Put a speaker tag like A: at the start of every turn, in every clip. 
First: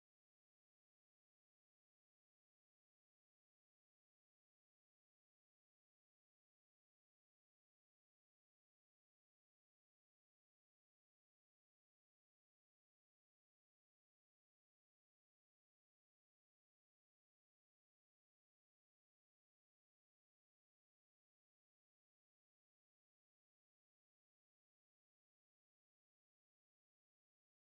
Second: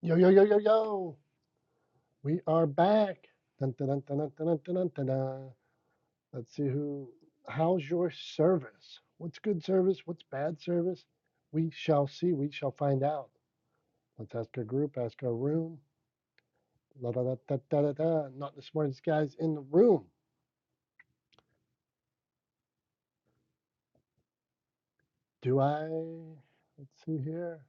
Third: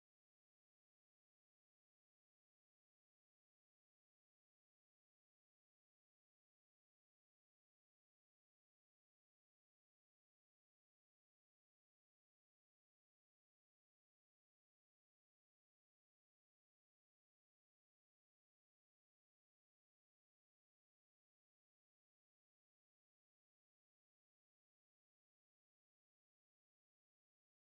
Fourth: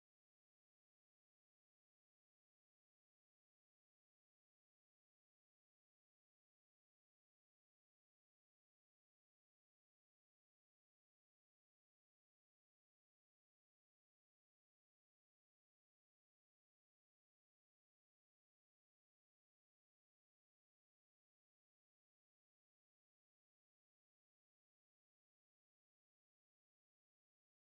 A: Yo, yo, yo, yo, yo. We are back. Dun, dun, dun, dun, dun, dun, dun, dun, dun, dun. Let's see who. How's your service? What's good service? What's bad service? We shall see. We shall find out. Let's ask our group, ask our room. La, da, da, da, da, da, da. Not the smartest guys in the room. Do I? Let's see here.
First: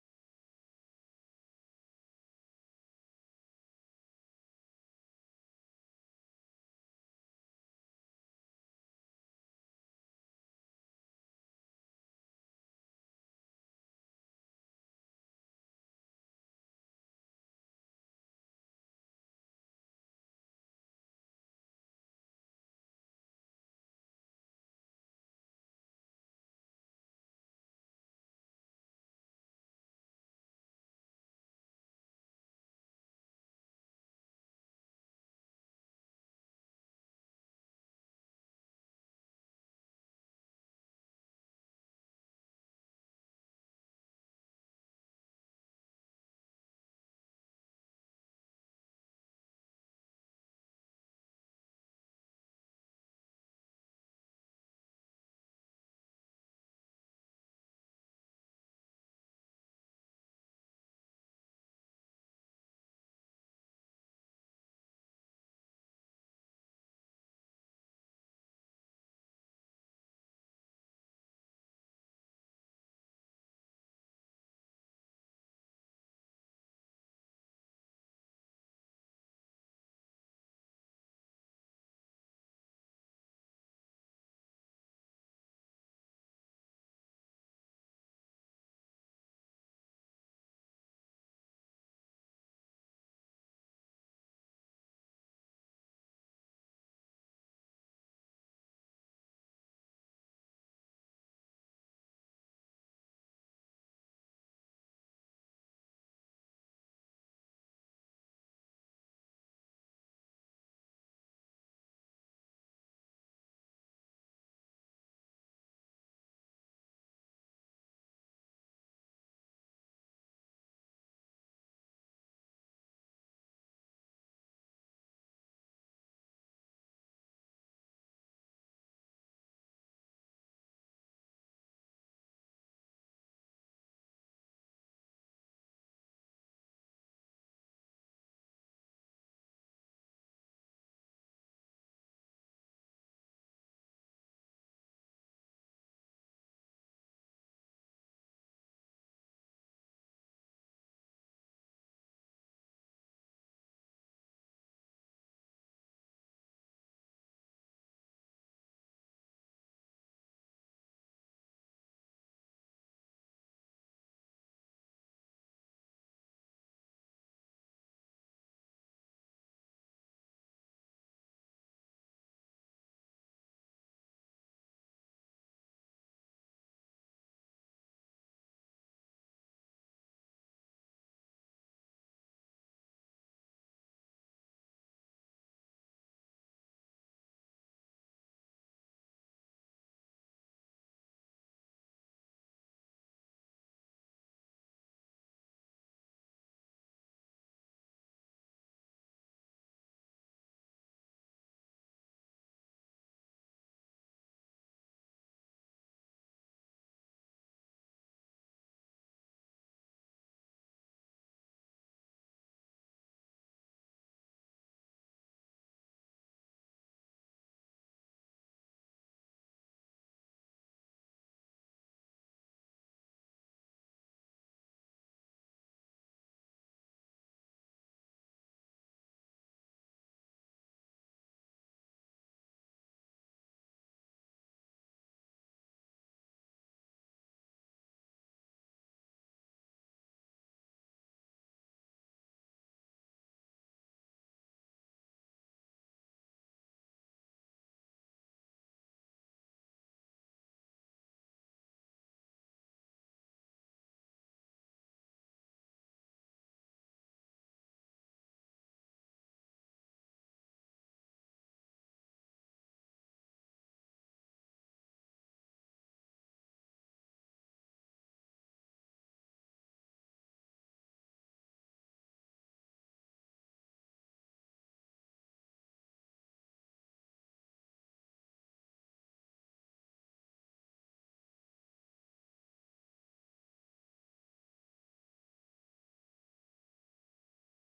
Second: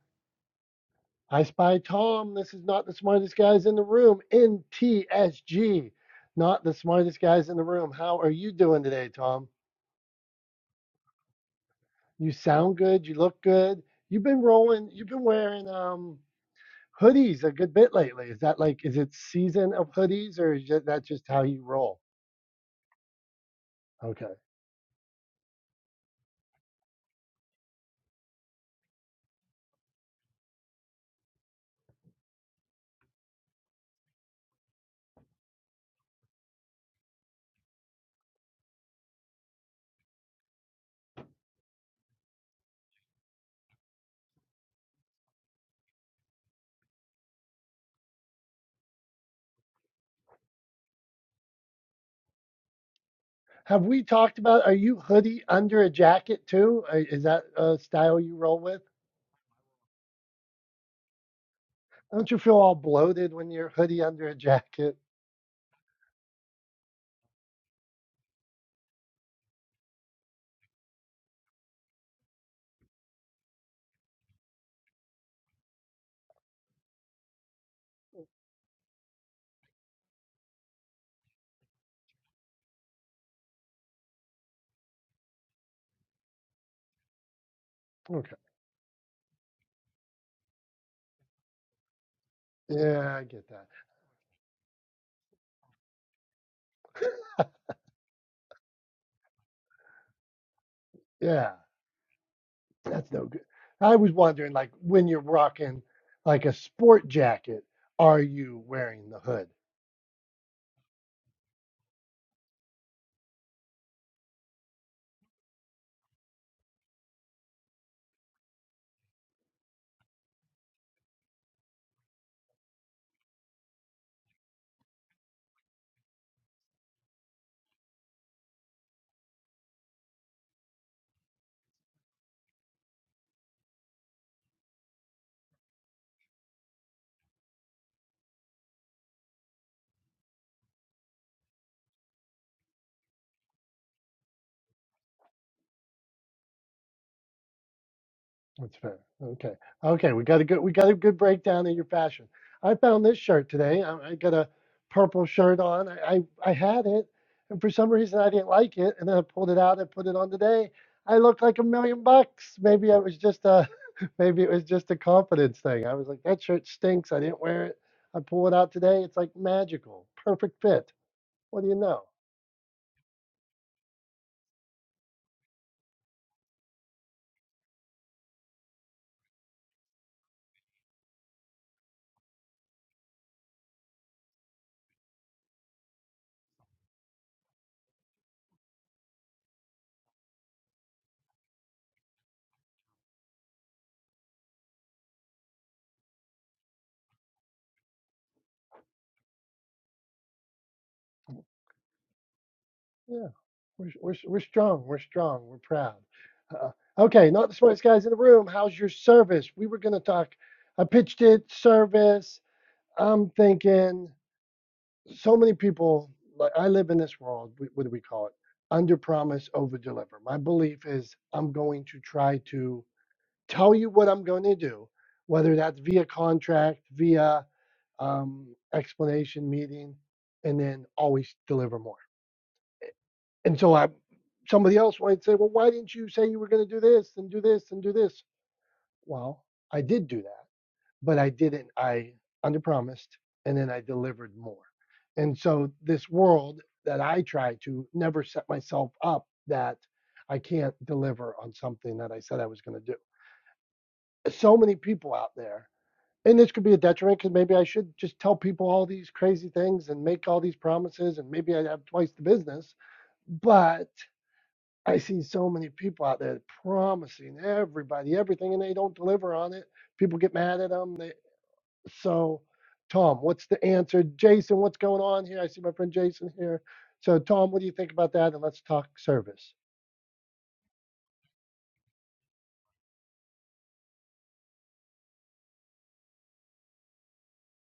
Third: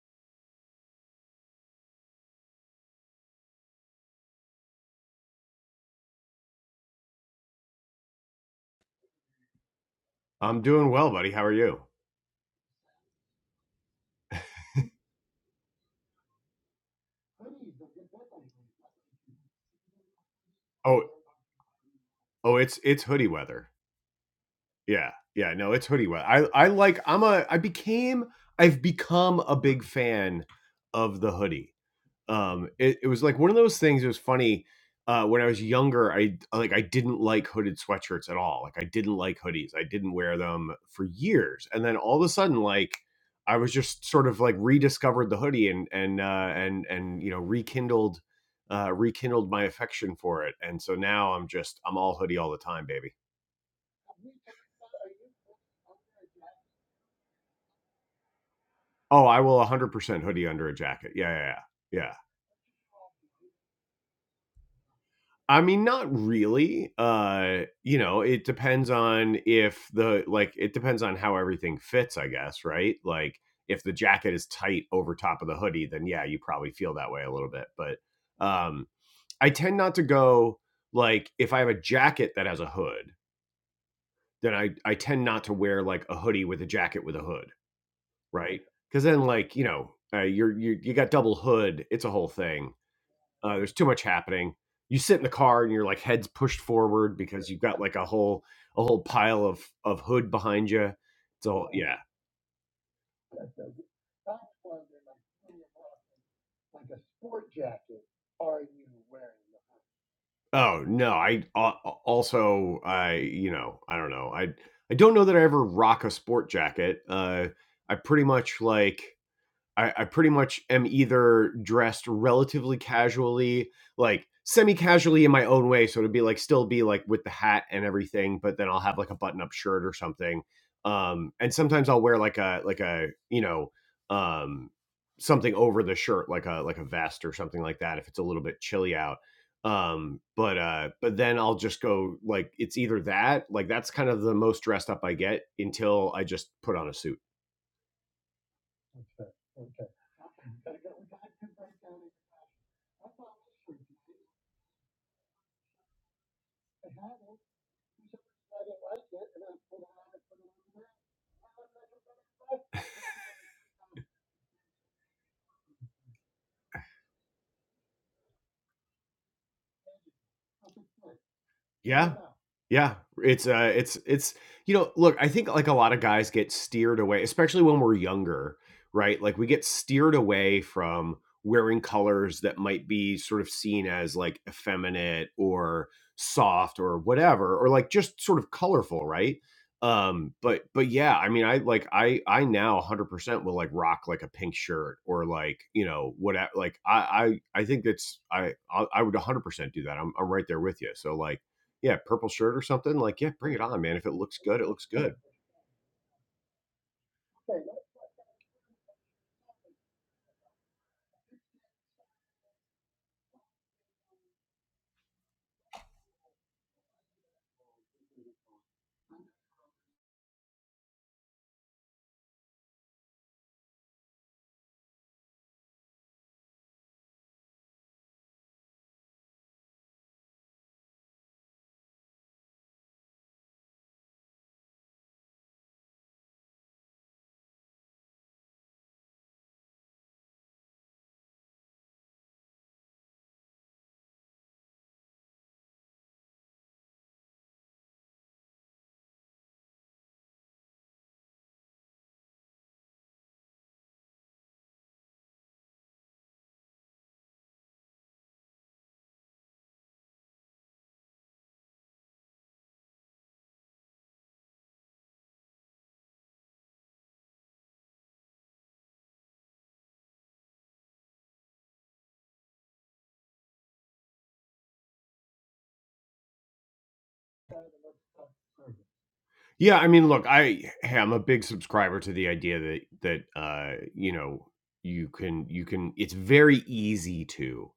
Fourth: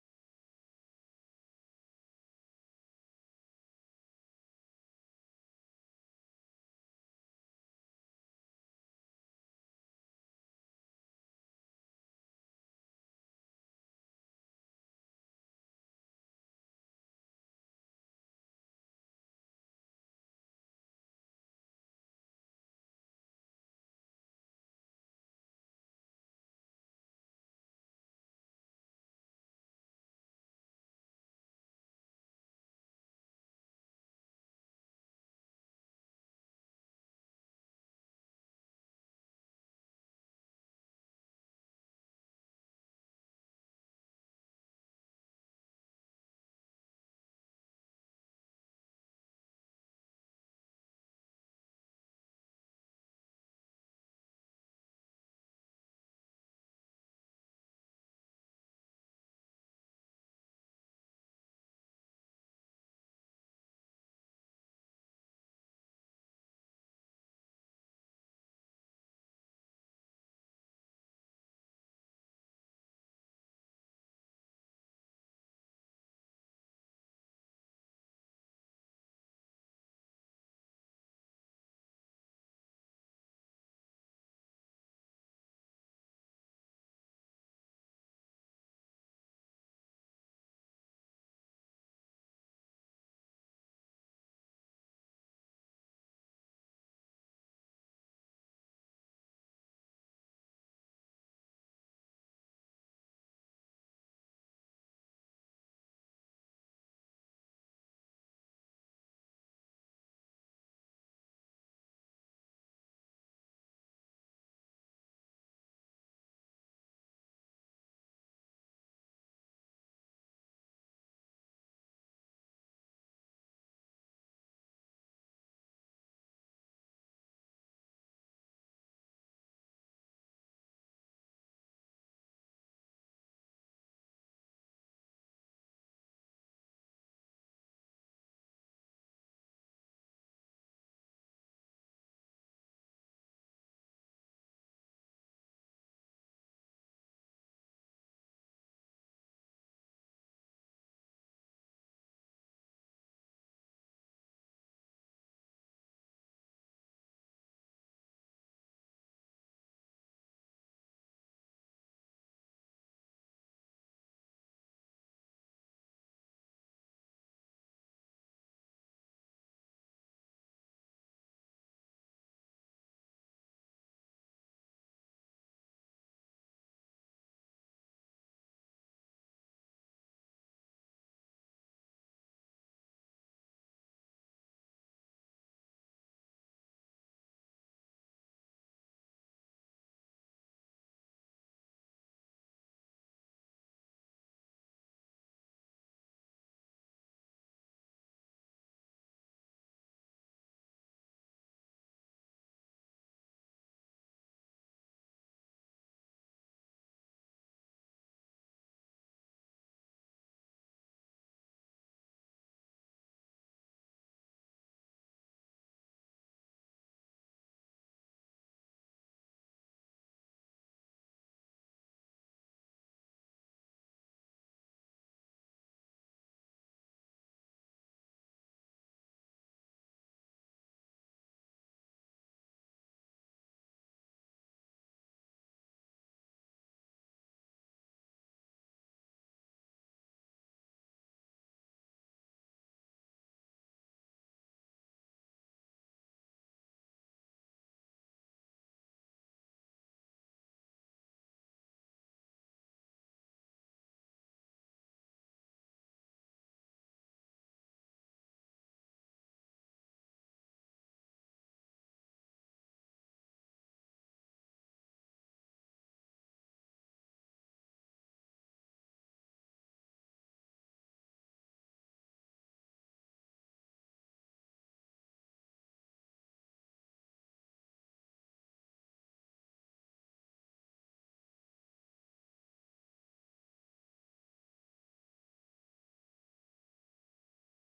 A: I spy Tom. This is not the smartest guys in the room. NTSG. Not the smartest guys in the room. How are you doing today, Tom?
B: I'm doing well, buddy. How are you?
A: You sound good. You look good. You've been rolling. You've been wearing um, hoodies a good bit lately. Is that like, is it season of hoodies or is
B: Oh,
A: that just how you roll?
B: oh, it's it's hoodie weather.
A: Okay.
B: Yeah, yeah. No, it's hoodie weather. I I like. I'm a. I became. I've become a big fan of the hoodie. um it, it was like one of those things it was funny uh when i was younger i like i didn't like hooded sweatshirts at all like i didn't like hoodies i didn't wear them for years and then all of a sudden like i was just sort of like rediscovered the hoodie and and uh and and you know rekindled uh rekindled my affection for it and so now i'm just i'm all hoodie all the time baby
A: Have we talked about, are you hoodie under a jacket too? Uh, Is that a style you roll with?
B: oh i will 100% hoodie under a jacket yeah yeah yeah, yeah.
A: Don't you feel all bloated when you're hoodie under a jacket?
B: I mean, not really. Uh, you know, it depends on if the like it depends on how everything fits, I guess, right? Like if the jacket is tight over top of the hoodie, then yeah, you probably feel that way a little bit. But um I tend not to go like if I have a jacket that has a hood, then I I tend not to wear like a hoodie with a jacket with a hood,
A: Okay.
B: right? Cuz then like, you know, uh, you're you you got double hood, it's a whole thing.
A: Yeah, I get
B: Uh,
A: that.
B: there's too much happening. You sit in the car and you're like heads pushed forward because you've got like a whole a whole pile of of hood behind you.
A: Yeah,
B: So yeah.
A: that's no good. I was wondering, like, when you're rocking like a sport jacket, are you wearing the hood?
B: Oh no. I uh, also I you know I don't know. I I don't know that I ever rock a sport jacket. Uh, I pretty much like I, I pretty much am either dressed relatively casually, like semi casually in my own way. So it'd be like still be like with the hat and everything, but then I'll have like a button up shirt or something. Um, and sometimes I'll wear like a, like a, you know, um, something over the shirt, like a, like a vest or something like that if it's a little bit chilly out. Um, but, uh, but then I'll just go like it's either that, like that's kind of the most dressed up I get until I just put on a suit.
A: That's fair. Okay. Okay. We got a good we got a good breakdown of your fashion. I found this shirt today. I, I got a purple shirt on. I, I I had it, and for some reason I didn't like it, and then I pulled it out and put it on today. I looked like a million bucks. Maybe I was just a maybe it was just a confidence thing. I was like that shirt stinks. I didn't wear it. I pull it out today. It's like magical, perfect fit. What do you know?
B: Yeah. Yeah. It's uh it's it's you know, look, I think like a lot of guys get steered away, especially when we're younger, right? Like we get steered away from wearing colors that might be sort of seen as like effeminate or soft or whatever or like just sort of colorful, right? Um but but yeah, I mean I like I I now 100% will like rock like a pink shirt or like, you know, whatever like I I I think it's I I I would 100% do that. I'm I'm right there with you. So like yeah, purple shirt or something, like,
A: Yeah.
B: yeah, bring it on,
A: We're,
B: man. If it
A: we're,
B: looks
A: we're
B: good, it
A: strong.
B: looks
A: We're
B: good.
A: strong. We're proud. Uh, okay, not the smartest guys in the room. How's your service? We were going to talk. I pitched it, service. I'm thinking so many people, like I live in this world, what do we call it? Under promise, over deliver. My belief is I'm going to try to tell you what I'm going to do, whether that's via contract, via um, explanation meeting, and then always deliver more. And so I, somebody else might say, well, why didn't you say you were going to do this and do this and do this? Well, I did do that, but I didn't. I underpromised and then I delivered more. And so this world that I try to never set myself up that I can't deliver on something that I said I was going to do. So many people out there, and this could be a detriment because maybe I should just tell people all these crazy things and make all these promises and maybe I have twice the business, but I see so many people out there promising everybody everything, and they don't deliver on it. People get mad at them. They, so, Tom, what's the answer? Jason, what's going on here? I see my friend Jason here. So, Tom, what do you think about that? And let's talk service.
B: Yeah, I mean, look, I am a big subscriber to the idea that that uh, you know, you can you can it's very easy to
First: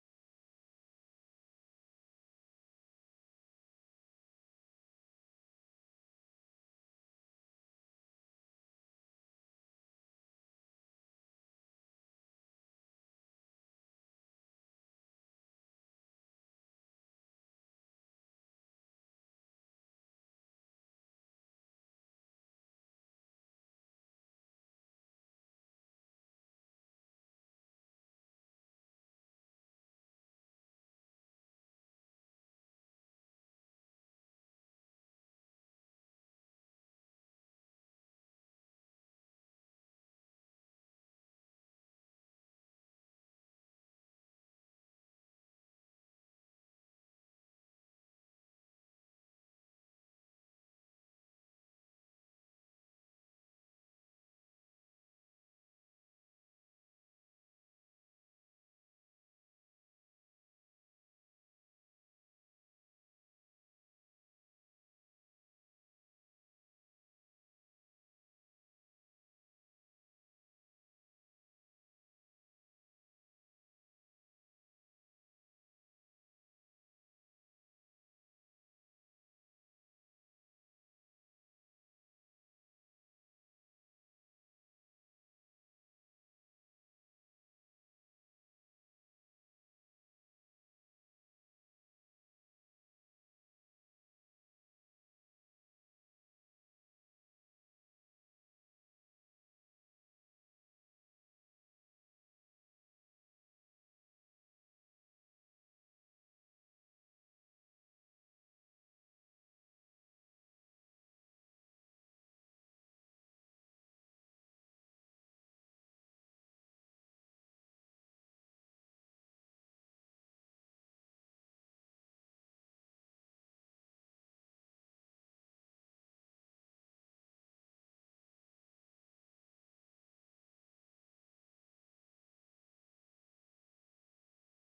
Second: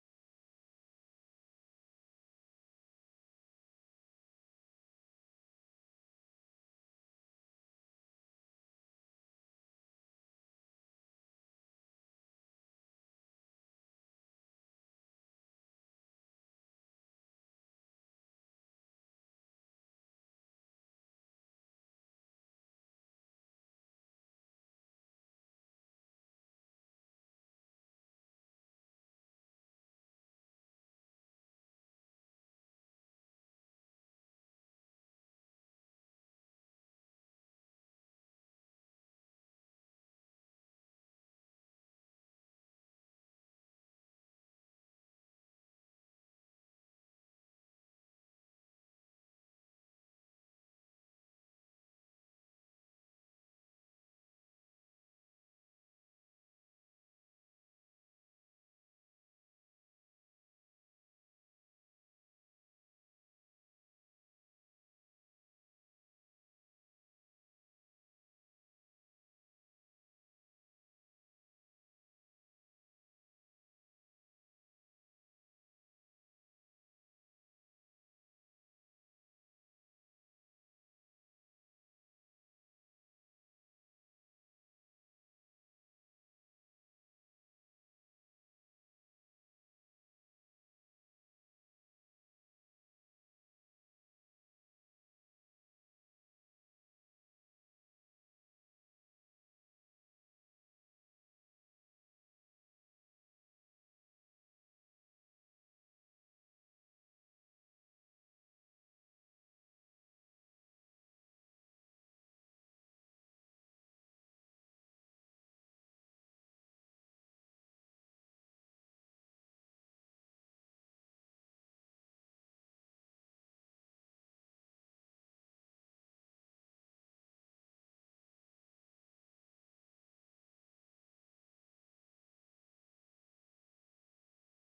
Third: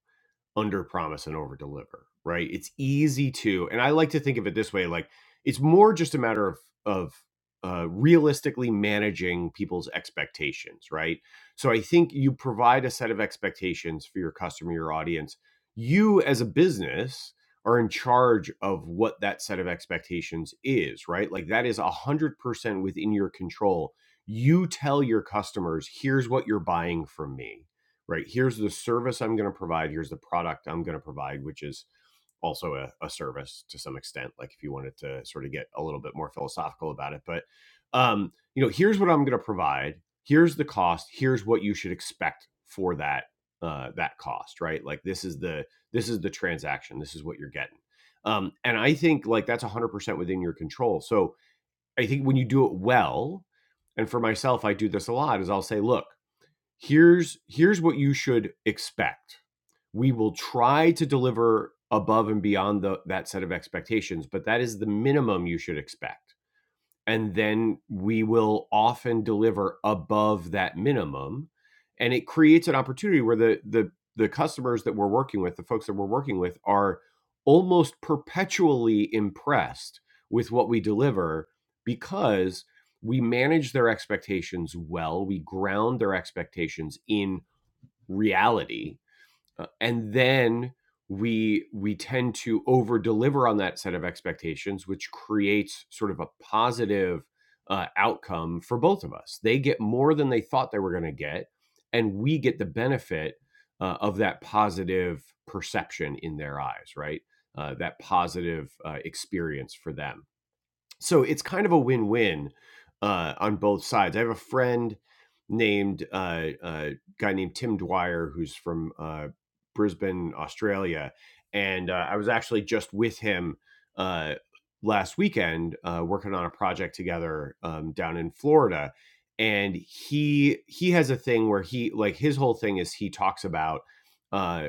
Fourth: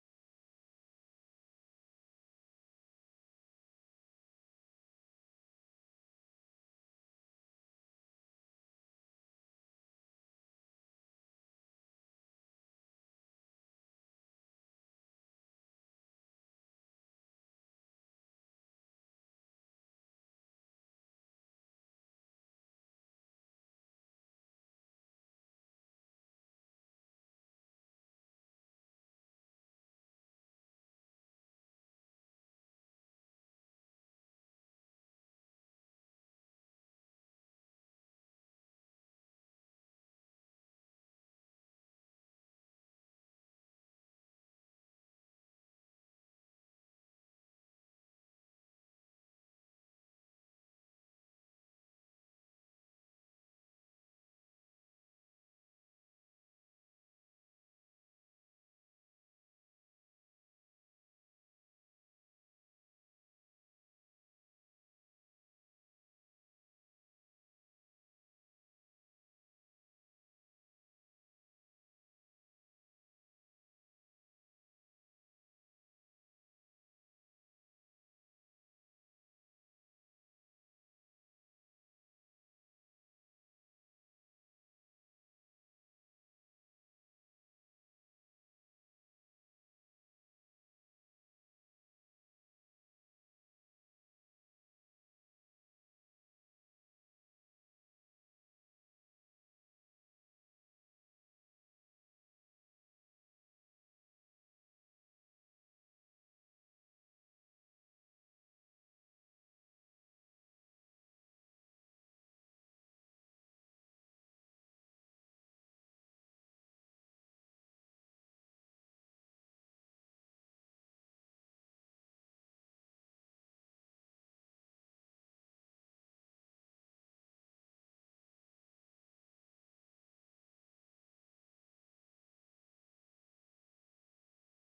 B: under promise and over deliver, right? It's easy to, and I like to think of it this way like it's more just a matter of, of, uh, realistically managing people's expectations, right? So I think you provide a set of expectations for your customer, your audience. You as a business are in charge of what that set of expectations is, right? Like that is 100% within your control. You tell your customers, here's what you're buying from me right? Here's the service I'm going to provide. Here's the product I'm going to provide, which is also a, a service to some extent. Like if you wanted to sort of get a little bit more philosophical about it, but um, you know, here's what I'm going to provide. Here's the cost. Here's what you should expect for that uh, that cost, right? Like this is the this is the transaction. This is what you're getting. Um, and I think like that's 100% within your control. So I think when you do it well, and for myself, I do this a lot, is I'll say, look, here's here's what you should expect we will try to deliver above and beyond the, that set of expectations but that is the minimum you should expect and then we will often deliver above that minimum and it creates an opportunity where the the the customers that we're working with the folks that we're working with are almost perpetually impressed with what we deliver because we manage their expectations well we ground their expectations in reality uh, and then we we tend to over deliver on that set of expectations which creates sort of a positive uh, outcome for both of us they get more than they thought they were going to get and we get the benefit uh, of that positive perception in their eyes right uh, that positive uh, experience for them so it's kind of a win-win uh, on both sides. I have a friend named uh, uh, guy named Tim Dwyer who's from uh, Brisbane, Australia, and uh, I was actually just with him uh, last weekend uh, working on a project together um, down in Florida. And he he has a thing where he like his whole thing is he talks about uh,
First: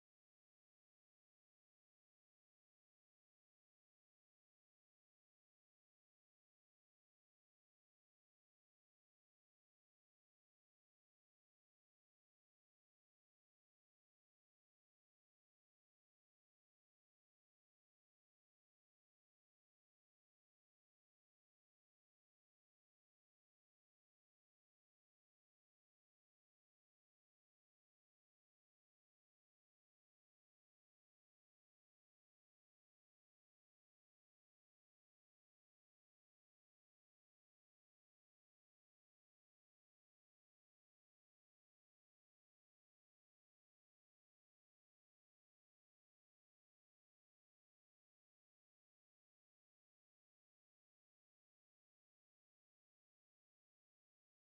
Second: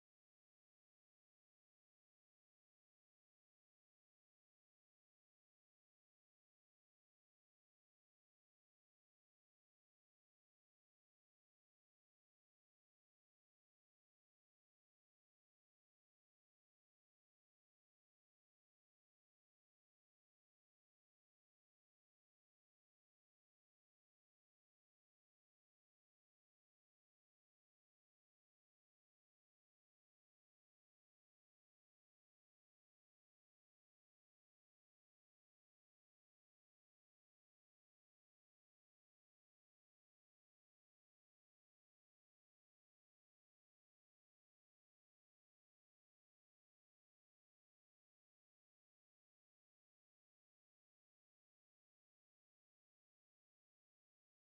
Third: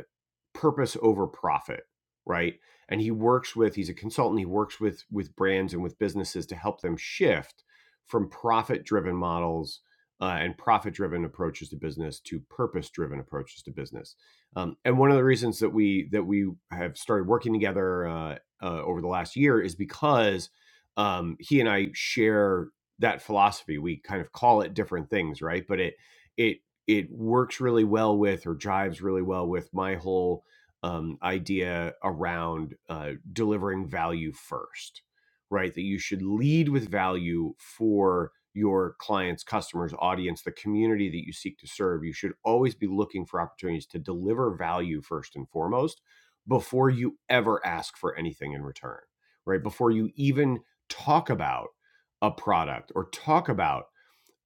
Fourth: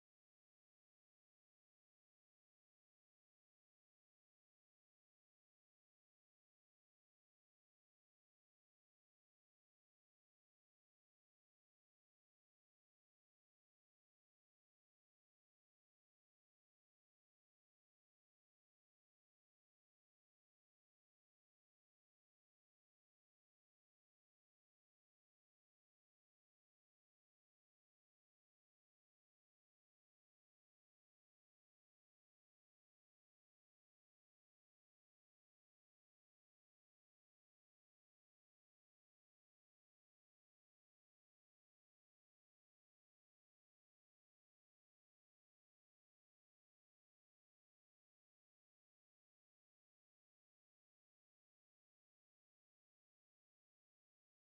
B: purpose over profit right and he works with he's a consultant he works with with brands and with businesses to help them shift from profit driven models uh, and profit driven approaches to business to purpose driven approaches to business um, and one of the reasons that we that we have started working together uh, uh, over the last year is because um, he and i share that philosophy we kind of call it different things right but it it it works really well with or jives really well with my whole um, idea around uh, delivering value first, right? That you should lead with value for your clients, customers, audience, the community that you seek to serve. You should always be looking for opportunities to deliver value first and foremost before you ever ask for anything in return, right? Before you even talk about a product or talk about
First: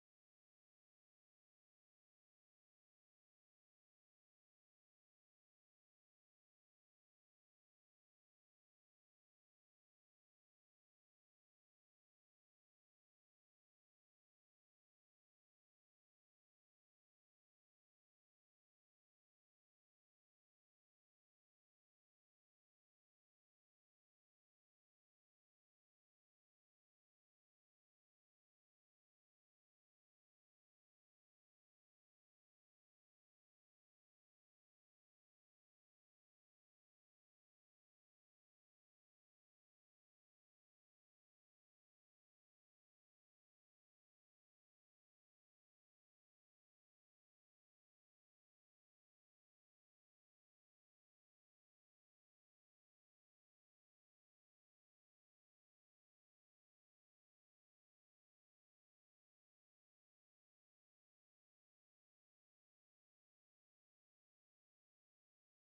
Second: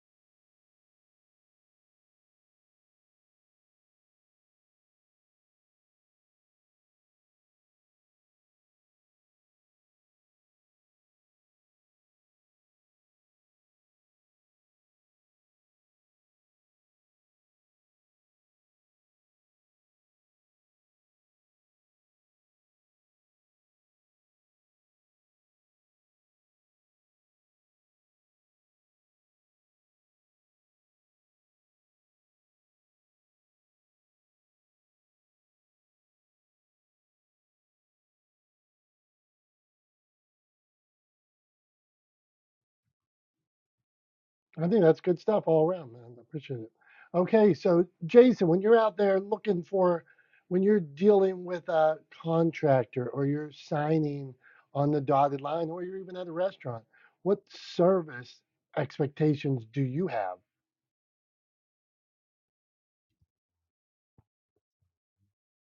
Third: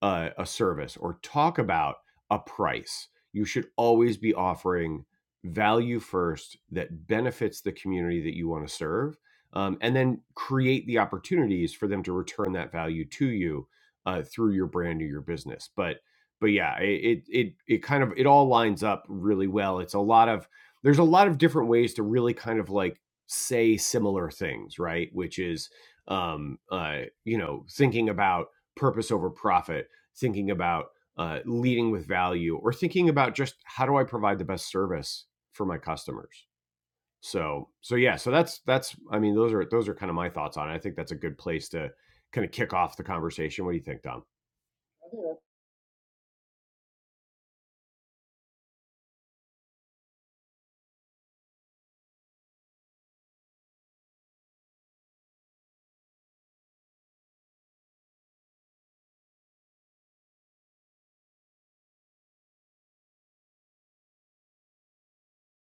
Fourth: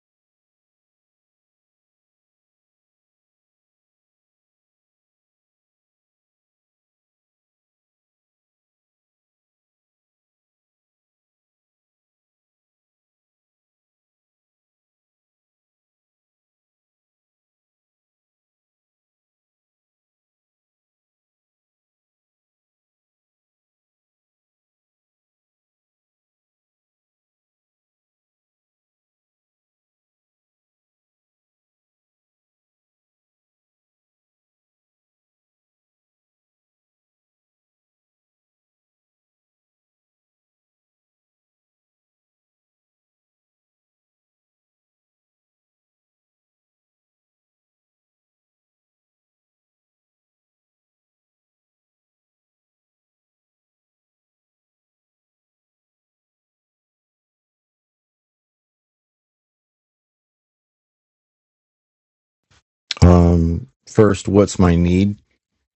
B: a, a service or talk about a price. You should always be offering value first that benefits the community that you want to serve, um, and then create the opportunities for them to return that value to you uh, through your brand or your business. But but yeah, it, it it it kind of it all lines up really well. It's a lot of there's a lot of different ways to really kind of like say similar things, right? Which is um, uh, you know thinking about purpose over profit thinking about uh, leading with value or thinking about just how do I provide the best service for my customers. So so yeah, so that's that's I mean those are those are kind of my thoughts on it. I think that's a good place to kind of kick off the conversation. What do you think, Dom?
A: I think that's good stuff all around, man. I appreciate it. Okay, so Jason, when you're out there looking for, when you're dealing with a contractor or you're signing on the dotted line or you're even at a restaurant, what service expectations do you have?
C: Um, first, what's my need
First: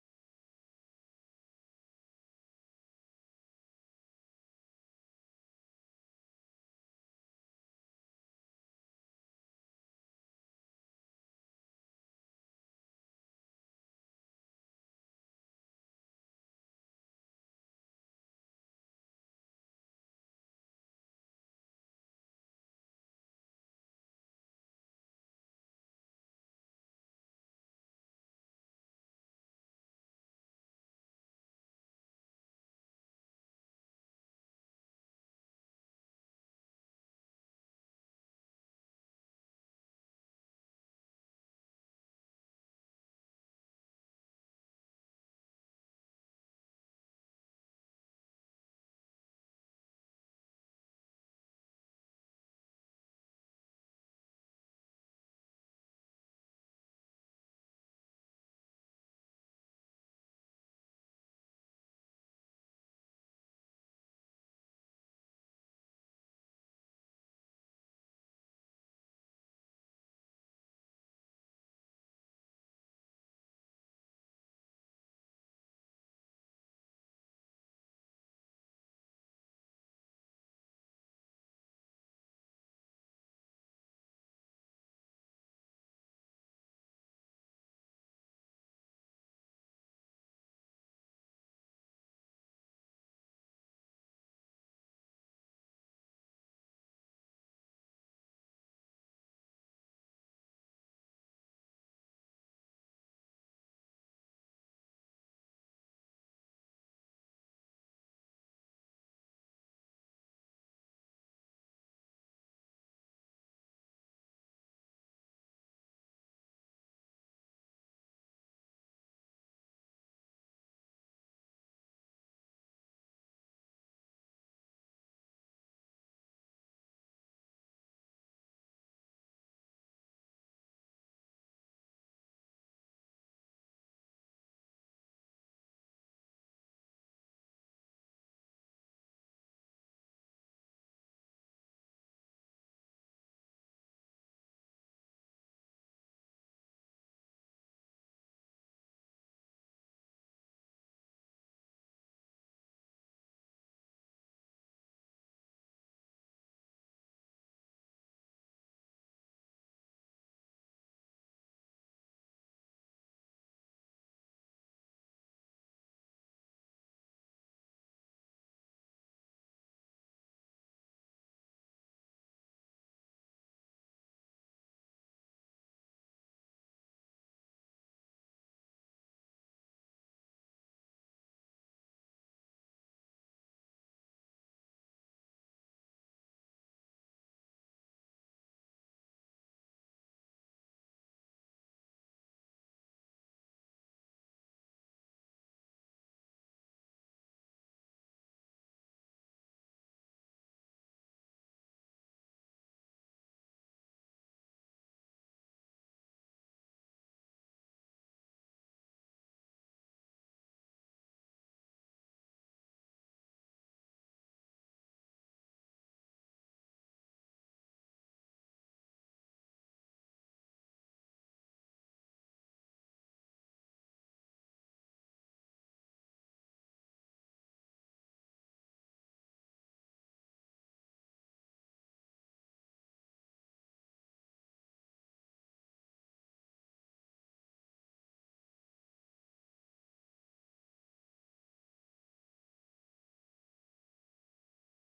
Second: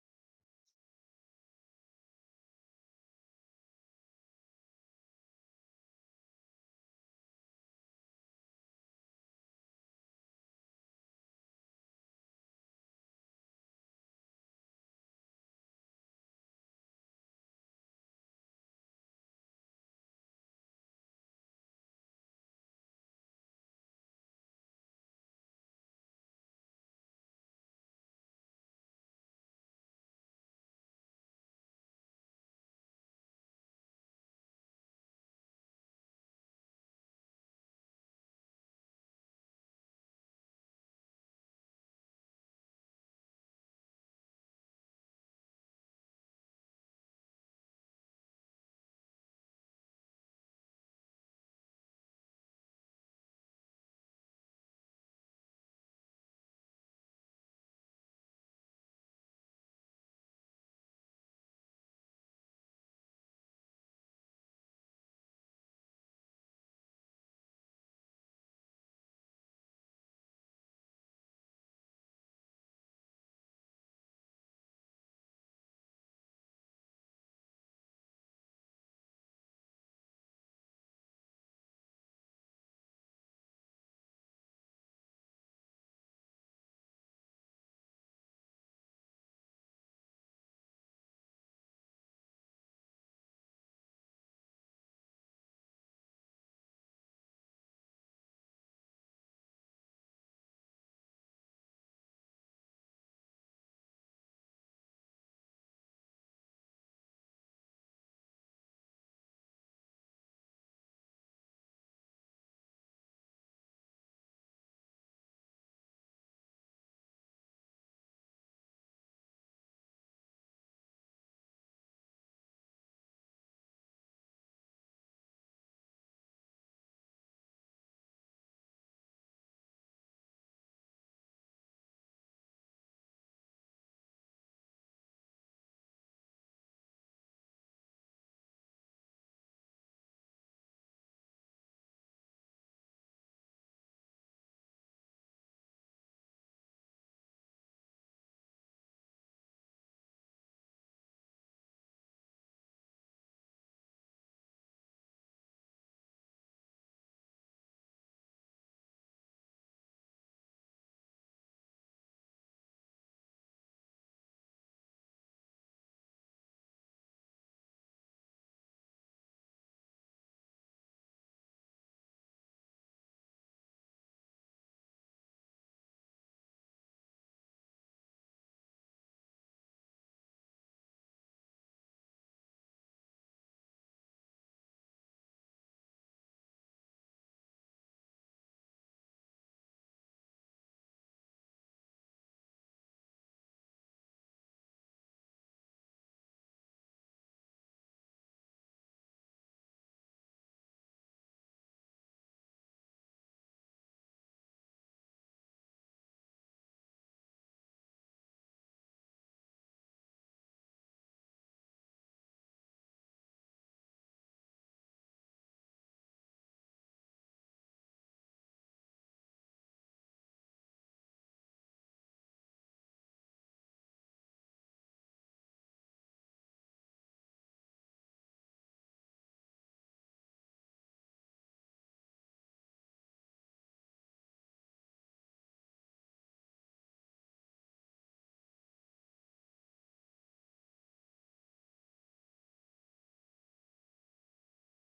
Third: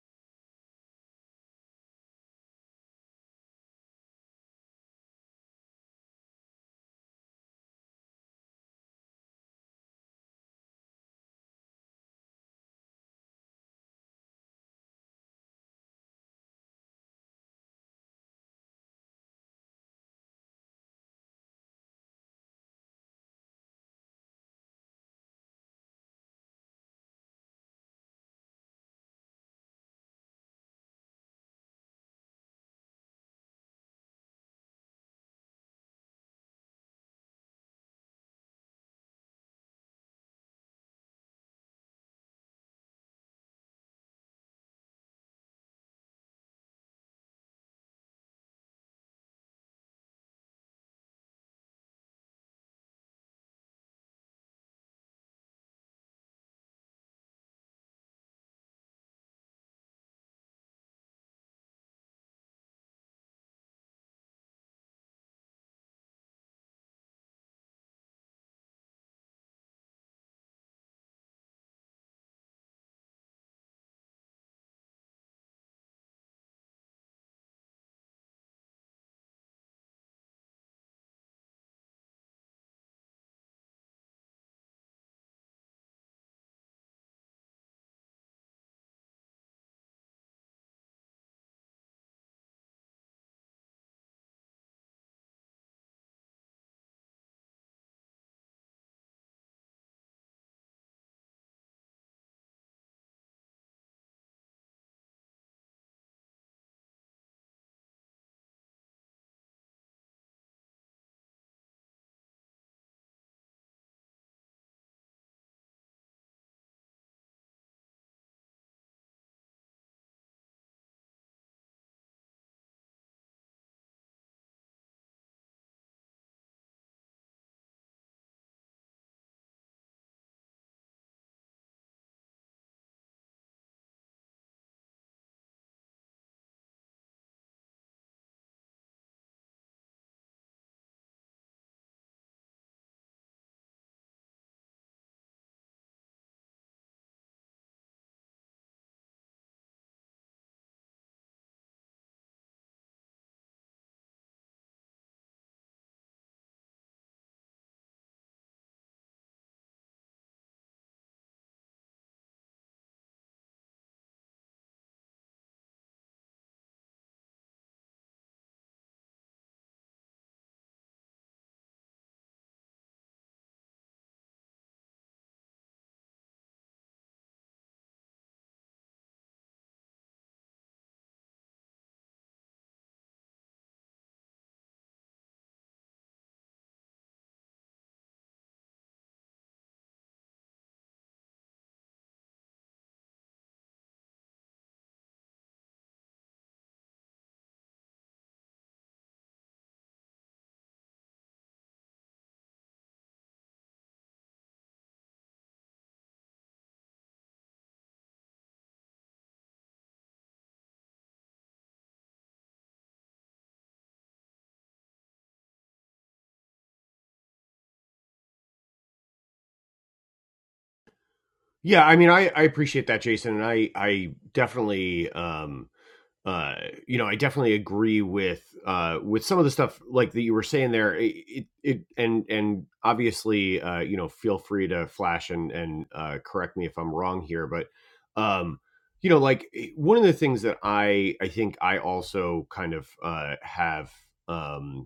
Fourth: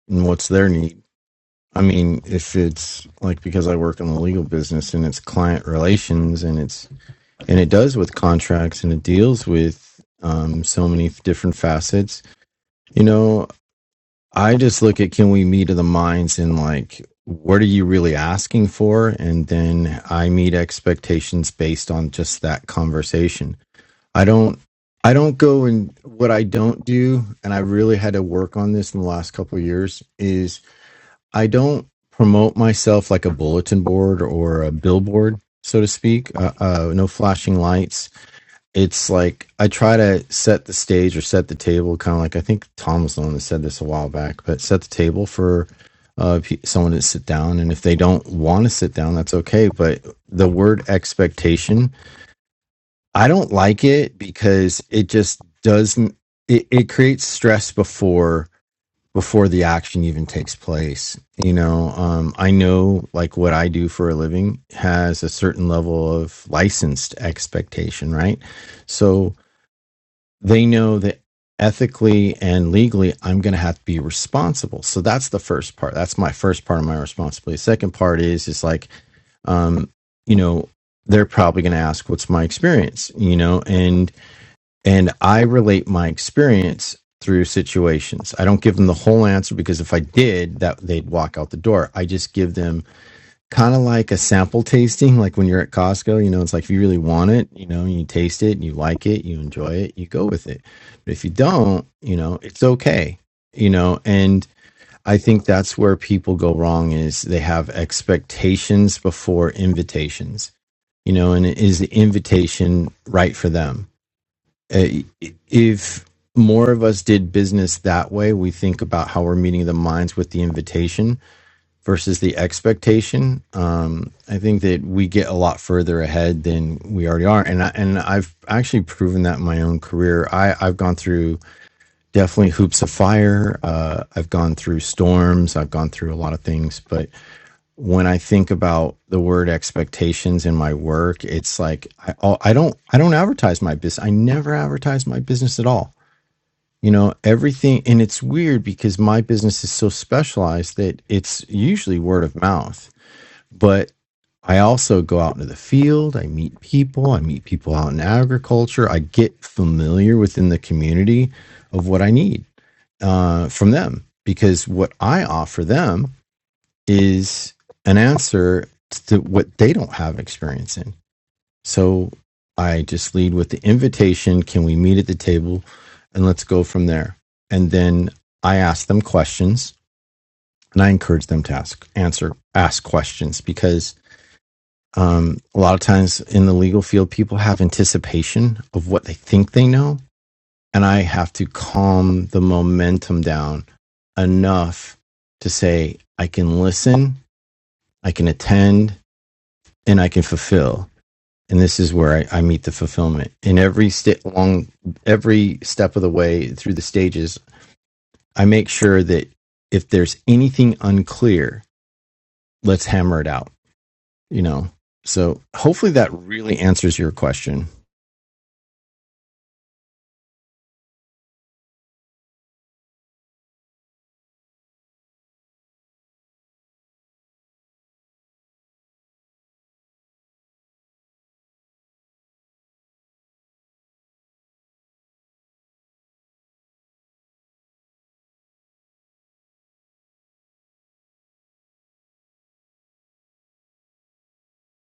C: and what's their need? I mean, if it's like because I work in the legal business and it's client relations and it's and it does with contracts and it deals with um, so many different facets, you know, I just look at can we meet of the minds and like what are you really asking for? And then I meet expectations based on just that conversation I don't I don't go and what I don't do, and I really had to work on this in the last couple of years, is I don't promote myself like a bulletin board or a billboard, so to speak. Uh, uh, no flashing lights. It's like I try to set the stage or set the table, kind of like I think Tom was the one that said this a while back, but set the table for uh, pe- someone to sit down. And if they don't want to sit down, that's okay. But the word expectation I don't like it because it just doesn't it, it creates stress before before the action even takes place. You know, um I know like what I do for a living has a certain level of licensed expectation, right? So they know that ethically and legally I'm going to have to be responsible. So that's the first part. That's my first part of my responsibility. Second part is is like um you know, they're probably going to ask what's my experience, you know, and and I relate my experience through situations. I don't give them the whole answer because if I did, that they'd walk out the door. I just give them kind of like a sample tasting, like when you're at Costco, you know, it's like if you really want it, you know, you taste it and you like it, you enjoy it, you go with it. But if you don't, you know, it's okay. You know, and I think that's where people go wrong is they have expectations before invitations. You know, and is the invitation right for them? Uh, if more of us did business that way, we think about how we're meeting the minds with the invitation versus the expectation. Um, I think that we get a lot further ahead than we already are, and I, and I've actually proven that in my own career. I I've gone through definitely hoops of fire. Uh, I've gone through storms. I've gone through a lot of things, but when I think about the word expectations in my work, it's like I, I don't I don't advertise my business. I never advertise my business at all. You know, everything and it's weird because my business is so specialized that it's usually word of mouth. But I also go out into the field, I meet people, I meet people out in agriculture, I get familiar within the community of what I need uh, from them because what I offer them is an answer to what they don't have experience in. So I just lead with the invitation can we meet at the table and let's go from there. And then I ask them questions and I encourage them to ask, answer, ask questions because um, a lot of times in the legal field, people have anticipation of what they think they know. And I have to calm the momentum down enough to say, I can listen, I can attend, and I can fulfill. And this is where I, I meet the fulfillment. In every step along every step of the way through the stages, I make sure that if there's anything unclear, let's hammer it out, you know. So hopefully that really answers your question.
B: Yeah, I mean I I appreciate that, Jason, and I I definitely um uh, you know, I definitely agree with uh, with some of the stuff like that you were saying there. It, it, and and obviously, uh, you know, feel free to flash and and uh, correct me if I'm wrong here, but um, you know, like eh, one of the things that I I think I also kind of uh, have um,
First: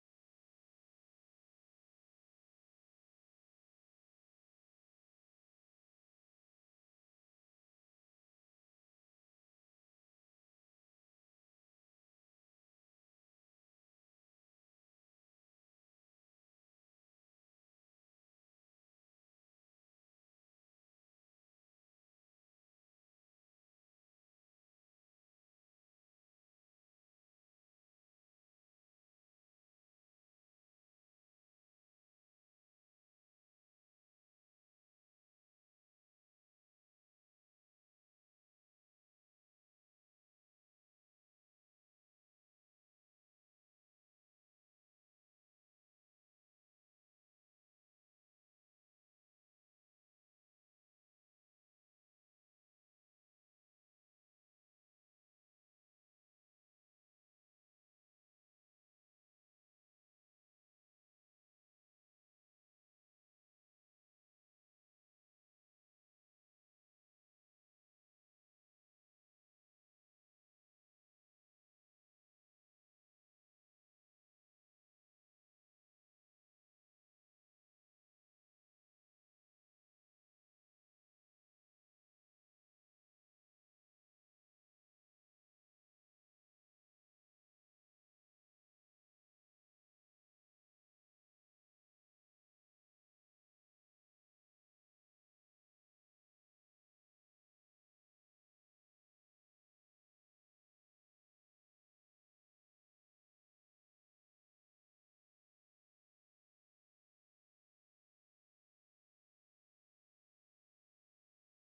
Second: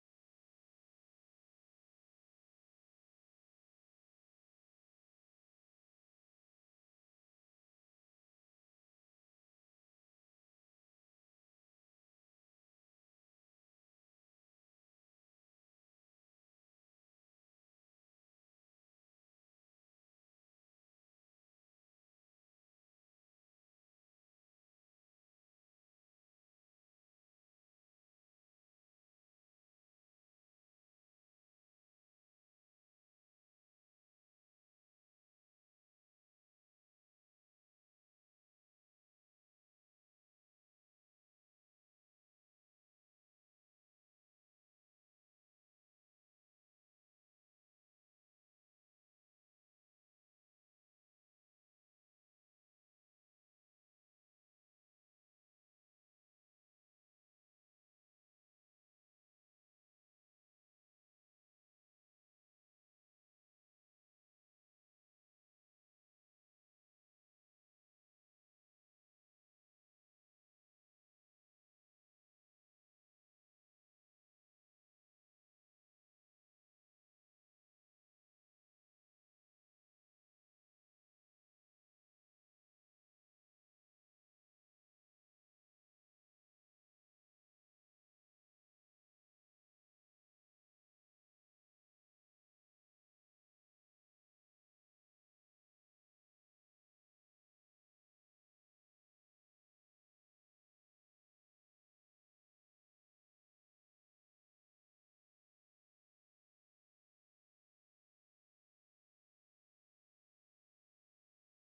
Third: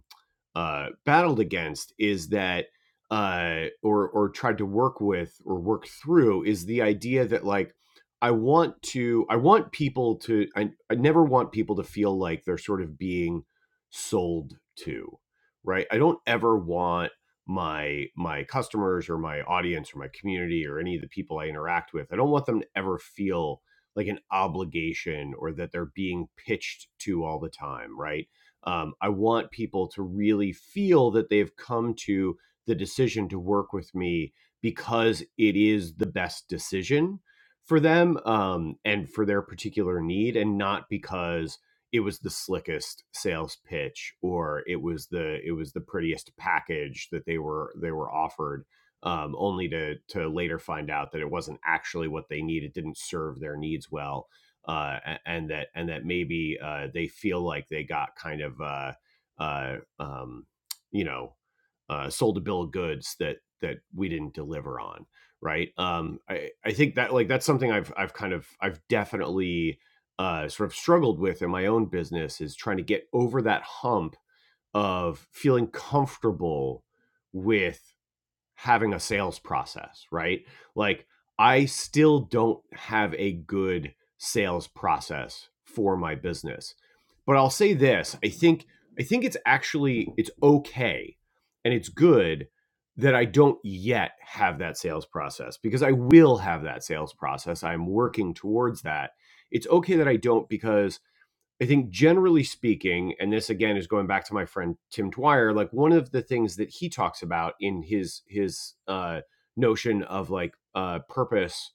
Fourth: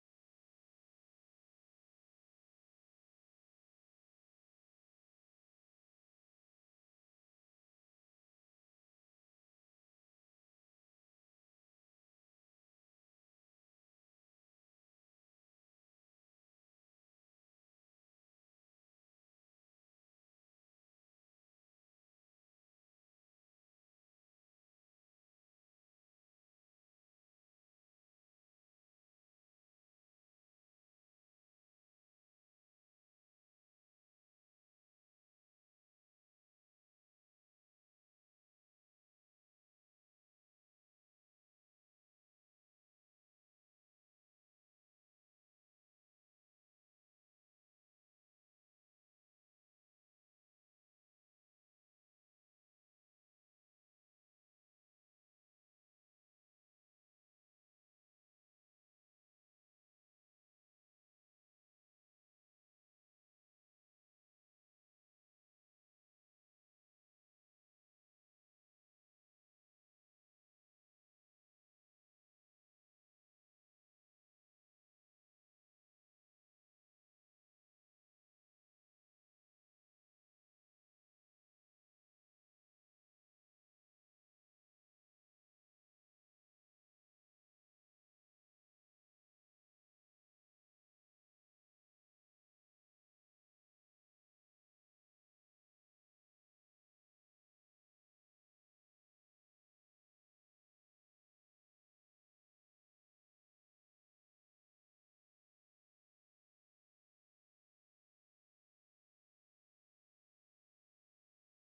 B: uh, battled against is that uh, or or tried to work with or work through is the idea that like I want to I want people to I, I never want people to feel like they're sort of being sold to right I don't ever want my my customers or my audience or my community or any of the people I interact with I don't want them to ever feel like an obligation or that they're being pitched to all the time right um, I want people to really feel that they've come to the decision to work with me because it is the best decision for them um, and for their particular need, and not because it was the slickest sales pitch or it was the it was the prettiest package that they were they were offered um, only to to later find out that it wasn't actually what they needed didn't serve their needs well uh, and that and that maybe uh, they feel like they got kind of uh, uh, um, you know uh, sold a bill of goods that that we didn't deliver on right um, I, I think that like that's something I've I've kind of I've definitely uh, sort of struggled with in my own business is trying to get over that hump of feeling comfortable with having a sales process, right? Like I still don't have a good sales process for my business. But I'll say this, I think I think it's actually it's okay and it's good that I don't yet have that sales process because I will have that sales process. I'm working towards that. It's okay that I don't because I think generally speaking, and this again is going back to my friend Tim Dwyer, like one of the things that he talks about in his his uh, notion of like uh, purpose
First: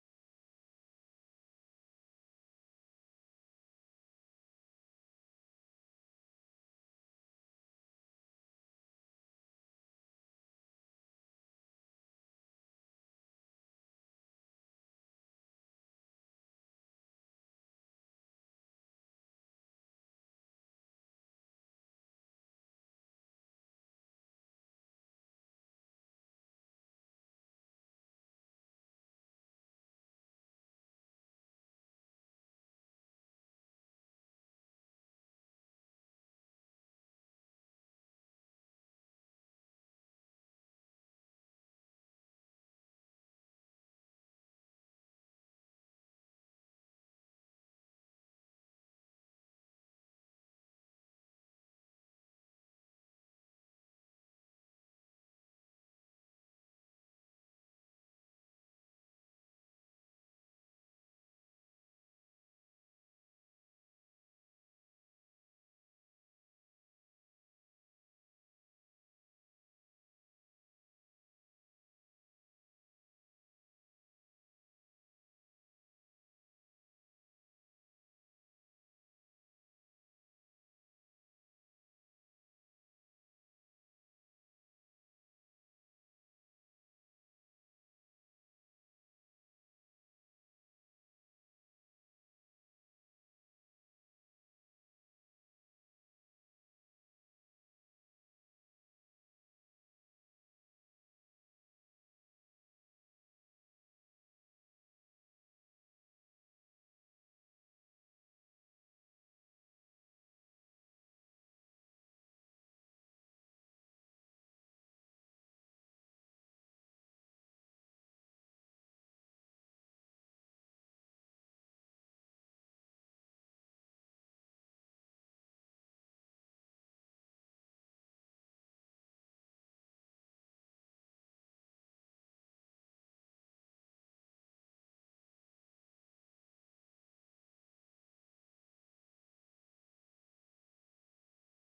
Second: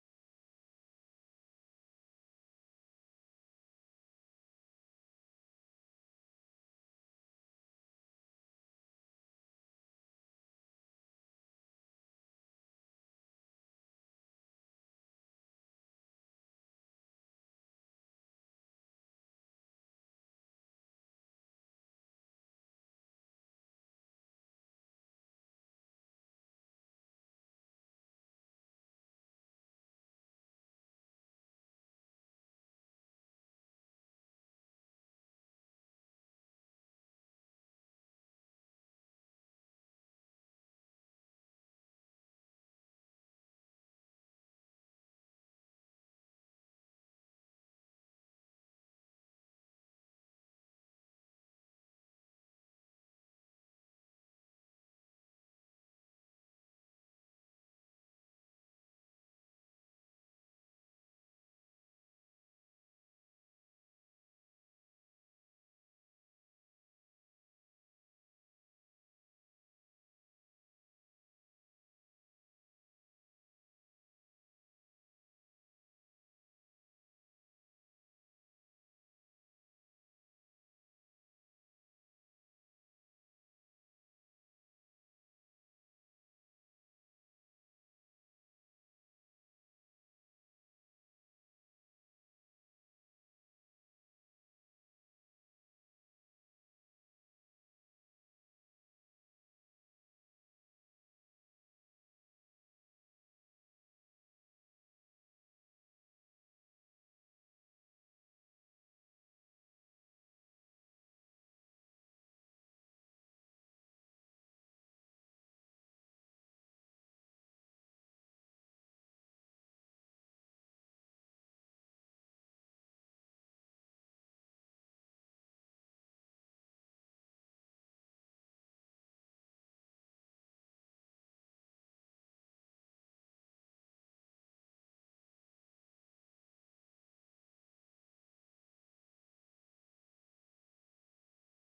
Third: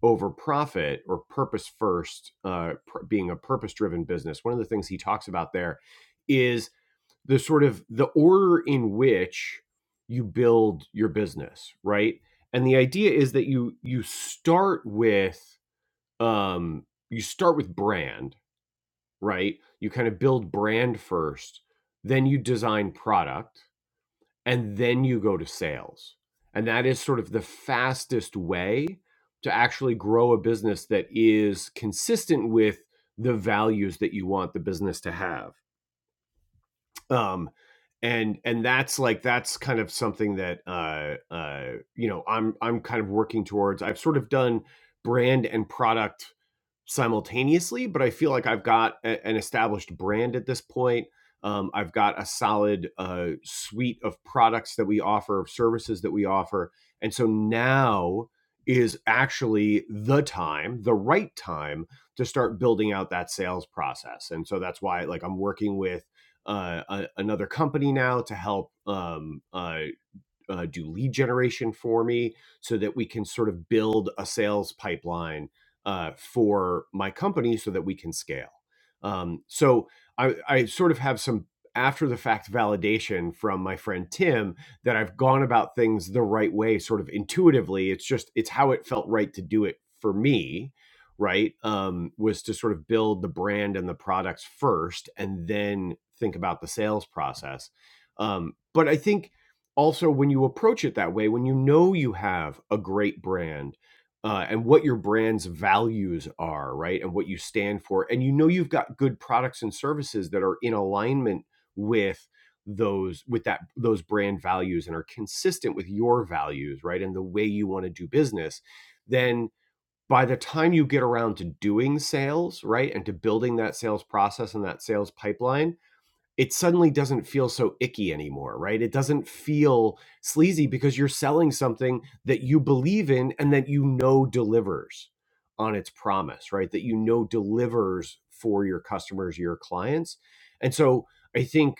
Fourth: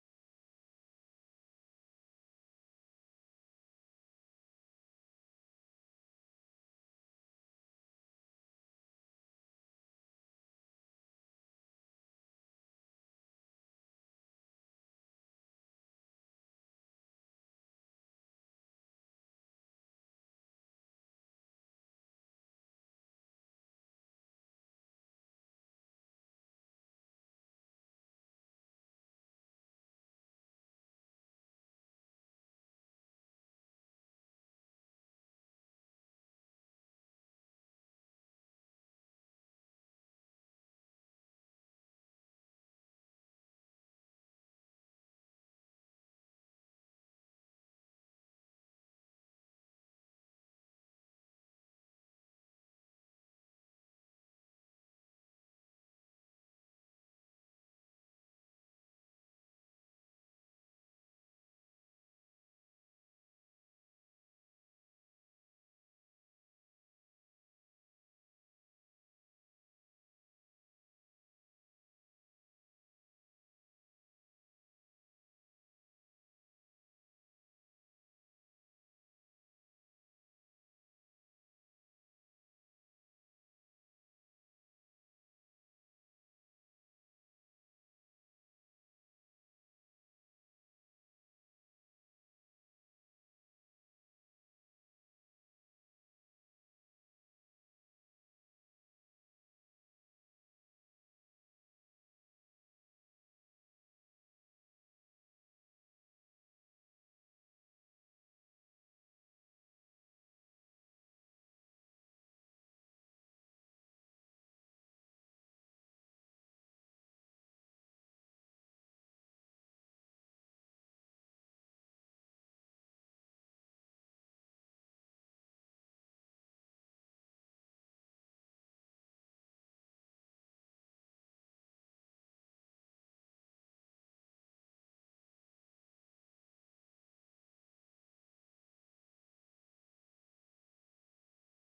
B: over profit or purpose first, uh, pr- being a purpose driven business. One of the things he talks about there is the sort of the order in which you build your business, right? And the idea is that you you start with um, you start with brand right? You kind of build brand first, then you design product, and then you go to sales. And that is sort of the fastest way to actually grow a business that is consistent with the values that you want the business to have um and and that's like that's kind of something that uh uh you know i'm i'm kind of working towards i've sort of done brand and product simultaneously but i feel like i've got a- an established brand at this point um, i've got a solid uh, suite of products that we offer of services that we offer and so now is actually the time the right time to start building out that sales process and so that's why like i'm working with uh, a, another company now to help um, uh, uh, do lead generation for me so that we can sort of build a sales pipeline uh, for my company so that we can scale. Um, so I, I sort of have some after the fact validation from my friend Tim that I've gone about things the right way, sort of intuitively. It's just, it's how it felt right to do it for me. Right. Um, was to sort of build the brand and the products first and then think about the sales process. Um, but I think also when you approach it that way when you know you have a great brand uh, and what your brand's values are right and what you stand for and you know you've got good products and services that are in alignment with those with that those brand values and are consistent with your values right and the way you want to do business then by the time you get around to doing sales right and to building that sales process and that sales pipeline it suddenly doesn't feel so icky anymore, right? It doesn't feel sleazy because you're selling something that you believe in and that you know delivers on its promise, right? That you know delivers for your customers, your clients. And so I think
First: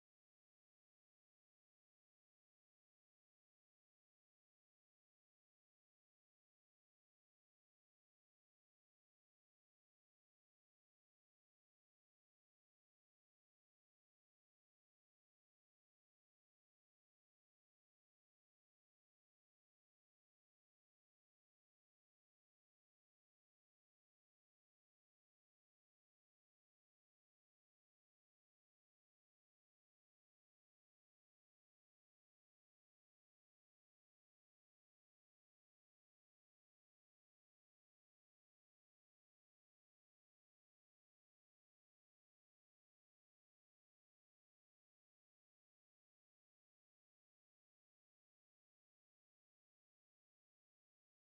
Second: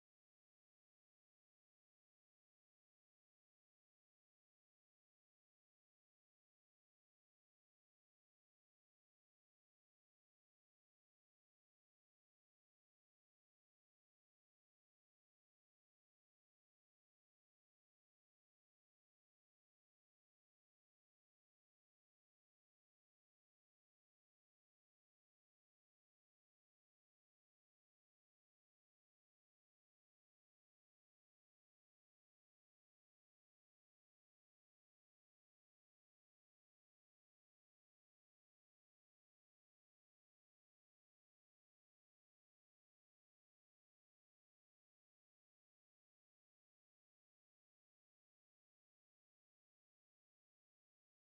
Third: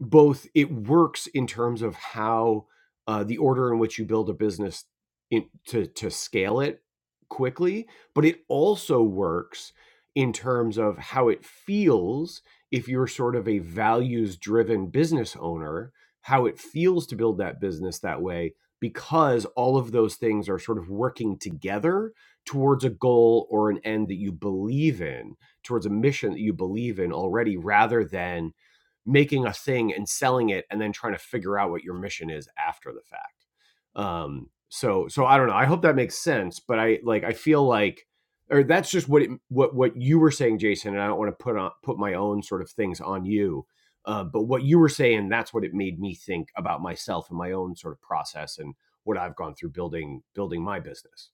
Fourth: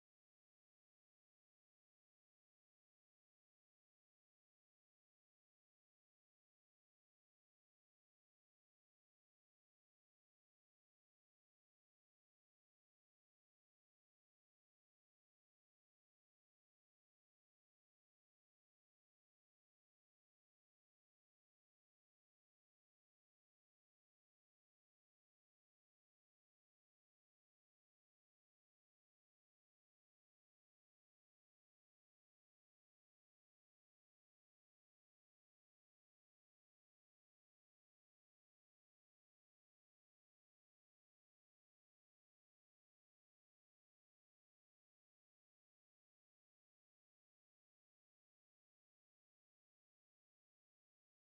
B: both it works in terms of how uh, the order in which you build a business in, to to scale it quickly, but it also works in terms of how it feels if you're sort of a values driven business owner, how it feels to build that business that way because all of those things are sort of working together towards a goal or an end that you believe in, towards a mission that you believe in already rather than making a thing and selling it and then trying to figure out what your mission is after the fact um so so i don't know i hope that makes sense but i like i feel like or that's just what it what what you were saying jason and i don't want to put on put my own sort of things on you uh, but what you were saying that's what it made me think about myself and my own sort of process and what i've gone through building building my business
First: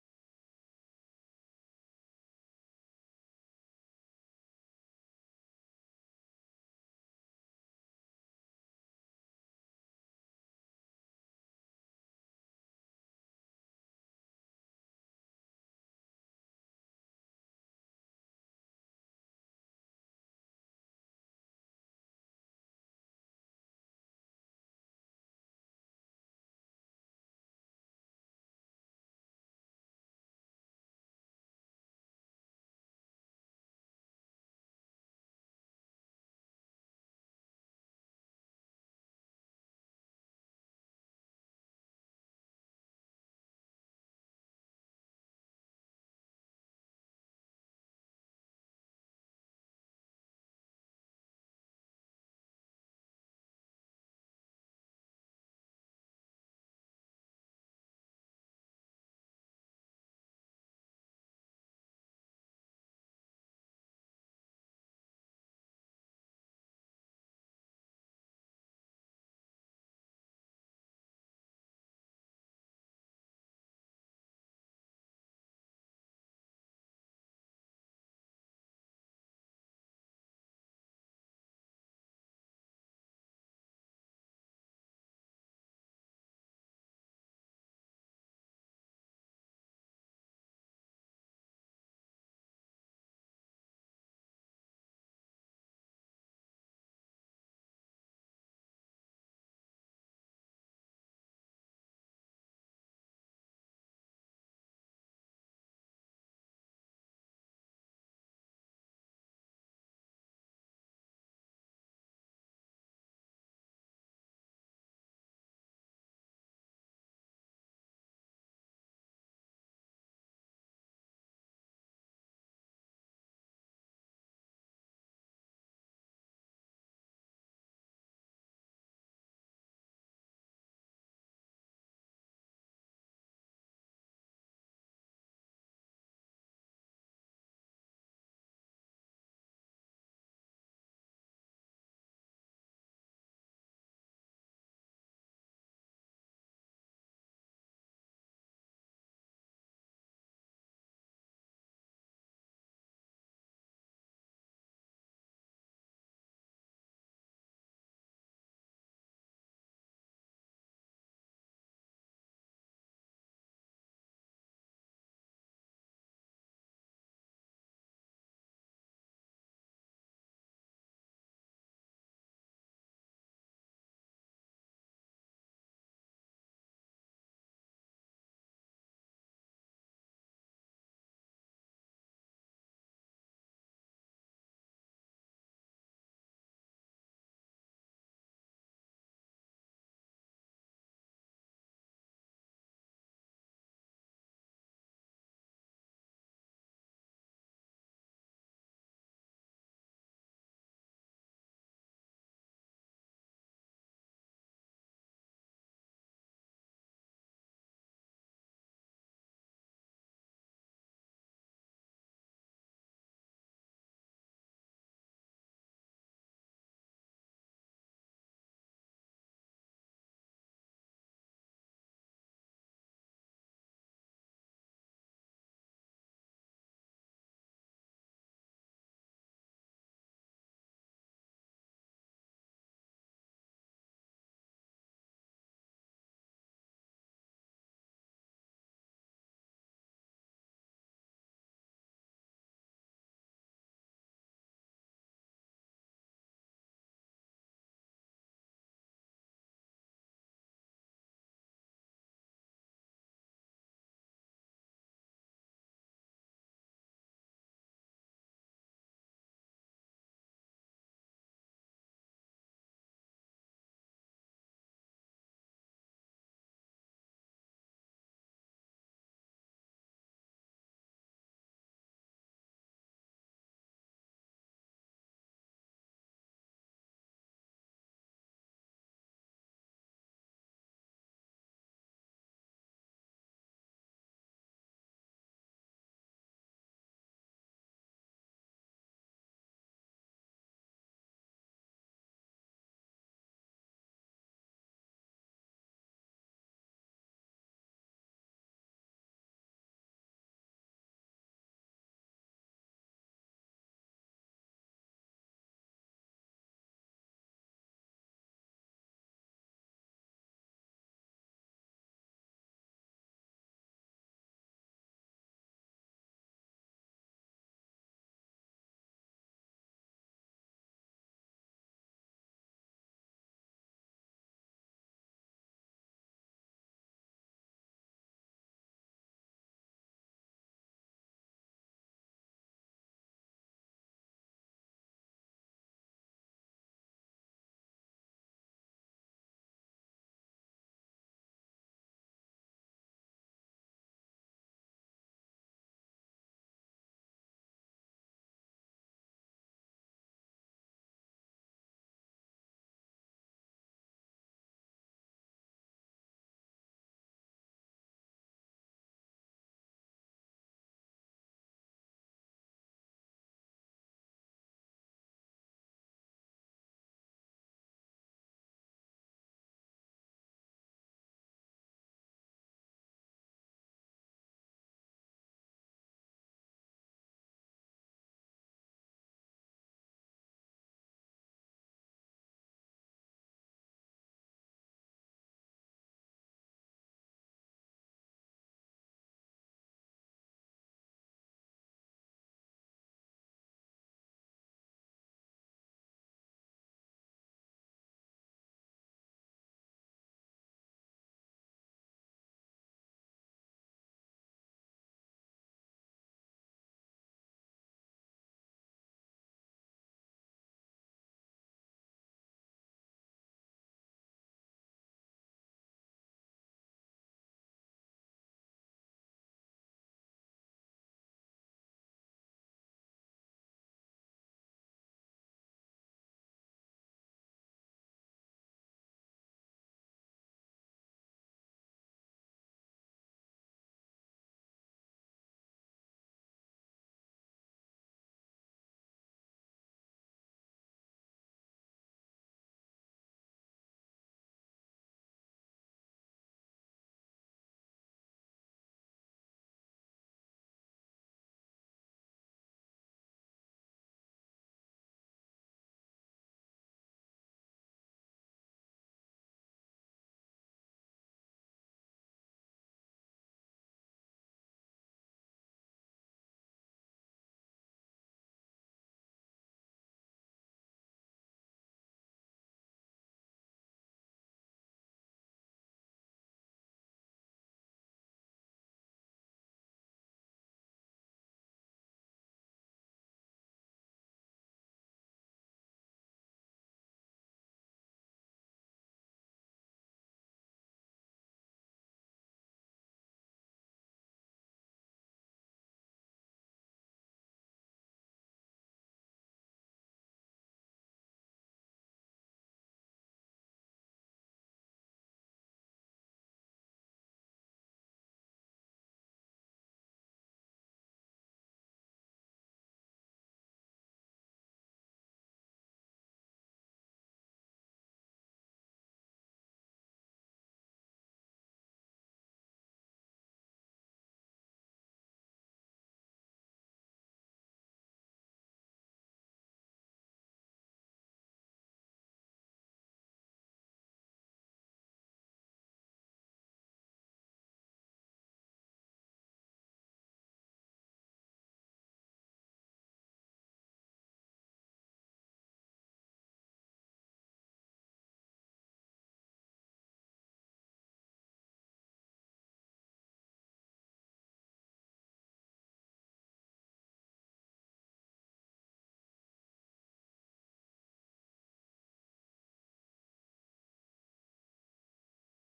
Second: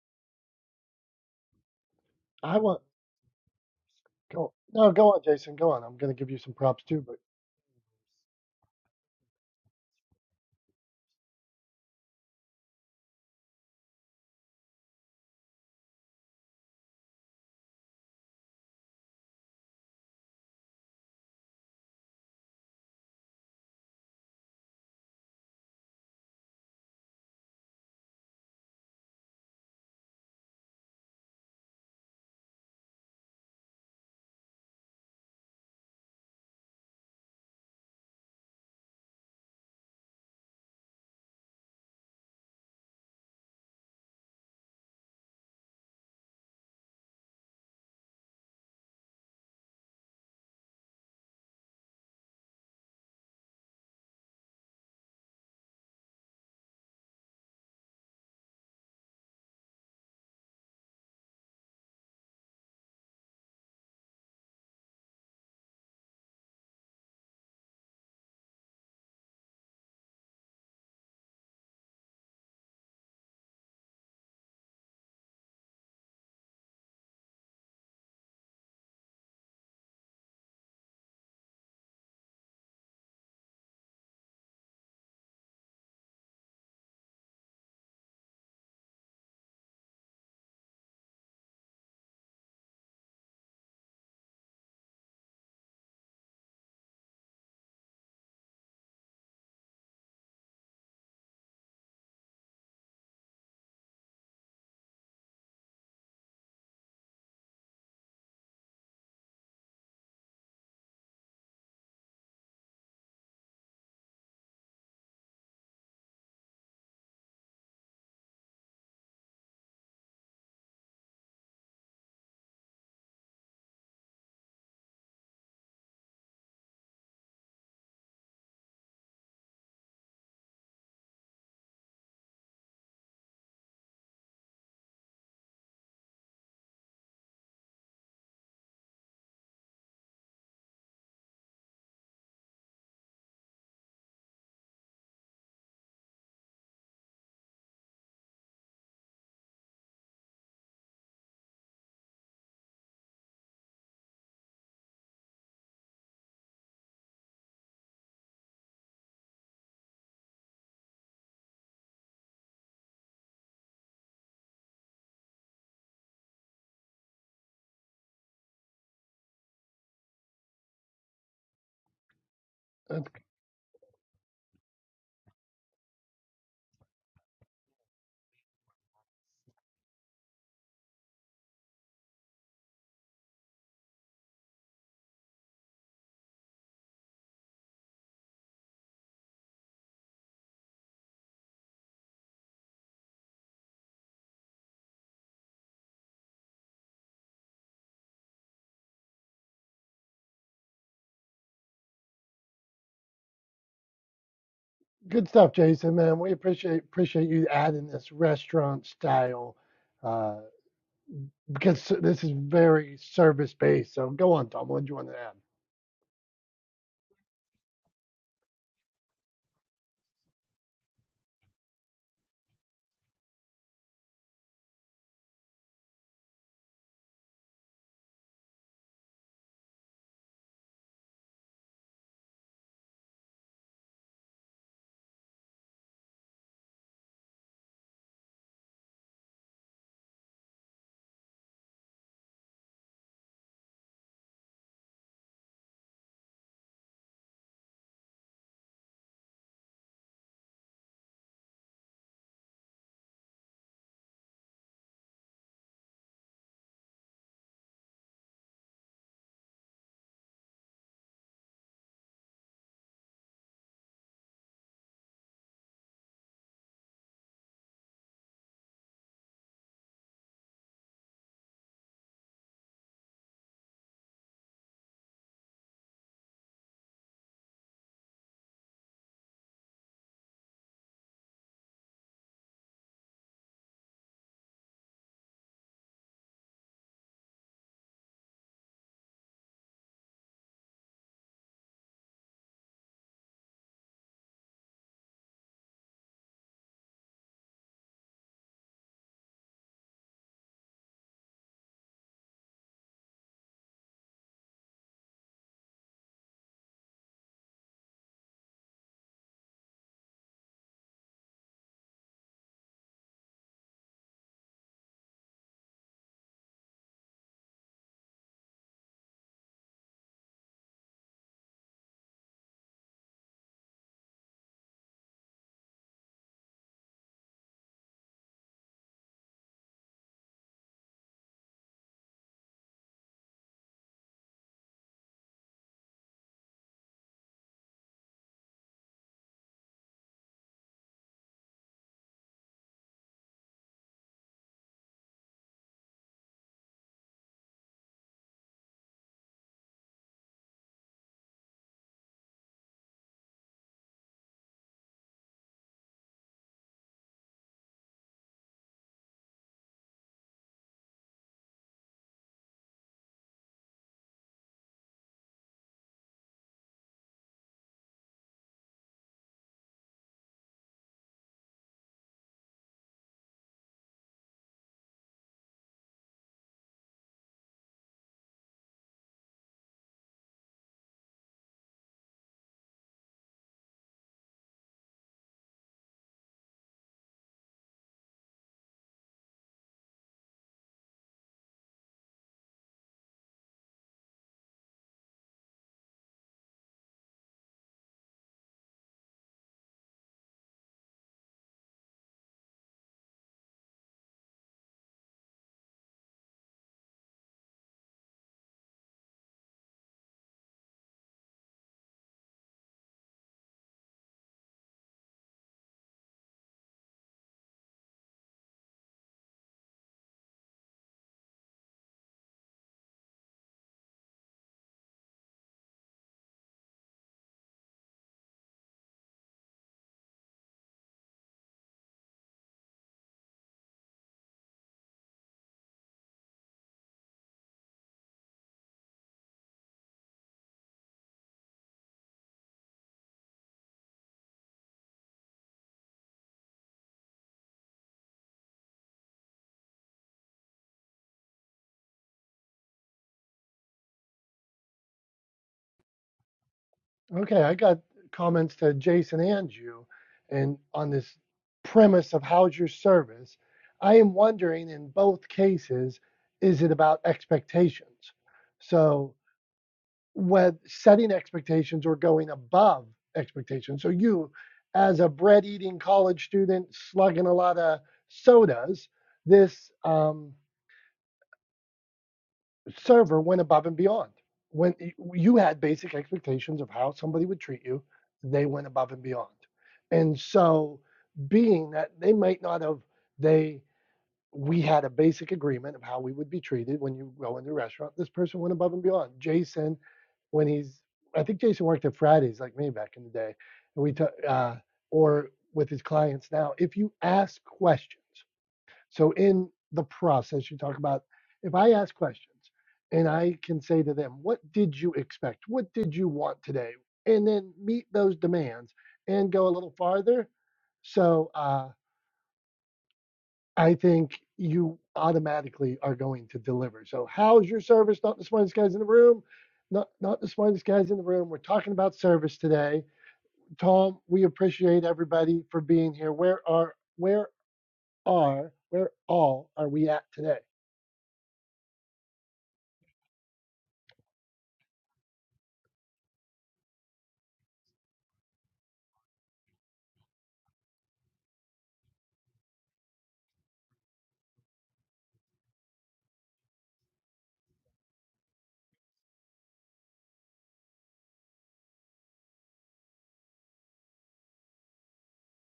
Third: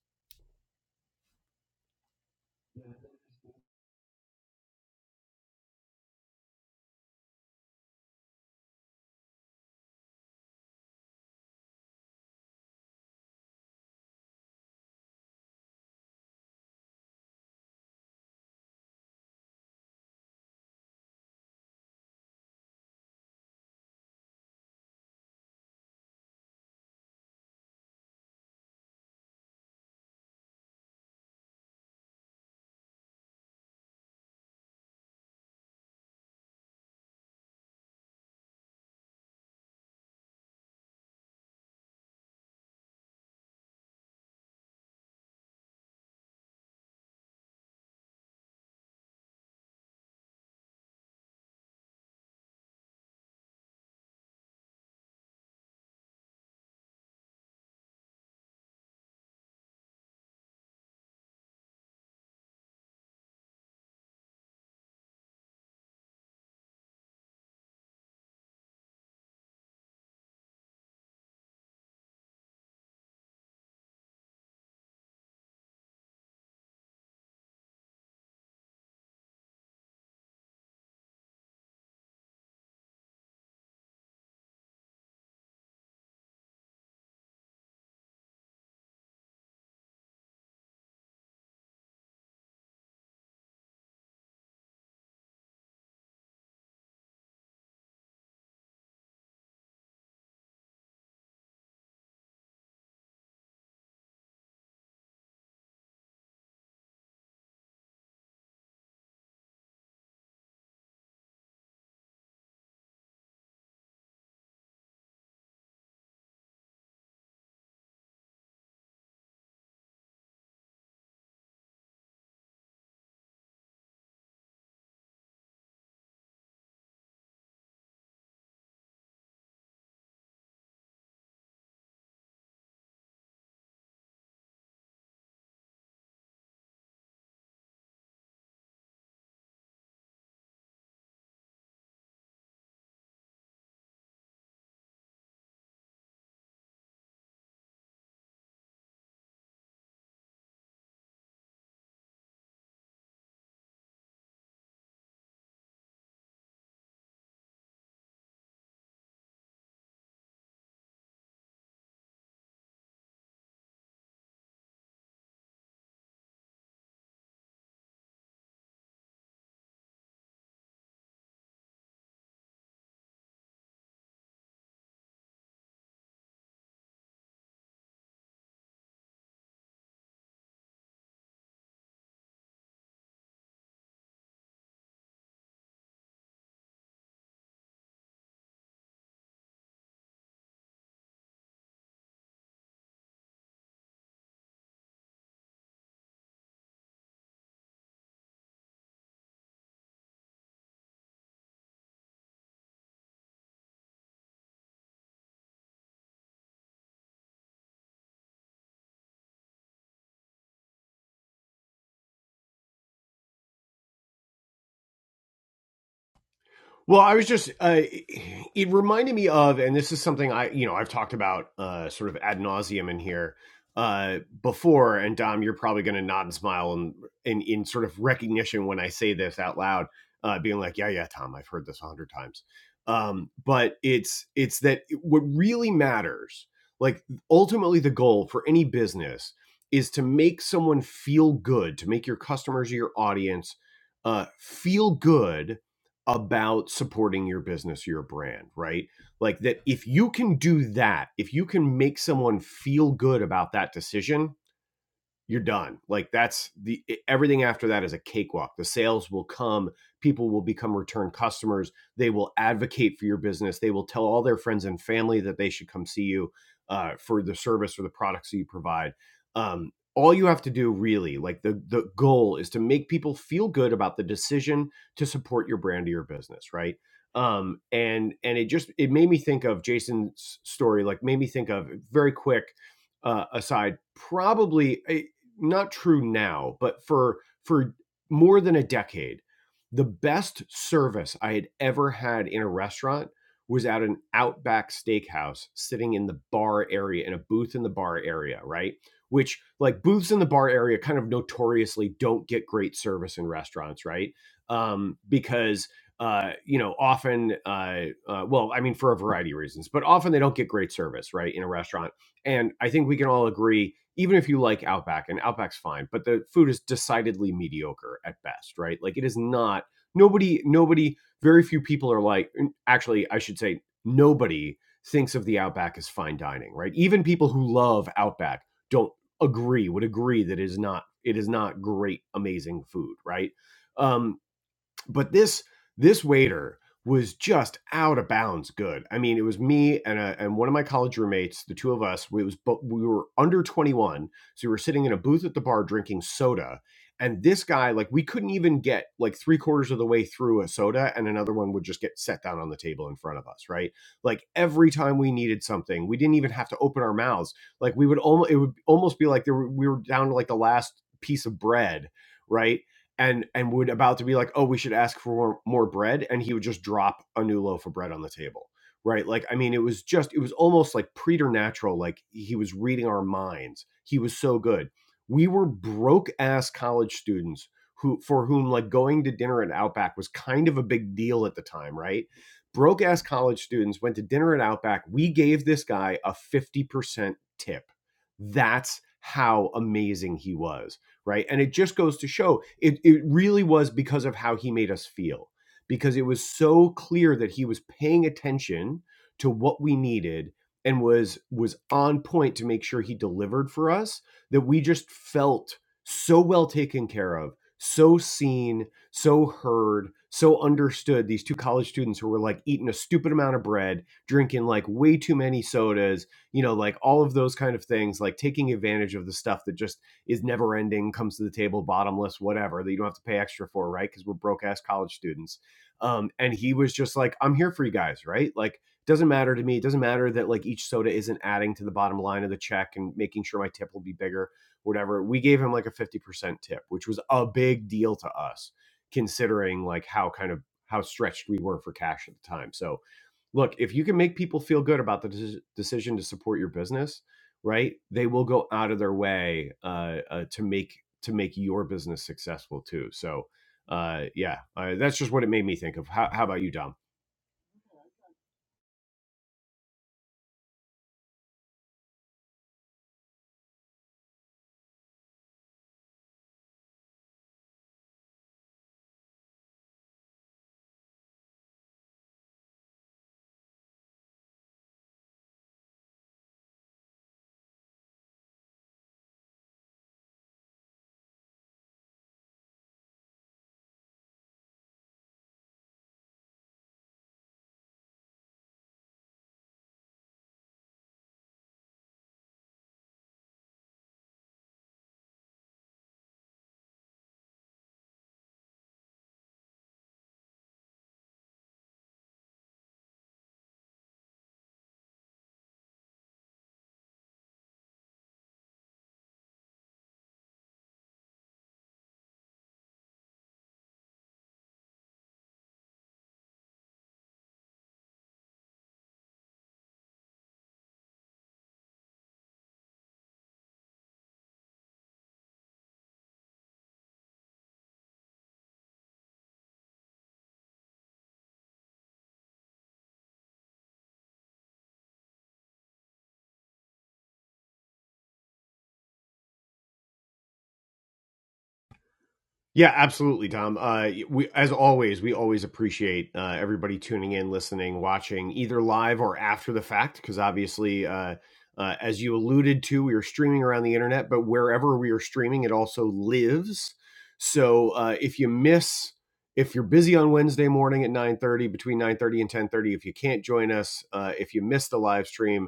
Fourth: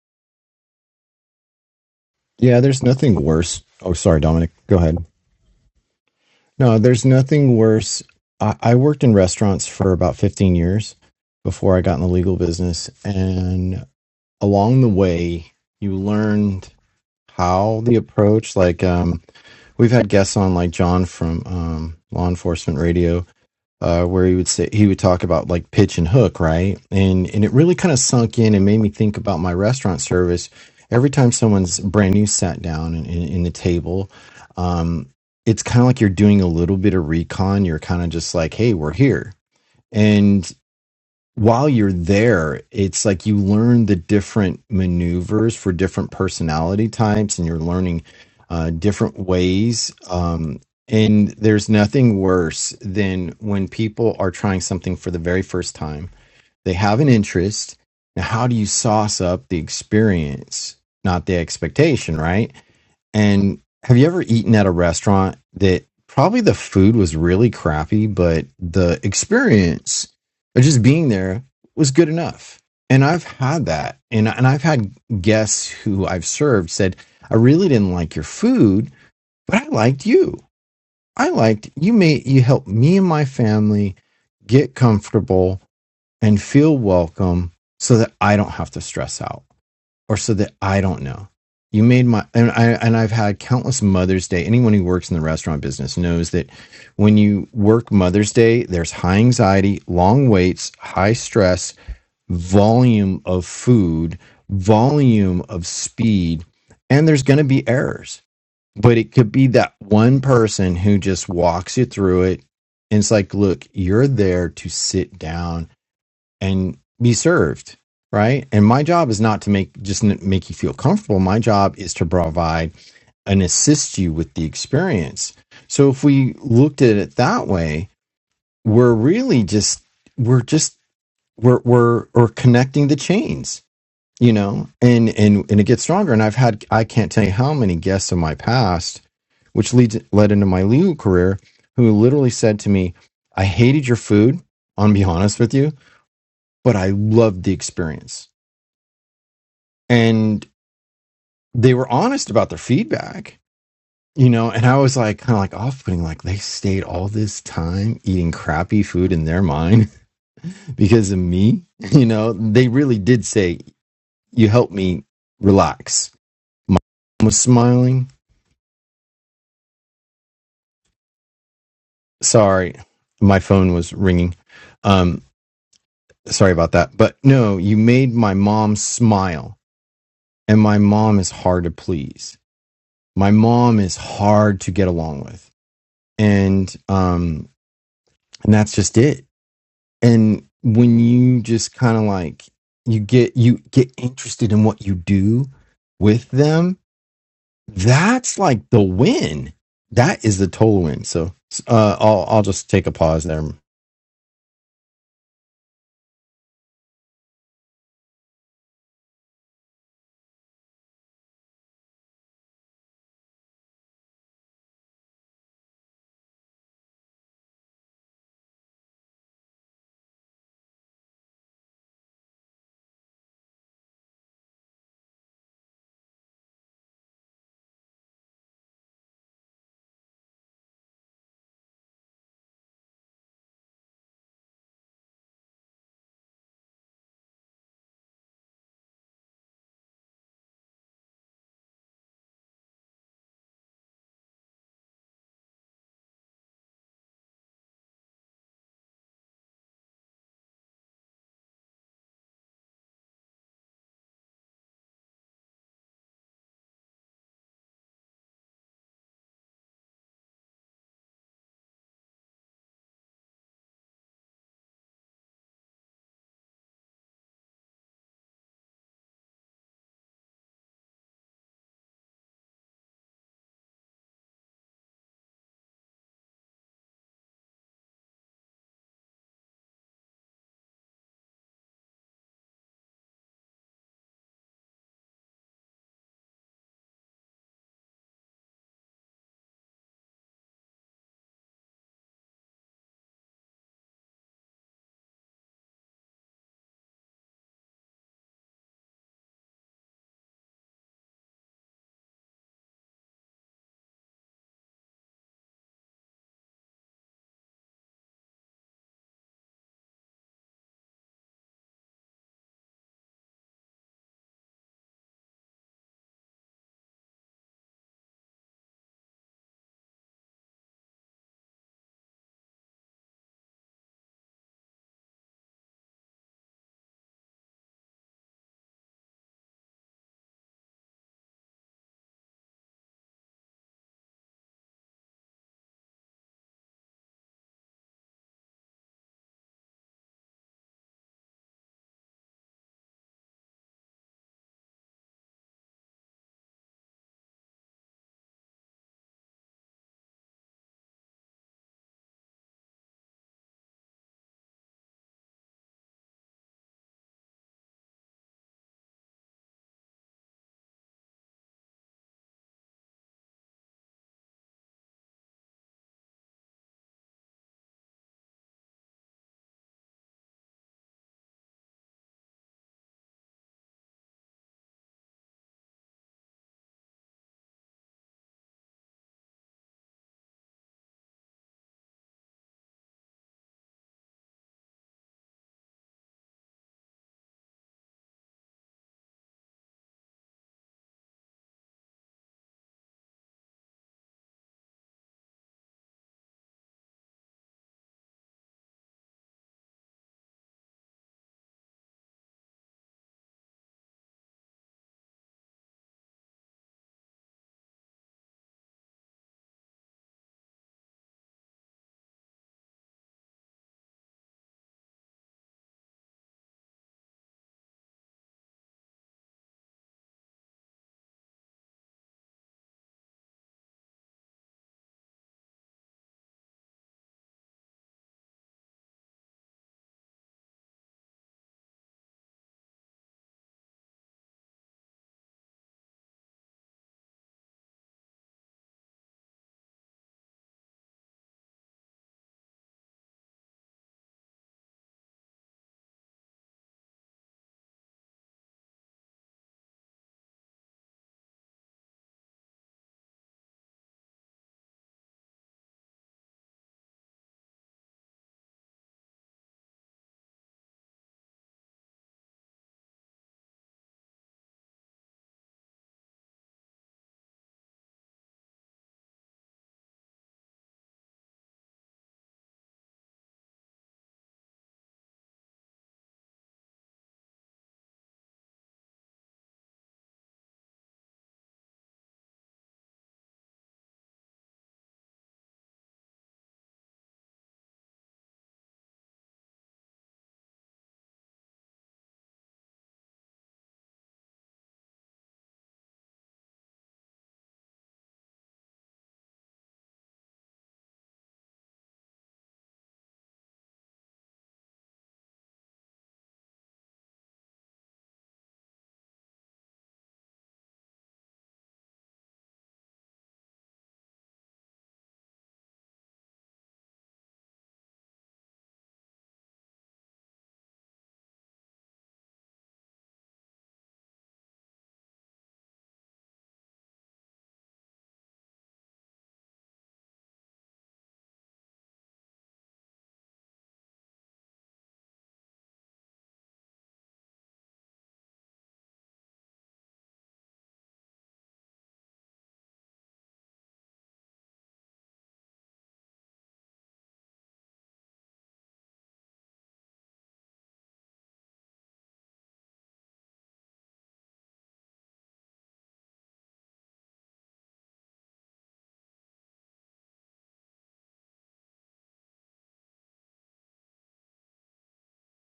A: I
C: Yeah,
A: want,
C: there's nothing worse. Oh, sorry, Dominic.
A: go,
C: Go
A: no,
C: ahead.
A: go on, Jason, go on. I'm going to give you some
C: No,
A: props
C: there's
A: too, but
C: nothing worse. I, I worked in restaurants for about 15 years before I got in the legal business. And along the way, you learned how the approach like um we've had guests on like john from um law enforcement radio uh where he would say he would talk about like pitch and hook right and and it really kind of sunk in and made me think about my restaurant service every time someone's brand new sat down in, in, in the table um it's kind of like you're doing a little bit of recon you're kind of just like hey we're here and while you're there, it's like you learn the different maneuvers for different personality types, and you're learning uh, different ways. Um, and there's nothing worse than when people are trying something for the very first time. They have an interest. Now, how do you sauce up the experience, not the expectation, right? And have you ever eaten at a restaurant that probably the food was really crappy, but the experience of just being there was good enough? And I've had that. And, and I've had guests who I've served said, I really didn't like your food, but I liked you. I liked you made you helped me and my family get comfortable and feel welcome so that I don't have to stress out or so that I don't know. You made my and I and I've had countless Mother's Day. Anyone who works in the restaurant business knows that when you work Mother's Day, there's high anxiety, long waits, high stress, volume of food, volume of speed, and there's going to be errors. But it could be that one person who just walks you through it. And it's like, look, you're there to sit down and be served, right? And my job is not to make just n- make you feel comfortable. My job is to provide and assist you with the experience. So if we looked at it that way, we're really just we're just we're we're we're connecting the chains, you know, and and and it gets stronger. And I've had I can't tell you how many guests in my past, which leads led into my legal career, who literally said to me, "I hated your food." I'm gonna be honest with you but I loved the experience. And they were honest about their feedback, you know, and I was like kind of like off putting, like they stayed all this time eating crappy food in their mind because of me. You know, they really did say, You helped me relax. My mom was smiling. Sorry,
A: that's
C: my phone was ringing. Um, sorry about that. But no, you made my mom smile. And my mom is hard to please. My mom is hard to get along with and um and that's just it and when you just kind of like you get you get interested in what you do with them that's like the win that is the total win so uh i'll i'll just take a pause there
A: good stuff, Jason, man. We appreciate appreciate you adding this restaurant style uh, because this is very service based. So go on, Tom. What do you want to add?
B: Well, I was just, uh, it reminded me of, and this is something I, you know, I've talked about uh, sort of ad nauseum in here uh, before. And Dom, you're probably going to nod and smile and in, in, in sort of recognition when I say this out loud, uh, being like, yeah, yeah, Tom, I've heard this a hundred times. Um, but it's, it's that what really matters, like ultimately the goal for any business is to make someone feel good, to make your customers or your audience uh, feel good about supporting your business, your brand, right? Like that if you can do that, if you can make someone feel good about that decision, you're done. Like that's the e, everything after that is a cakewalk. The sales will come, people will become return customers, they will advocate for your business, they will tell all their friends and family that they should come see you uh, for the service or the products that you provide. Um, all you have to do really, like the the goal is to make people feel good about the decision to support your brand or your business, right? Um, and and it just it made me think of Jason's story, like made me think of very quick uh, aside, probably eh, not true now, but for for more than a decade, the best service I had ever had in a restaurant was at an Outback Steakhouse, sitting in the bar area in a booth in the bar area, right? Which like booths in the bar area kind of notoriously don't get great service in restaurants, right? Um, because uh, you know, often, uh, uh, well, I mean, for a variety of reasons, but often they don't get great service, right, in a restaurant. And I think we can all agree even if you like Outback and Outback's fine, but the food is decidedly mediocre at best, right? Like it is not nobody nobody very few people are like actually I should say nobody thinks of the Outback as fine dining, right? Even people who love Outback don't agree would agree that it is not it is not great amazing food, right? Um but this this waiter was just out of bounds good. I mean, it was me and a, and one of my college roommates, the two of us. We was we were under 21, so we were sitting in a booth at the bar drinking soda. And this guy, like, we couldn't even get like three quarters of the way through a soda, and another one would just get set down on the table in front of us, right? Like every time we needed something, we didn't even have to open our mouths. Like we would almost, it would almost be like there were, we were down to like the last piece of bread, right? and and would about to be like, oh, we should ask for more, more bread, and he would just drop a new loaf of bread on the table, right? Like, I mean, it was just it was almost like preternatural. Like he was reading our minds. He was so good. We were broke ass college students who for whom like going to dinner at Outback was kind of a big deal at the time, right? Broke ass college students went to dinner at Outback. We gave this guy a 50% tip. That's how amazing he was, right? And it just goes to show it, it really was because of how he made us feel, because it was so clear that he was paying attention to what we needed and was was on point to make sure he delivered for us that we just felt so well taken care of so seen so heard so understood these two college students who were like eating a stupid amount of bread drinking like way too many sodas you know like all of those kind of things like taking advantage of the stuff that just is never ending comes to the table bottomless whatever that you don't have to pay extra for right because we're broke ass college students um, and he was just like i'm here for you guys right like doesn't matter to me it doesn't matter that like each soda isn't adding to the bottom line of the check and making sure my tip will be bigger whatever we gave him like a 50% tip which was a big deal to us considering like how kind of how stretched we were for cash at the time so look, if you can make people feel good about the deci- decision to support your business, right? They will go out of their way uh, uh, to make to make your business successful too. So, uh, yeah, uh, that's just what it made me think of. How, how about you, Dom?
A: Okay, I got comments to Jason and you, and on this premise of how's your service, I am wondering in both cases, is it about expectations? So, whether setting expectations or going above expectations. So, you, as a bread eating college student, slugging a lot of sodas, this um, server went above and beyond. When you had basic expectations of how somebody would treat you, they went above and beyond. And so, being that they might not have, they we had a basic agreement of how we would be treated when you go into a restaurant. This person went above and beyond. Jason, when he's, I think Jason worked at Fridays like me back in the day, and we took, uh, or with his clients now. If you ask questions so in the process, you talk about if I ask questions and I can say to them, what did you expect? What did you want today? And then meet those demands and go a little farther. So uh, I think you automatically are going to deliver. So how's your service? Not the smartest guys in the room. Not, not the smartest guys in the room. We're talking about service today. Tom, we appreciate everybody for being here. Where are where are where all are we at today?
B: Yeah, absolutely, Tom. Uh, we, as always, we always appreciate uh, everybody tuning in, listening, watching, either live or after the fact, because obviously, uh, uh, as you alluded to, we are streaming around the internet, but wherever we are streaming, it also lives. So uh, if you miss, if you're busy on Wednesday morning at 9:30, between 9:30 and 10:30, if you can't join us, uh, if you miss the live stream,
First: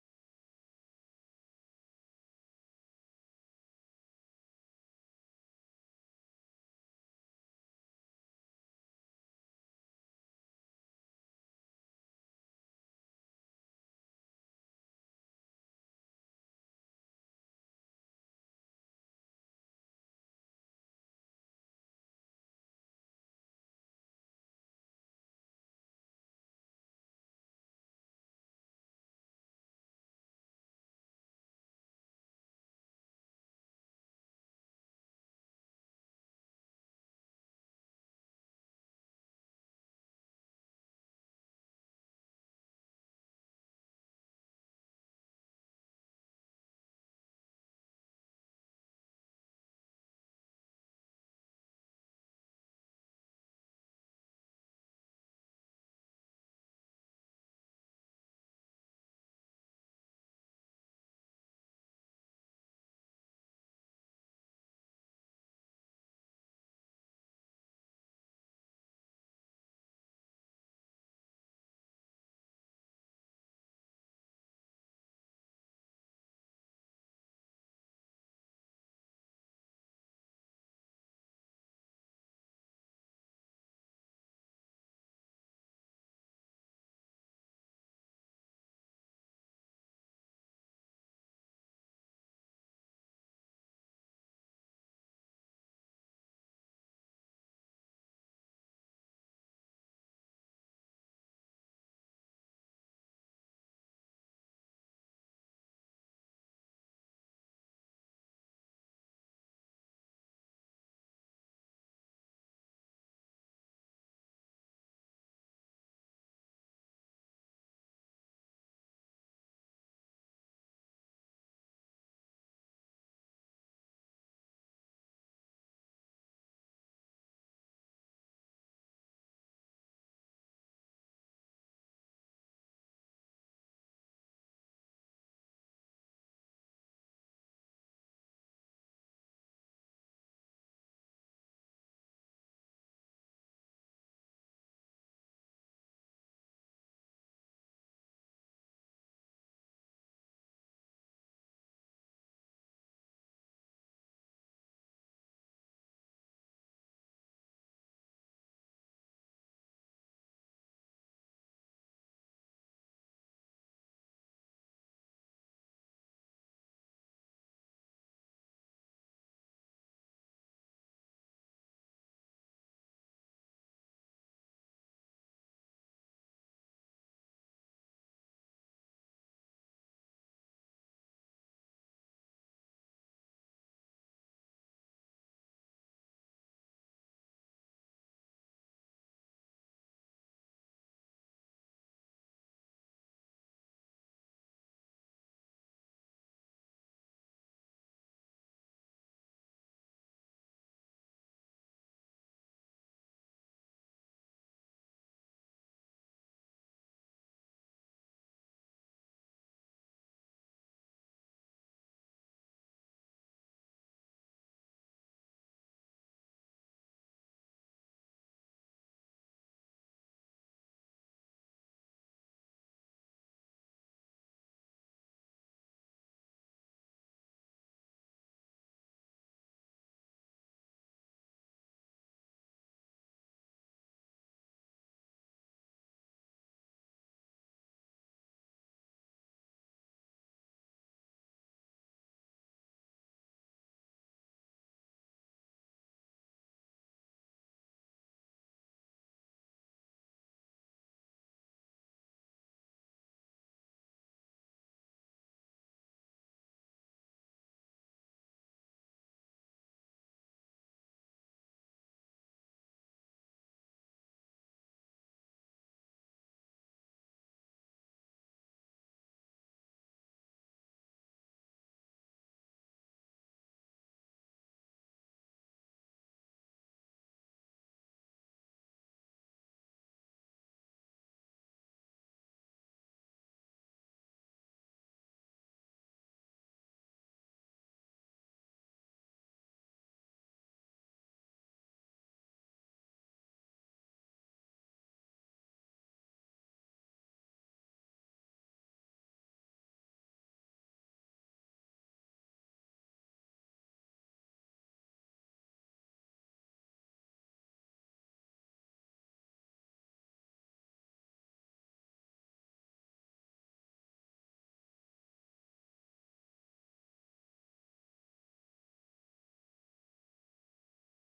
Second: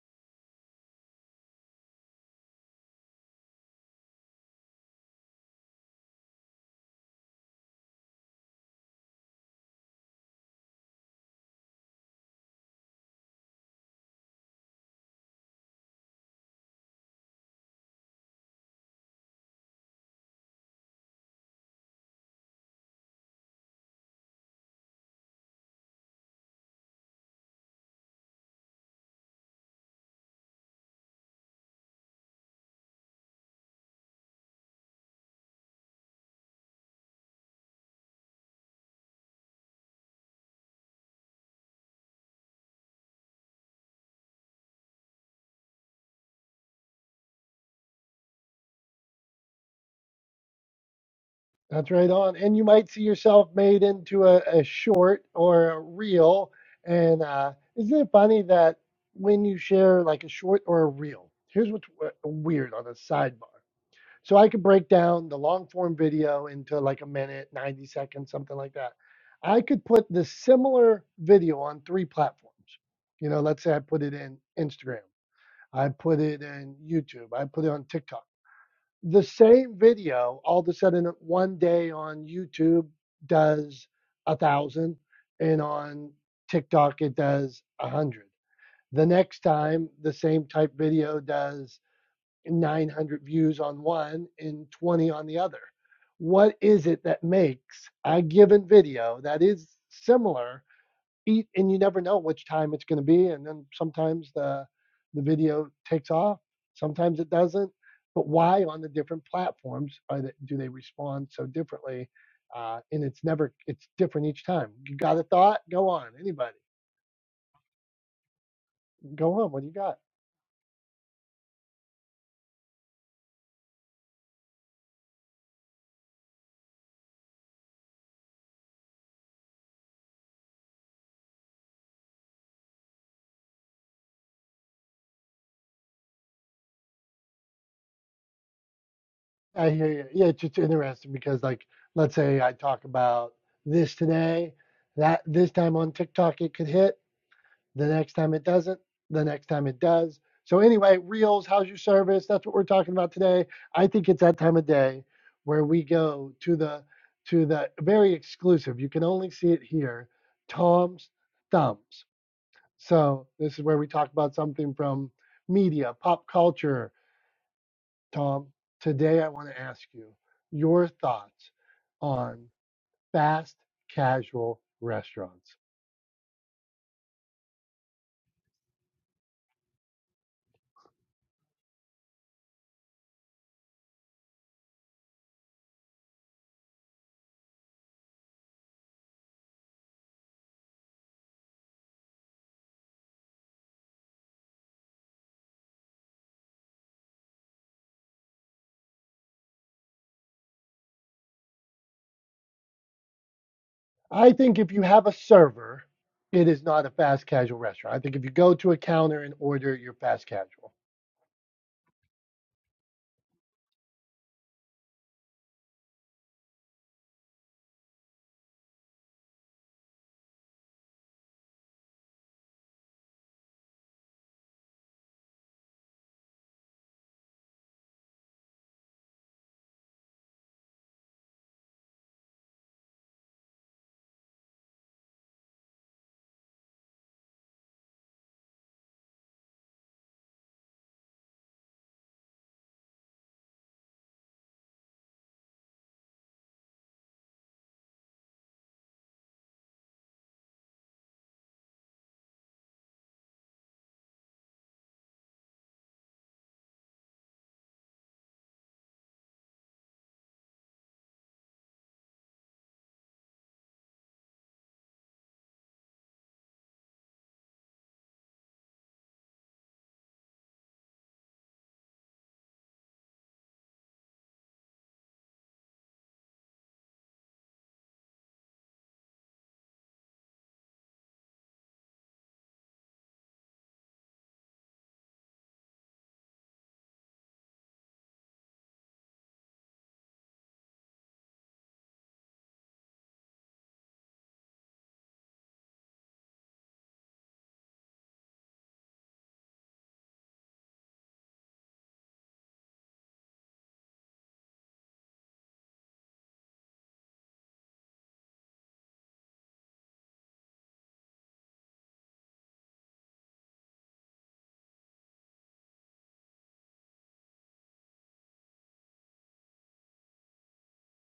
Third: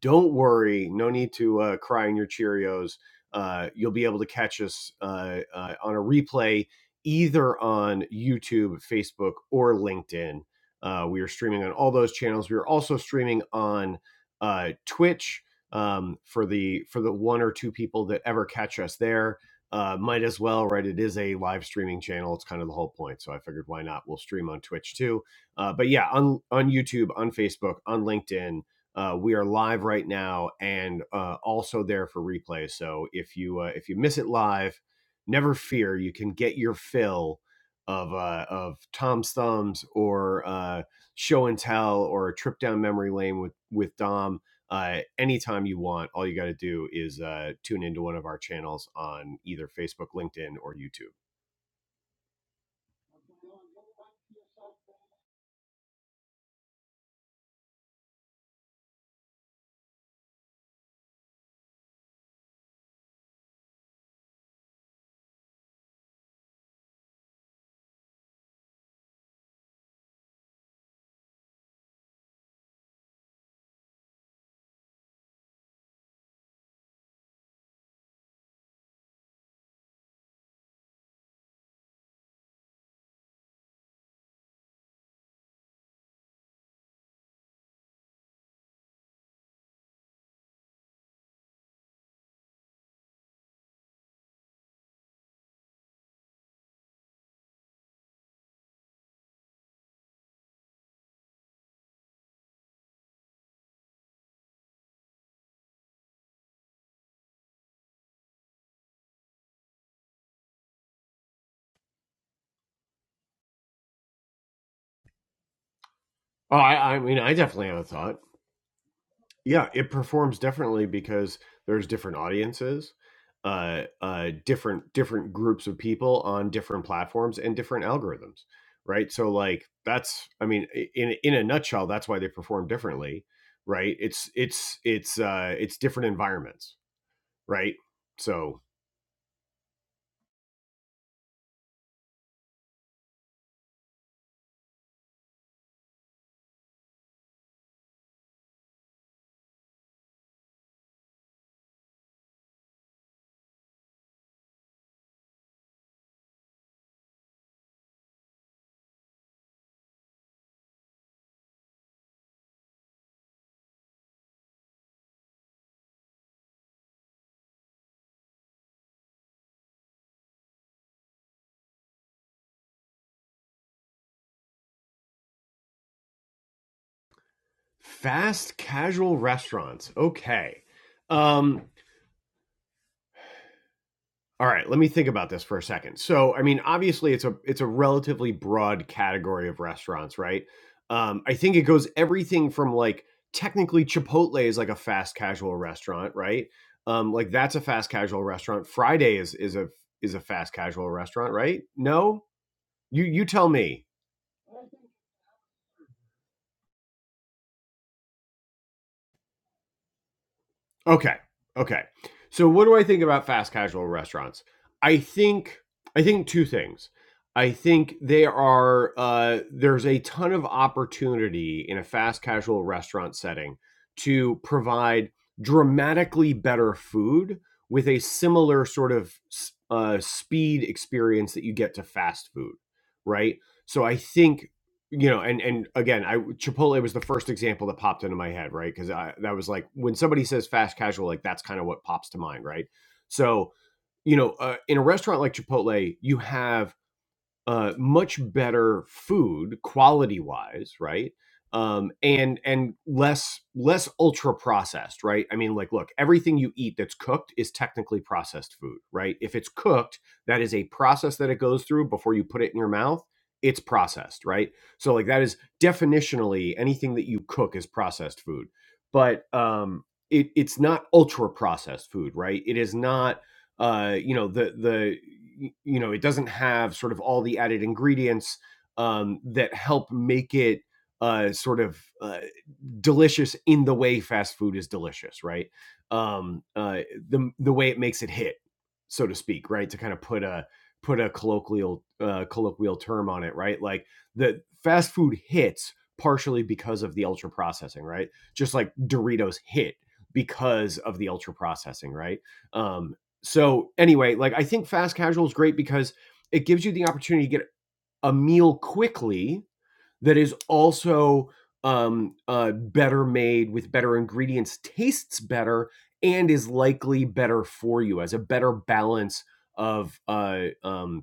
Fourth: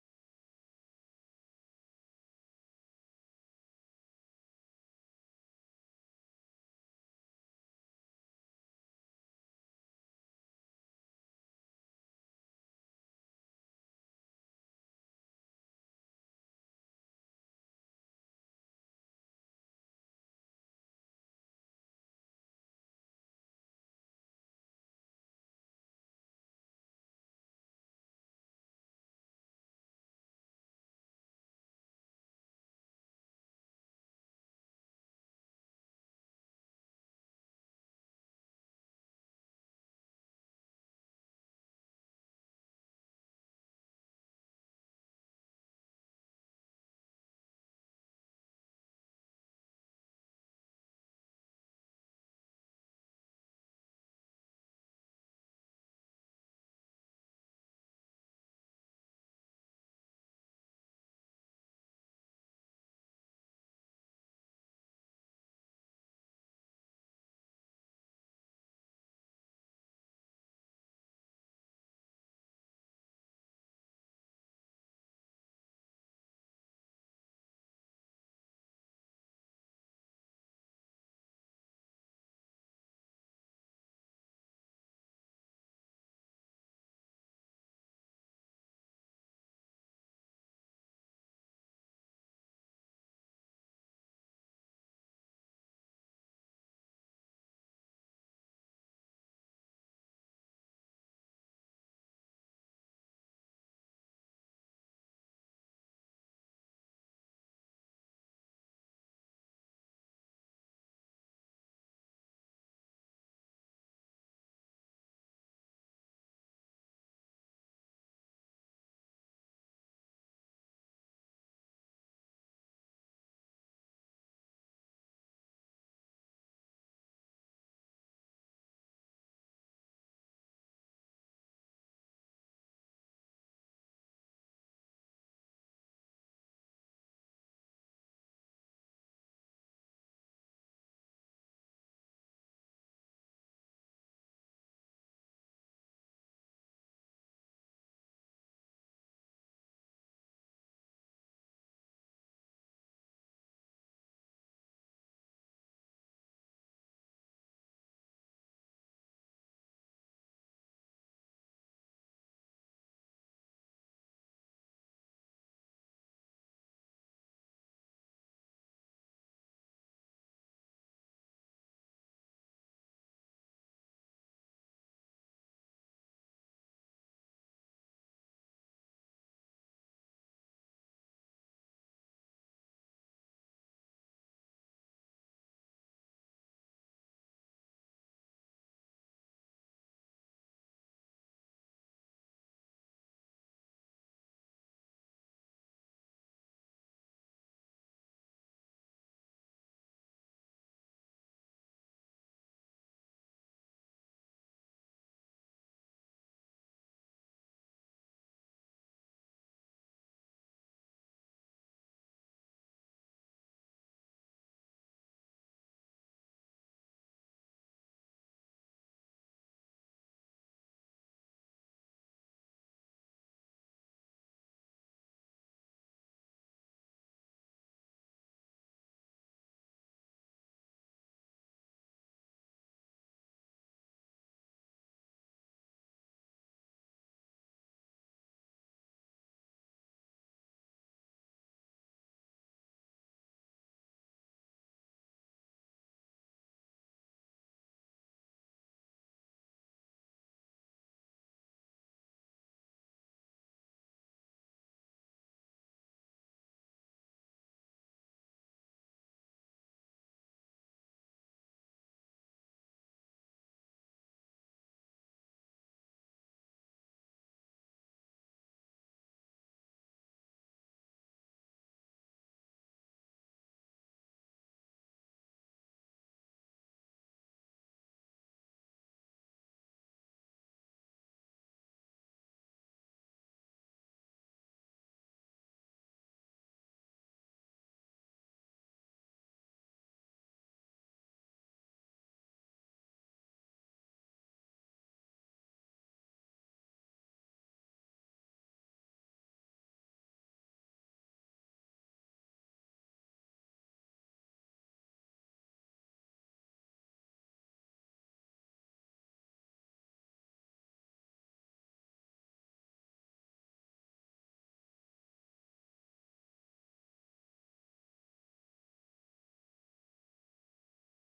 B: don't worry, no need to uh, cry in your Cheerios. Uh, you'll be able to catch us uh, uh, on a replay either on YouTube, Facebook, or LinkedIn. Uh, we are streaming on all those channels. We are also streaming on uh, Twitch um, for the for the one or two people that ever catch us there. Uh, might as well, right? It is a live streaming channel. It's kind of the whole point. So I figured, why not? We'll stream on Twitch too. Uh, but yeah, on on YouTube, on Facebook, on LinkedIn, uh, we are live right now and uh, also there for replay. So if you uh, if you miss it live, never fear. You can get your fill of uh, of Tom's thumbs or uh, show and tell or a trip down memory lane with with Dom. Uh, anytime you want, all you got to do is uh, tune into one of our channels on either Facebook, LinkedIn, or YouTube.
A: That's right on. And you might see yourself made into a, a short or a reel. And uh, isn't it funny that when you share like a short or a reel, here's what's w- weird on a sidebar. So I could break down the long form video into like a minute, 90 seconds, something like that. I could put the similar video on three platforms. You know, let's say I put it in Instagram, I put it in YouTube, I put it on TikTok the same video all of a sudden one day on YouTube does a thousand and on TikTok it does a hundred. The next time the same type video does 900 views on one and 20 on the other. What is it that makes a given video that is similar eat and you never know which time it's going to be and then sometimes the the video takes off sometimes it doesn't but why on the different platforms are they, do they respond so differently uh, and it's never it's different each time you got a thought go on anybody
B: Oh, I, I mean, I definitely have a thought.
A: go on what do
B: yeah
A: you
B: it
A: got
B: performs differently because there's different audiences uh uh different different groups of people on different platforms and different algorithms right so like that's i mean i- in in a nutshell that's why they perform differently right it's it's it's uh it's different environments right so
A: i hear you yeah it's just interesting because like let's say i talk about this today that this time on tiktok it could hit The next time it doesn't, the next time it does. So, anyway, Reels, how's your service? That's what we're talking about today. I think it's that time of day where we go to the to the very exclusive. You can only see it here, Tom's Thumbs. So this is where we talk about something from media, pop culture. Tom, today I want to ask you your thoughts on fast casual restaurants.
B: fast casual restaurants okay um All right, let me think about this for a second. So, I mean, obviously, it's a it's a relatively broad category of restaurants, right? Um, I think it goes everything from like technically Chipotle is like a fast casual restaurant, right? Um, like that's a fast casual restaurant. Friday is is a is a fast casual restaurant, right? No, you you tell me.
A: I think if you have a server, it is not a fast casual restaurant. I think if you go to a counter and order, you're fast casual.
B: Okay. Okay. So what do I think about fast casual restaurants? I think I think two things. I think they are uh, there's a ton of opportunity in a fast casual restaurant setting to provide dramatically better food with a similar sort of s- uh, speed experience that you get to fast food, right? So I think you know and and again i chipotle was the first example that popped into my head right because i that was like when somebody says fast casual like that's kind of what pops to mind right so you know uh, in a restaurant like chipotle you have uh, much better food quality wise, right? Um, and and less less ultra processed, right? I mean, like, look, everything you eat that's cooked is technically processed food, right? If it's cooked, that is a process that it goes through before you put it in your mouth. It's processed, right? So like that is definitionally anything that you cook is processed food, but um, it it's not ultra processed food, right? It is not uh, you know the the you know it doesn't have sort of all the added ingredients um, that help make it uh, sort of uh, delicious in the way fast food is delicious, right? Um, uh, the the way it makes it hit, so to speak, right? To kind of put a put a colloquial uh, colloquial term on it, right? Like the fast food hits partially because of the ultra processing, right? Just like Doritos hit because of the ultra processing, right? Um, so anyway, like I think fast casual is great because it gives you the opportunity to get a meal quickly that is also um, uh, better made with better ingredients, tastes better, and is likely better for you as a better balance of uh, um,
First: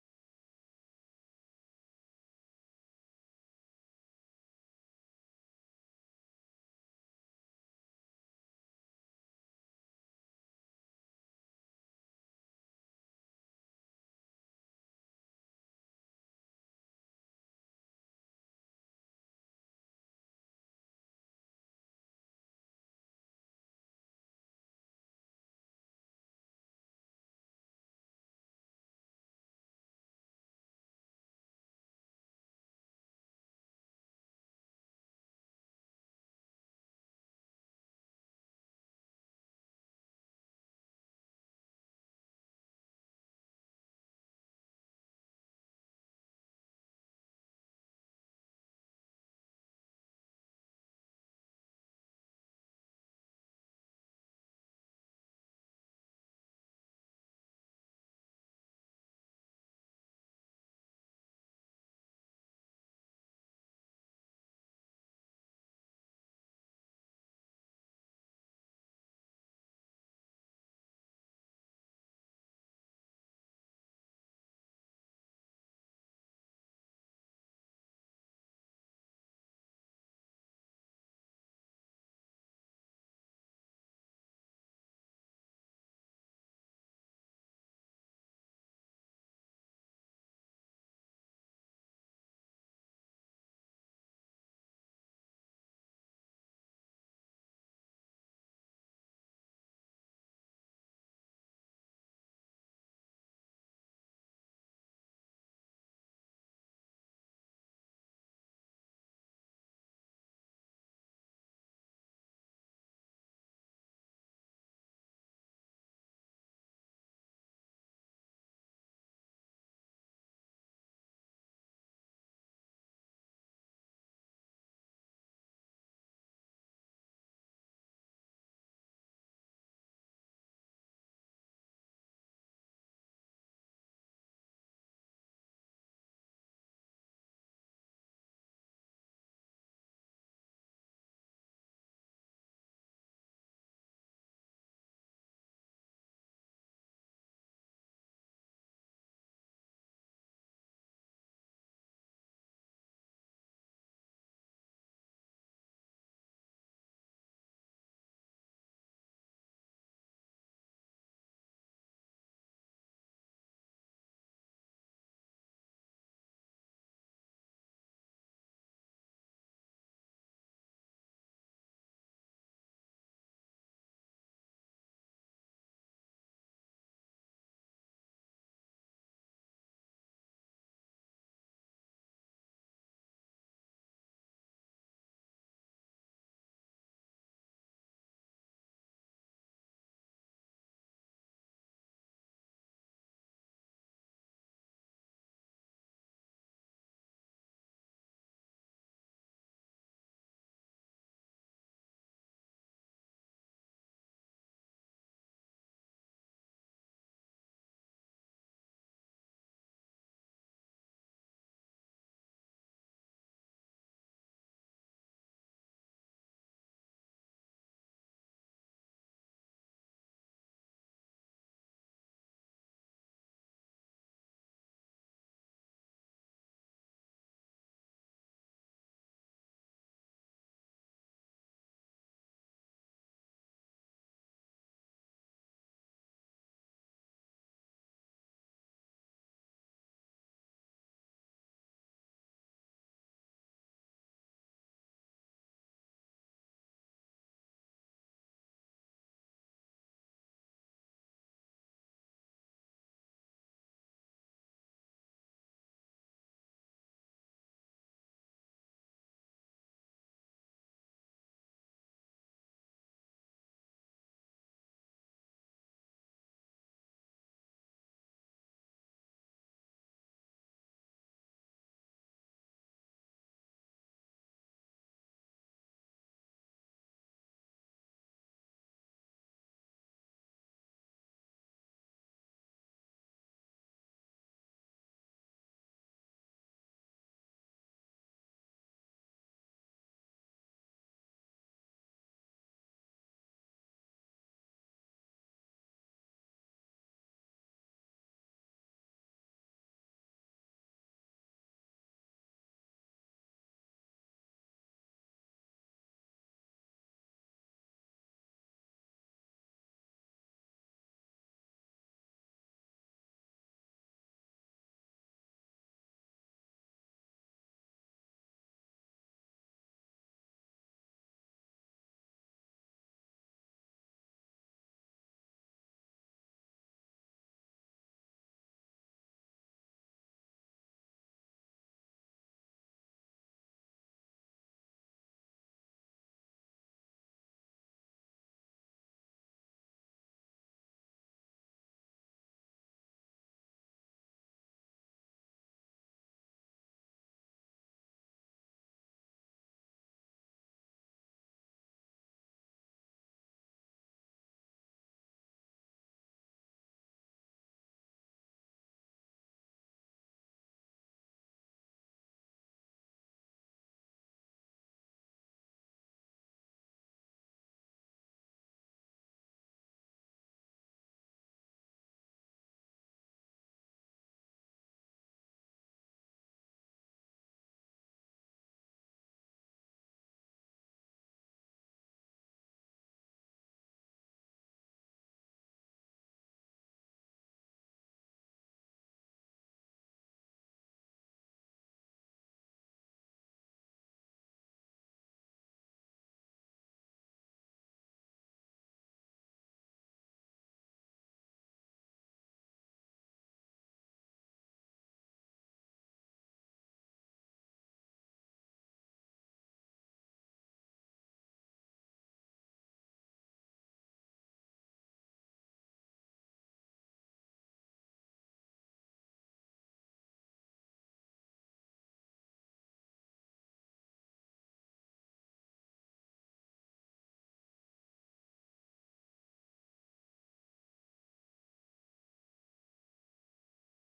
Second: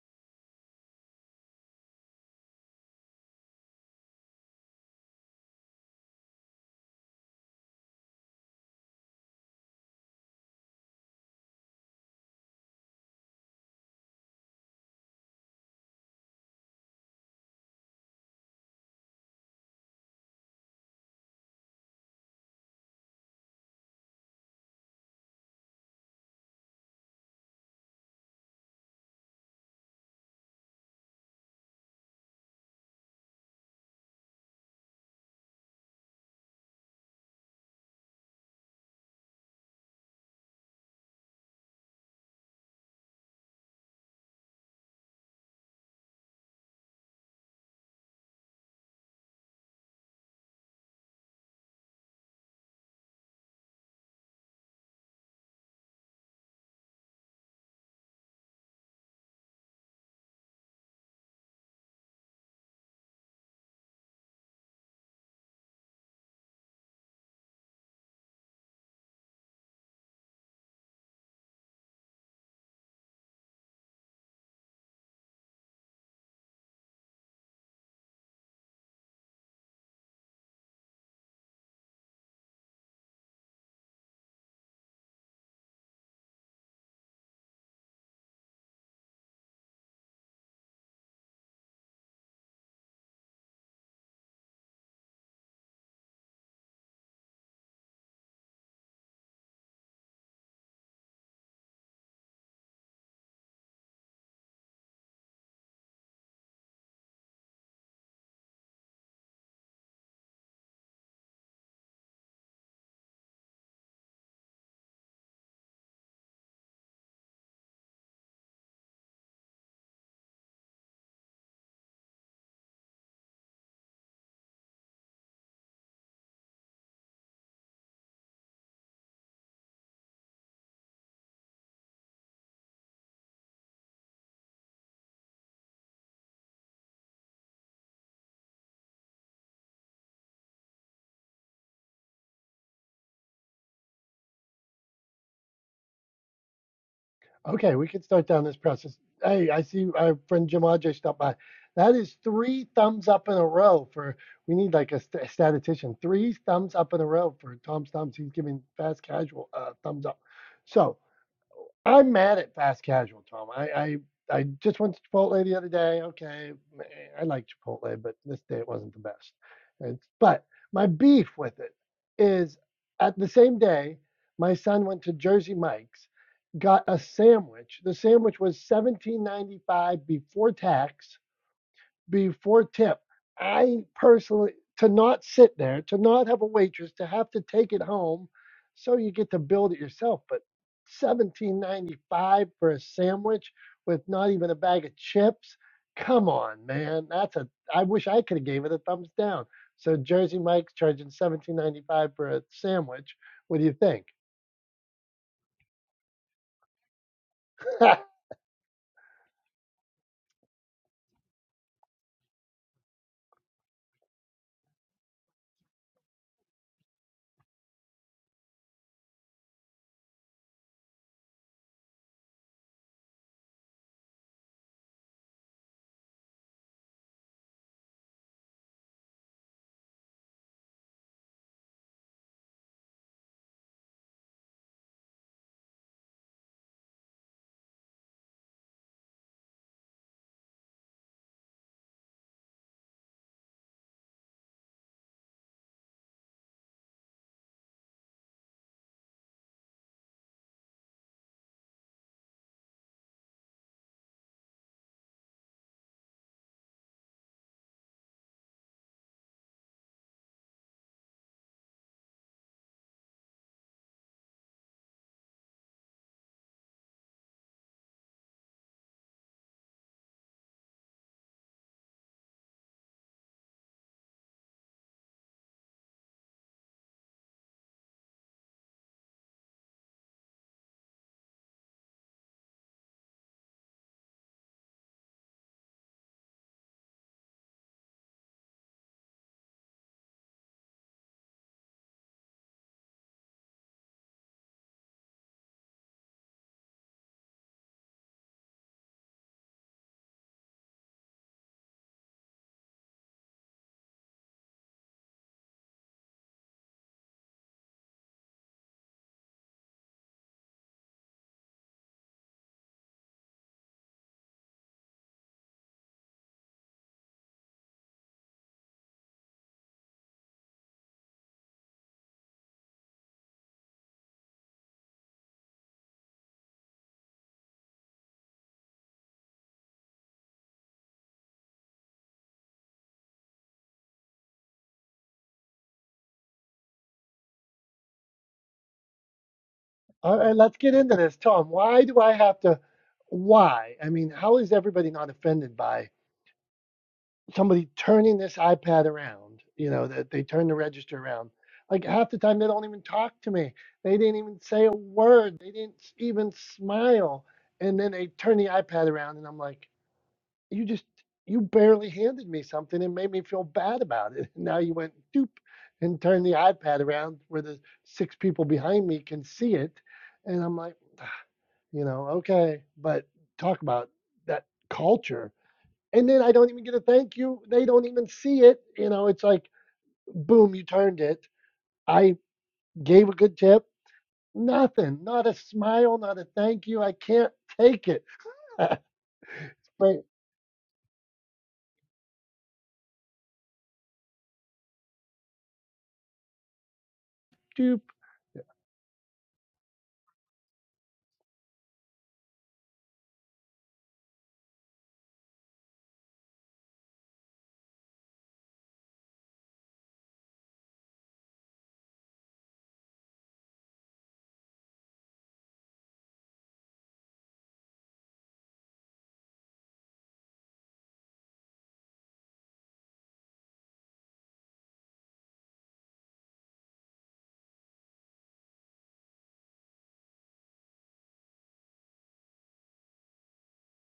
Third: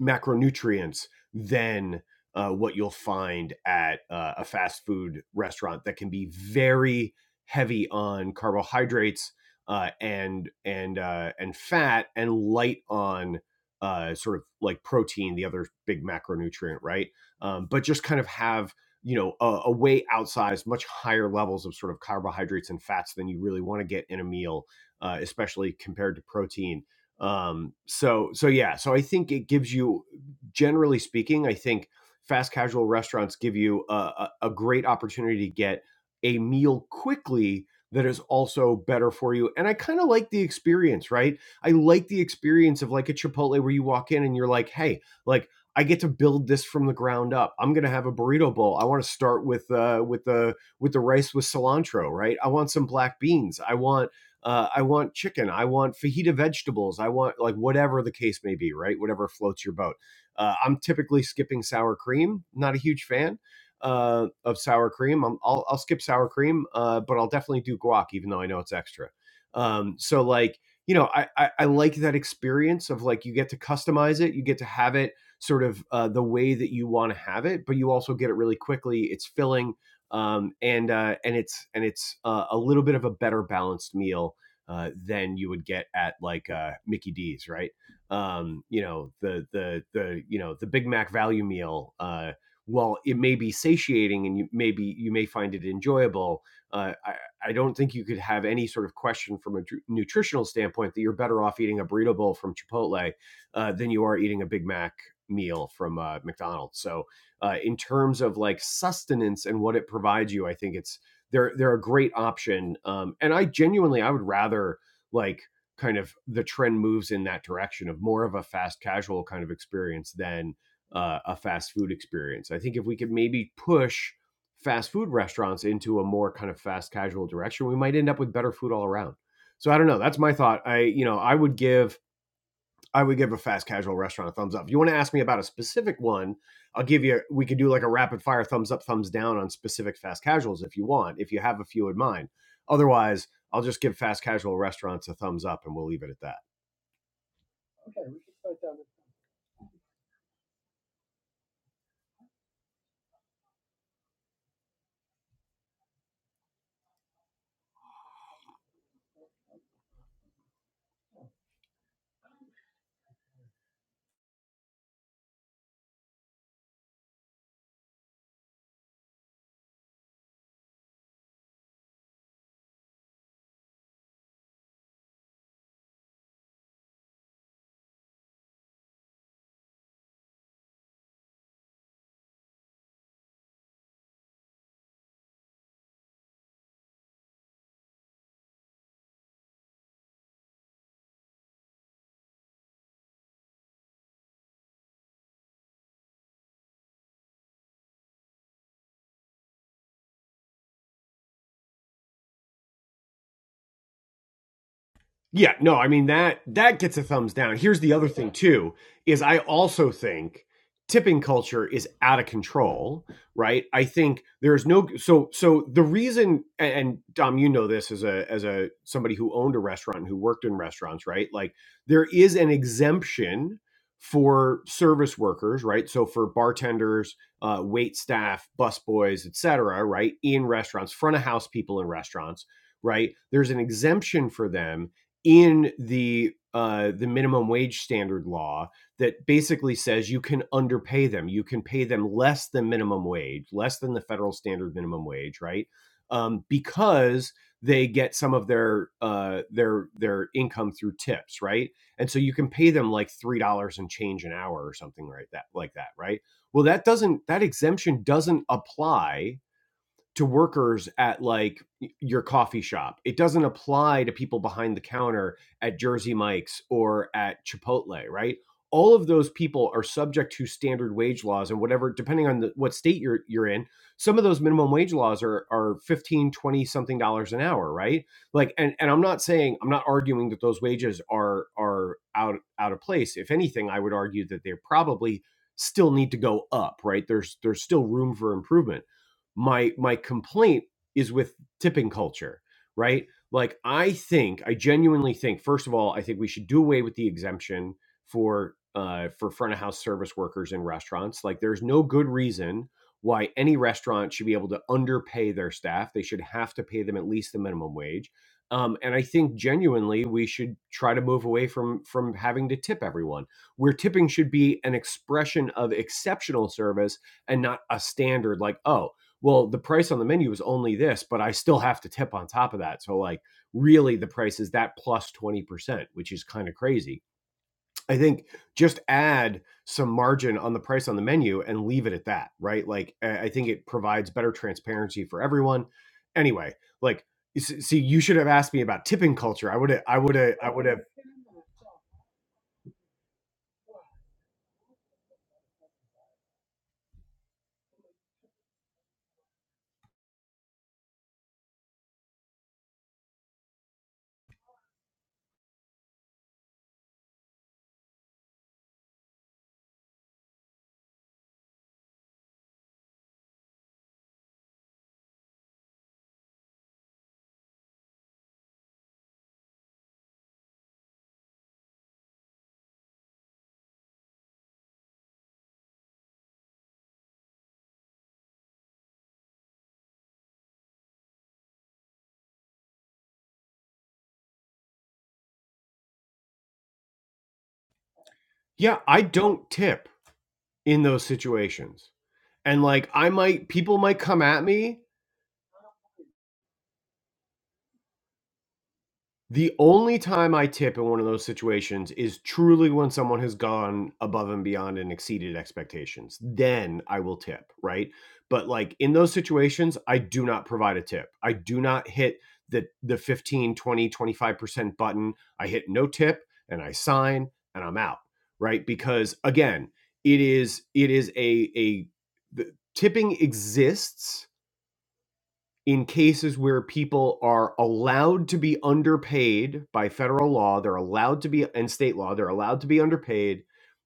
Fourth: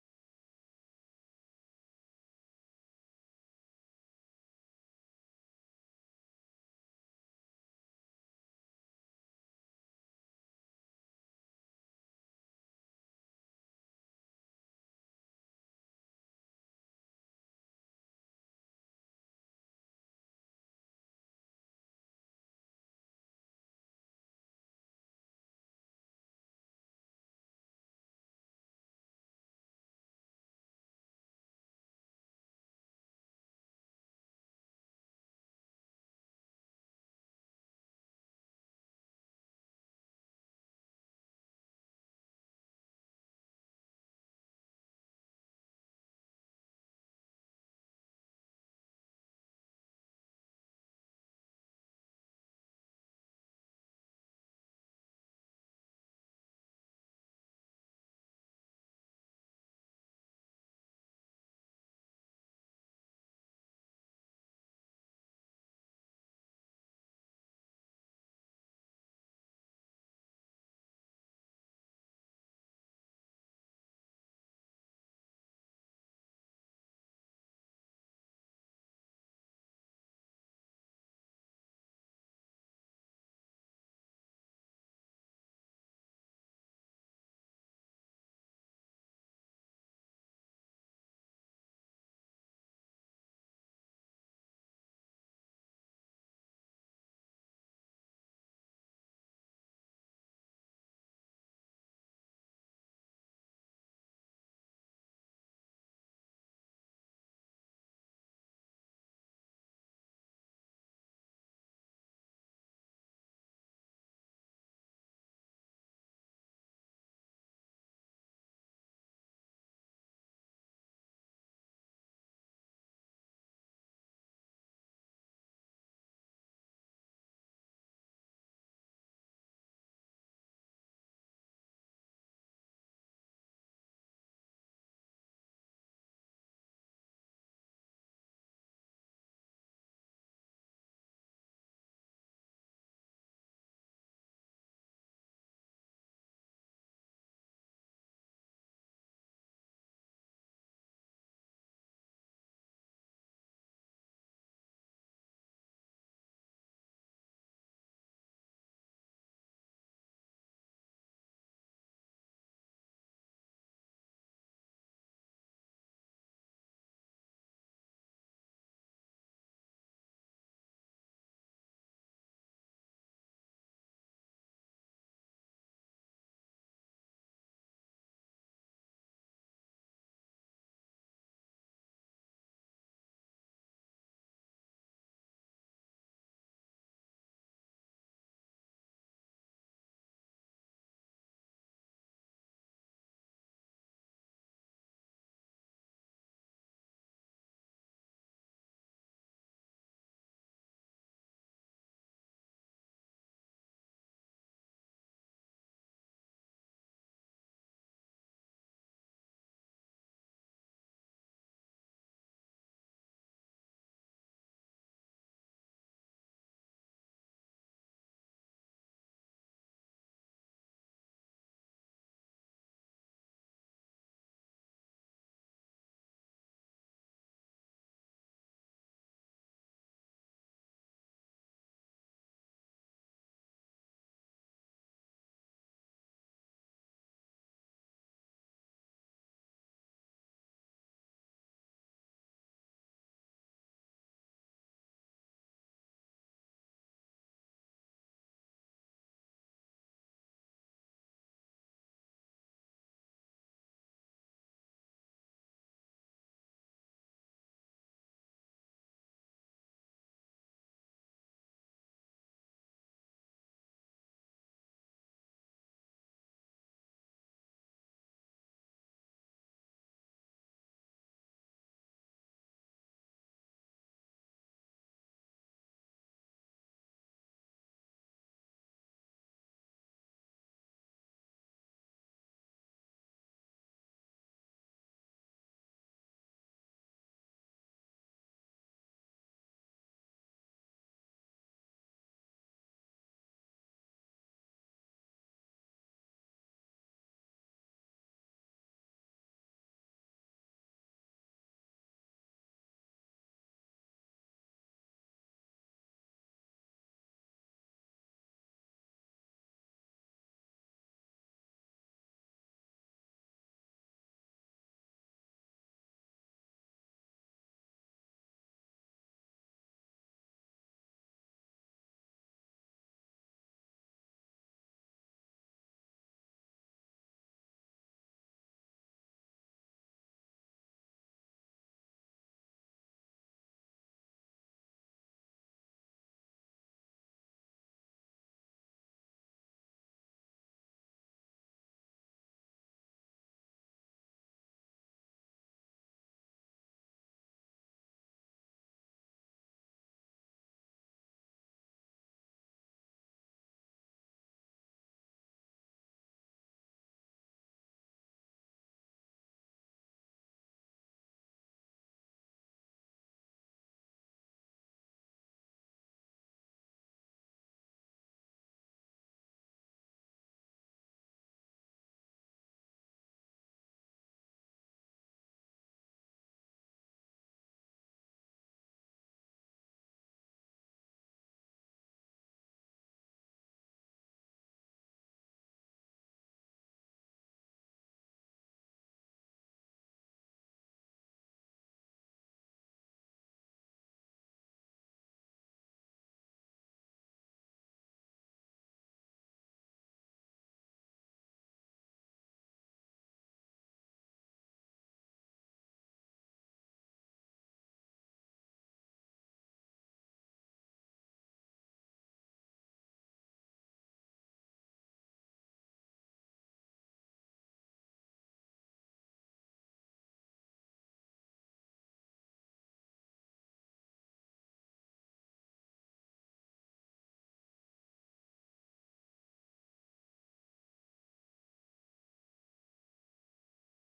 B: macronutrients than uh, what you'll find at uh, a fast food restaurant that can be very heavy on carbohydrates uh, and and uh, and fat and light on uh, sort of like protein, the other big macronutrient, right? Um, but just kind of have you know a, a way outsized, much higher levels of sort of carbohydrates and fats than you really want to get in a meal, uh, especially compared to protein um, so so yeah, so I think it gives you, generally speaking, I think fast casual restaurants give you a, a, a great opportunity to get a meal quickly that is also better for you. And I kind of like the experience, right? I like the experience of like a Chipotle where you walk in and you're like, hey, like I get to build this from the ground up. I'm gonna have a burrito bowl. I want to start with uh with the with the rice with cilantro, right? I want some black beans. I want uh, I want chicken, I want fajita vegetables, I want like whatever the case may be, right? Whatever floats your boat. Uh, I'm typically skipping sour cream. Not a huge fan uh, of sour cream. I'm, I'll, I'll skip sour cream, uh, but I'll definitely do guac, even though I know it's extra. Um, so like, you know, I, I, I like that experience of like you get to customize it, you get to have it sort of uh, the way that you want to have it, but you also get it really quickly. It's filling um, and uh, and it's and it's uh, a little bit of a better balanced meal uh, than you would get at like uh, Mickey D's, right? Um, you know the the the you know the Big Mac value meal. Uh, while it may be satiating and you maybe you may find it enjoyable, uh, I, I don't think you could have any sort of question from a tr- nutritional standpoint that you're better off eating a burrito bowl from Chipotle uh, than you are eating a Big Mac meal from uh, McDonald's. So uh, in terms of like sustenance and what it provides you, I think it's they're they're a great option. Um, and I genuinely I would rather like kind of the trend moves in that direction of more of a fast casual kind of experience than uh, a fast food experience. I think if we could maybe push fast food restaurants into a more kind of fast casual direction, we might end up with better food all around. So I don't know. That's my thought. I you know I would give I would give a fast casual restaurant a thumbs up. If you want to ask me about a specific one, I'll give you. We could do like a rapid fire thumbs up, thumbs down on specific fast casuals if you want. If you have a few in mind, otherwise, I'll just give fast casual restaurants a thumbs up, and we'll leave it at that.
A: Okay, we can start down this process. Hey, I see our friend Jim Ajay stopped by. That is three thumbs up in a row for, we need like a, st- statistician, three thumbs up in a row for Tom Stumps. He's giving fast casual a thumbs up. So I'm mad at fast casual, Tom. I, I I just went to Chipotle the other day. Okay, eh, I like Chipotle, but this day it wasn't the best. It's, but my beef with it is at the same day, my son went to Jersey Mike's, got a sandwich. The sandwich was seventeen ninety five before tax before tip. I personally to not sit there, to not have a waitress, to have to take it home, so you get to build it yourself. But seventeen ninety five for a sandwich with not even a bag of chips. Come on, man. That's a I wish I could have gave it a thumbs down. So Jersey Mike's charging seventeen ninety five for a sandwich. What do you think?
B: Yeah, no, I mean that that gets a thumbs down. Here's the other thing too is I also think tipping culture is out of control, right? I think there's no so so the reason and Dom you know this as a as a somebody who owned a restaurant and who worked in restaurants, right? Like there is an exemption for service workers, right? So for bartenders, uh, wait staff, busboys, etc., right? In restaurants, front of house people in restaurants, right? There's an exemption for them in the uh, the minimum wage standard law that basically says you can underpay them. You can pay them less than minimum wage, less than the federal standard minimum wage, right? Um, because they get some of their uh, their their income through tips, right? And so you can pay them like three dollars and change an hour or something like that, like that, right? Well, that doesn't that exemption doesn't apply to workers at like your coffee shop. It doesn't apply to people behind the counter at Jersey Mike's or at Chipotle, right? All of those people are subject to standard wage laws and whatever, depending on the, what state you're you're in. Some of those minimum wage laws are are 15, 20 something dollars an hour, right? Like and, and I'm not saying I'm not arguing that those wages are are out out of place. If anything, I would argue that they probably still need to go up, right? There's there's still room for improvement my my complaint is with tipping culture, right? Like I think I genuinely think first of all I think we should do away with the exemption for uh, for front of house service workers in restaurants. Like there's no good reason why any restaurant should be able to underpay their staff. They should have to pay them at least the minimum wage. Um, and I think genuinely we should try to move away from from having to tip everyone. Where tipping should be an expression of exceptional service and not a standard like oh well, the price on the menu is only this, but I still have to tip on top of that. So, like, really, the price is that 20%, which is kind of crazy. I think just add some margin on the price on the menu and leave it at that, right? Like, I think it provides better transparency for everyone. Anyway, like, see, you should have asked me about tipping culture. I would have, I would
A: All right,
B: have, I
A: let's
B: would
A: get
B: have,
A: into this. Tom, why do I have to why? I mean, how is everybody not offended by somebody turning this iPad around, you know, that they turn the register around. Like half the time, they don't even talk to me. They didn't even say a word. They didn't even smile. And then they turn the iPad around, and I'm like, you just, you barely handed me something and made me feel bad about it. now you went doop and turned the iPad around where the six people behind me can see it. And I'm like, "Ah, you know, okay, but talk about that culture and then I don't even get a thank you. They don't even see it. You know, it's like, boom, you turned it. I gave a good tip. Nothing, not a smile, not a thank you. I can't take it.
B: yeah, I don't tip
A: But
B: in those situations. And like, I might, people might come at me
A: dude,
B: The only time I tip in one of those situations is truly when someone has gone above and beyond and exceeded expectations. Then I will tip, right? But like in those situations, I do not provide a tip. I do not hit the the fifteen, twenty, twenty five percent button. I hit no tip and I sign and I'm out, right? Because again, it is it is a a the, tipping exists in cases where people are allowed to be underpaid by federal law, they're allowed to be and state law, they're allowed to be underpaid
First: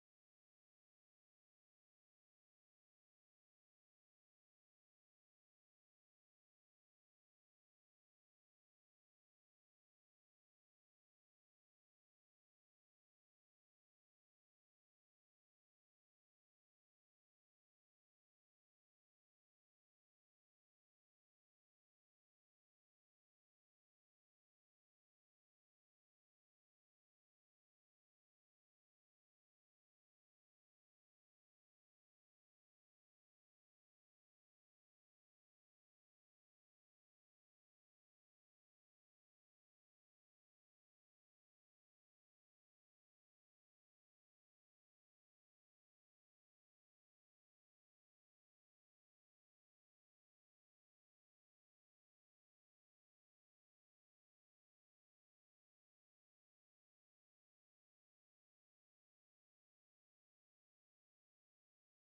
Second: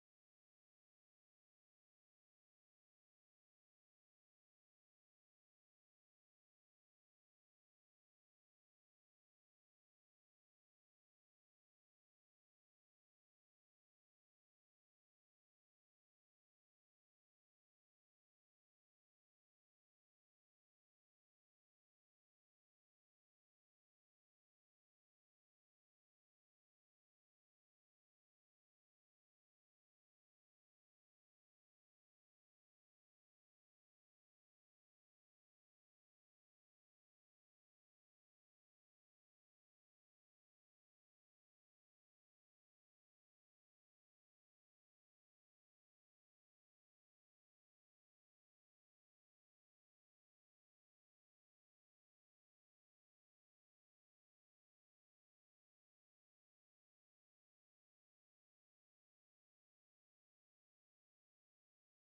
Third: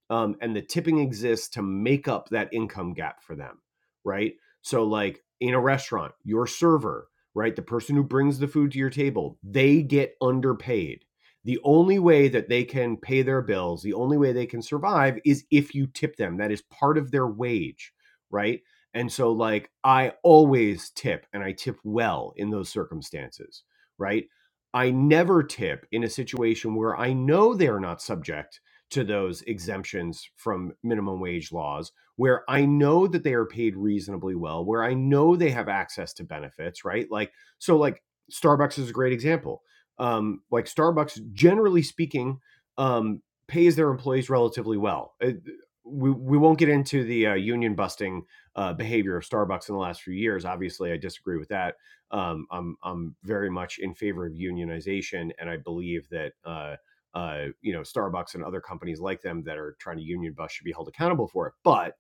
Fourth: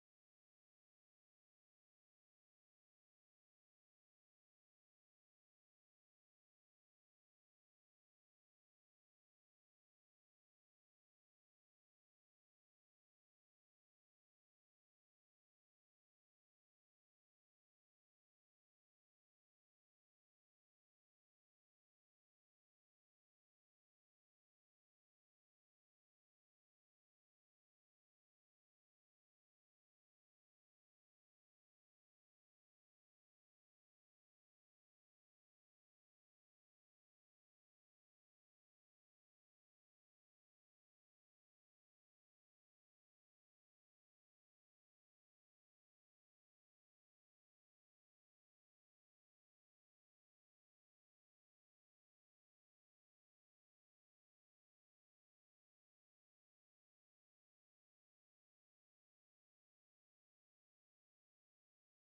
B: um, and the tipping exists to make up that income gap for them, right? So, like in a restaurant, your server, right, the person who brings the food to your table, they get underpaid. The only way that they can pay their bills, the only way they can survive is if you tip them. That is part of their wage, right? And so, like, I always tip and I tip well in those circumstances, right? I never tip in a situation where I know they're not subject to those exemptions from minimum wage laws where I know that they are paid reasonably well, where I know they have access to benefits, right? Like, so like Starbucks is a great example. Um, like Starbucks, generally speaking, um, pays their employees relatively well. It- we, we won't get into the uh, union busting uh, behavior of Starbucks in the last few years. Obviously, I disagree with that. Um, I'm I'm very much in favor of unionization, and I believe that uh, uh, you know Starbucks and other companies like them that are trying to union bust should be held accountable for it. But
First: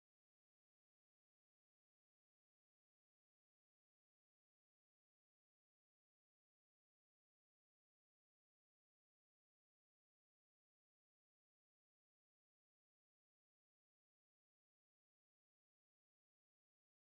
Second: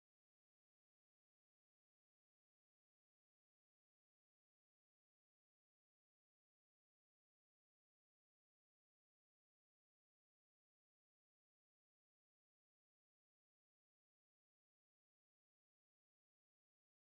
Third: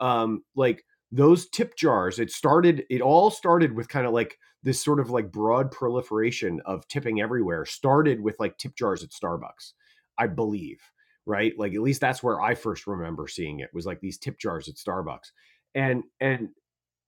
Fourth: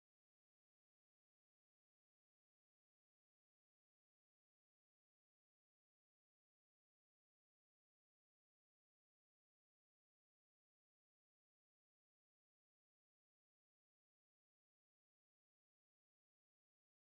B: um, like those tip jars, it started. It all started with kind of like this sort of like broad proliferation of tipping everywhere. Started with like tip jars at Starbucks, I believe. Right, like at least that's where I first remember seeing it was like these tip jars at Starbucks, and and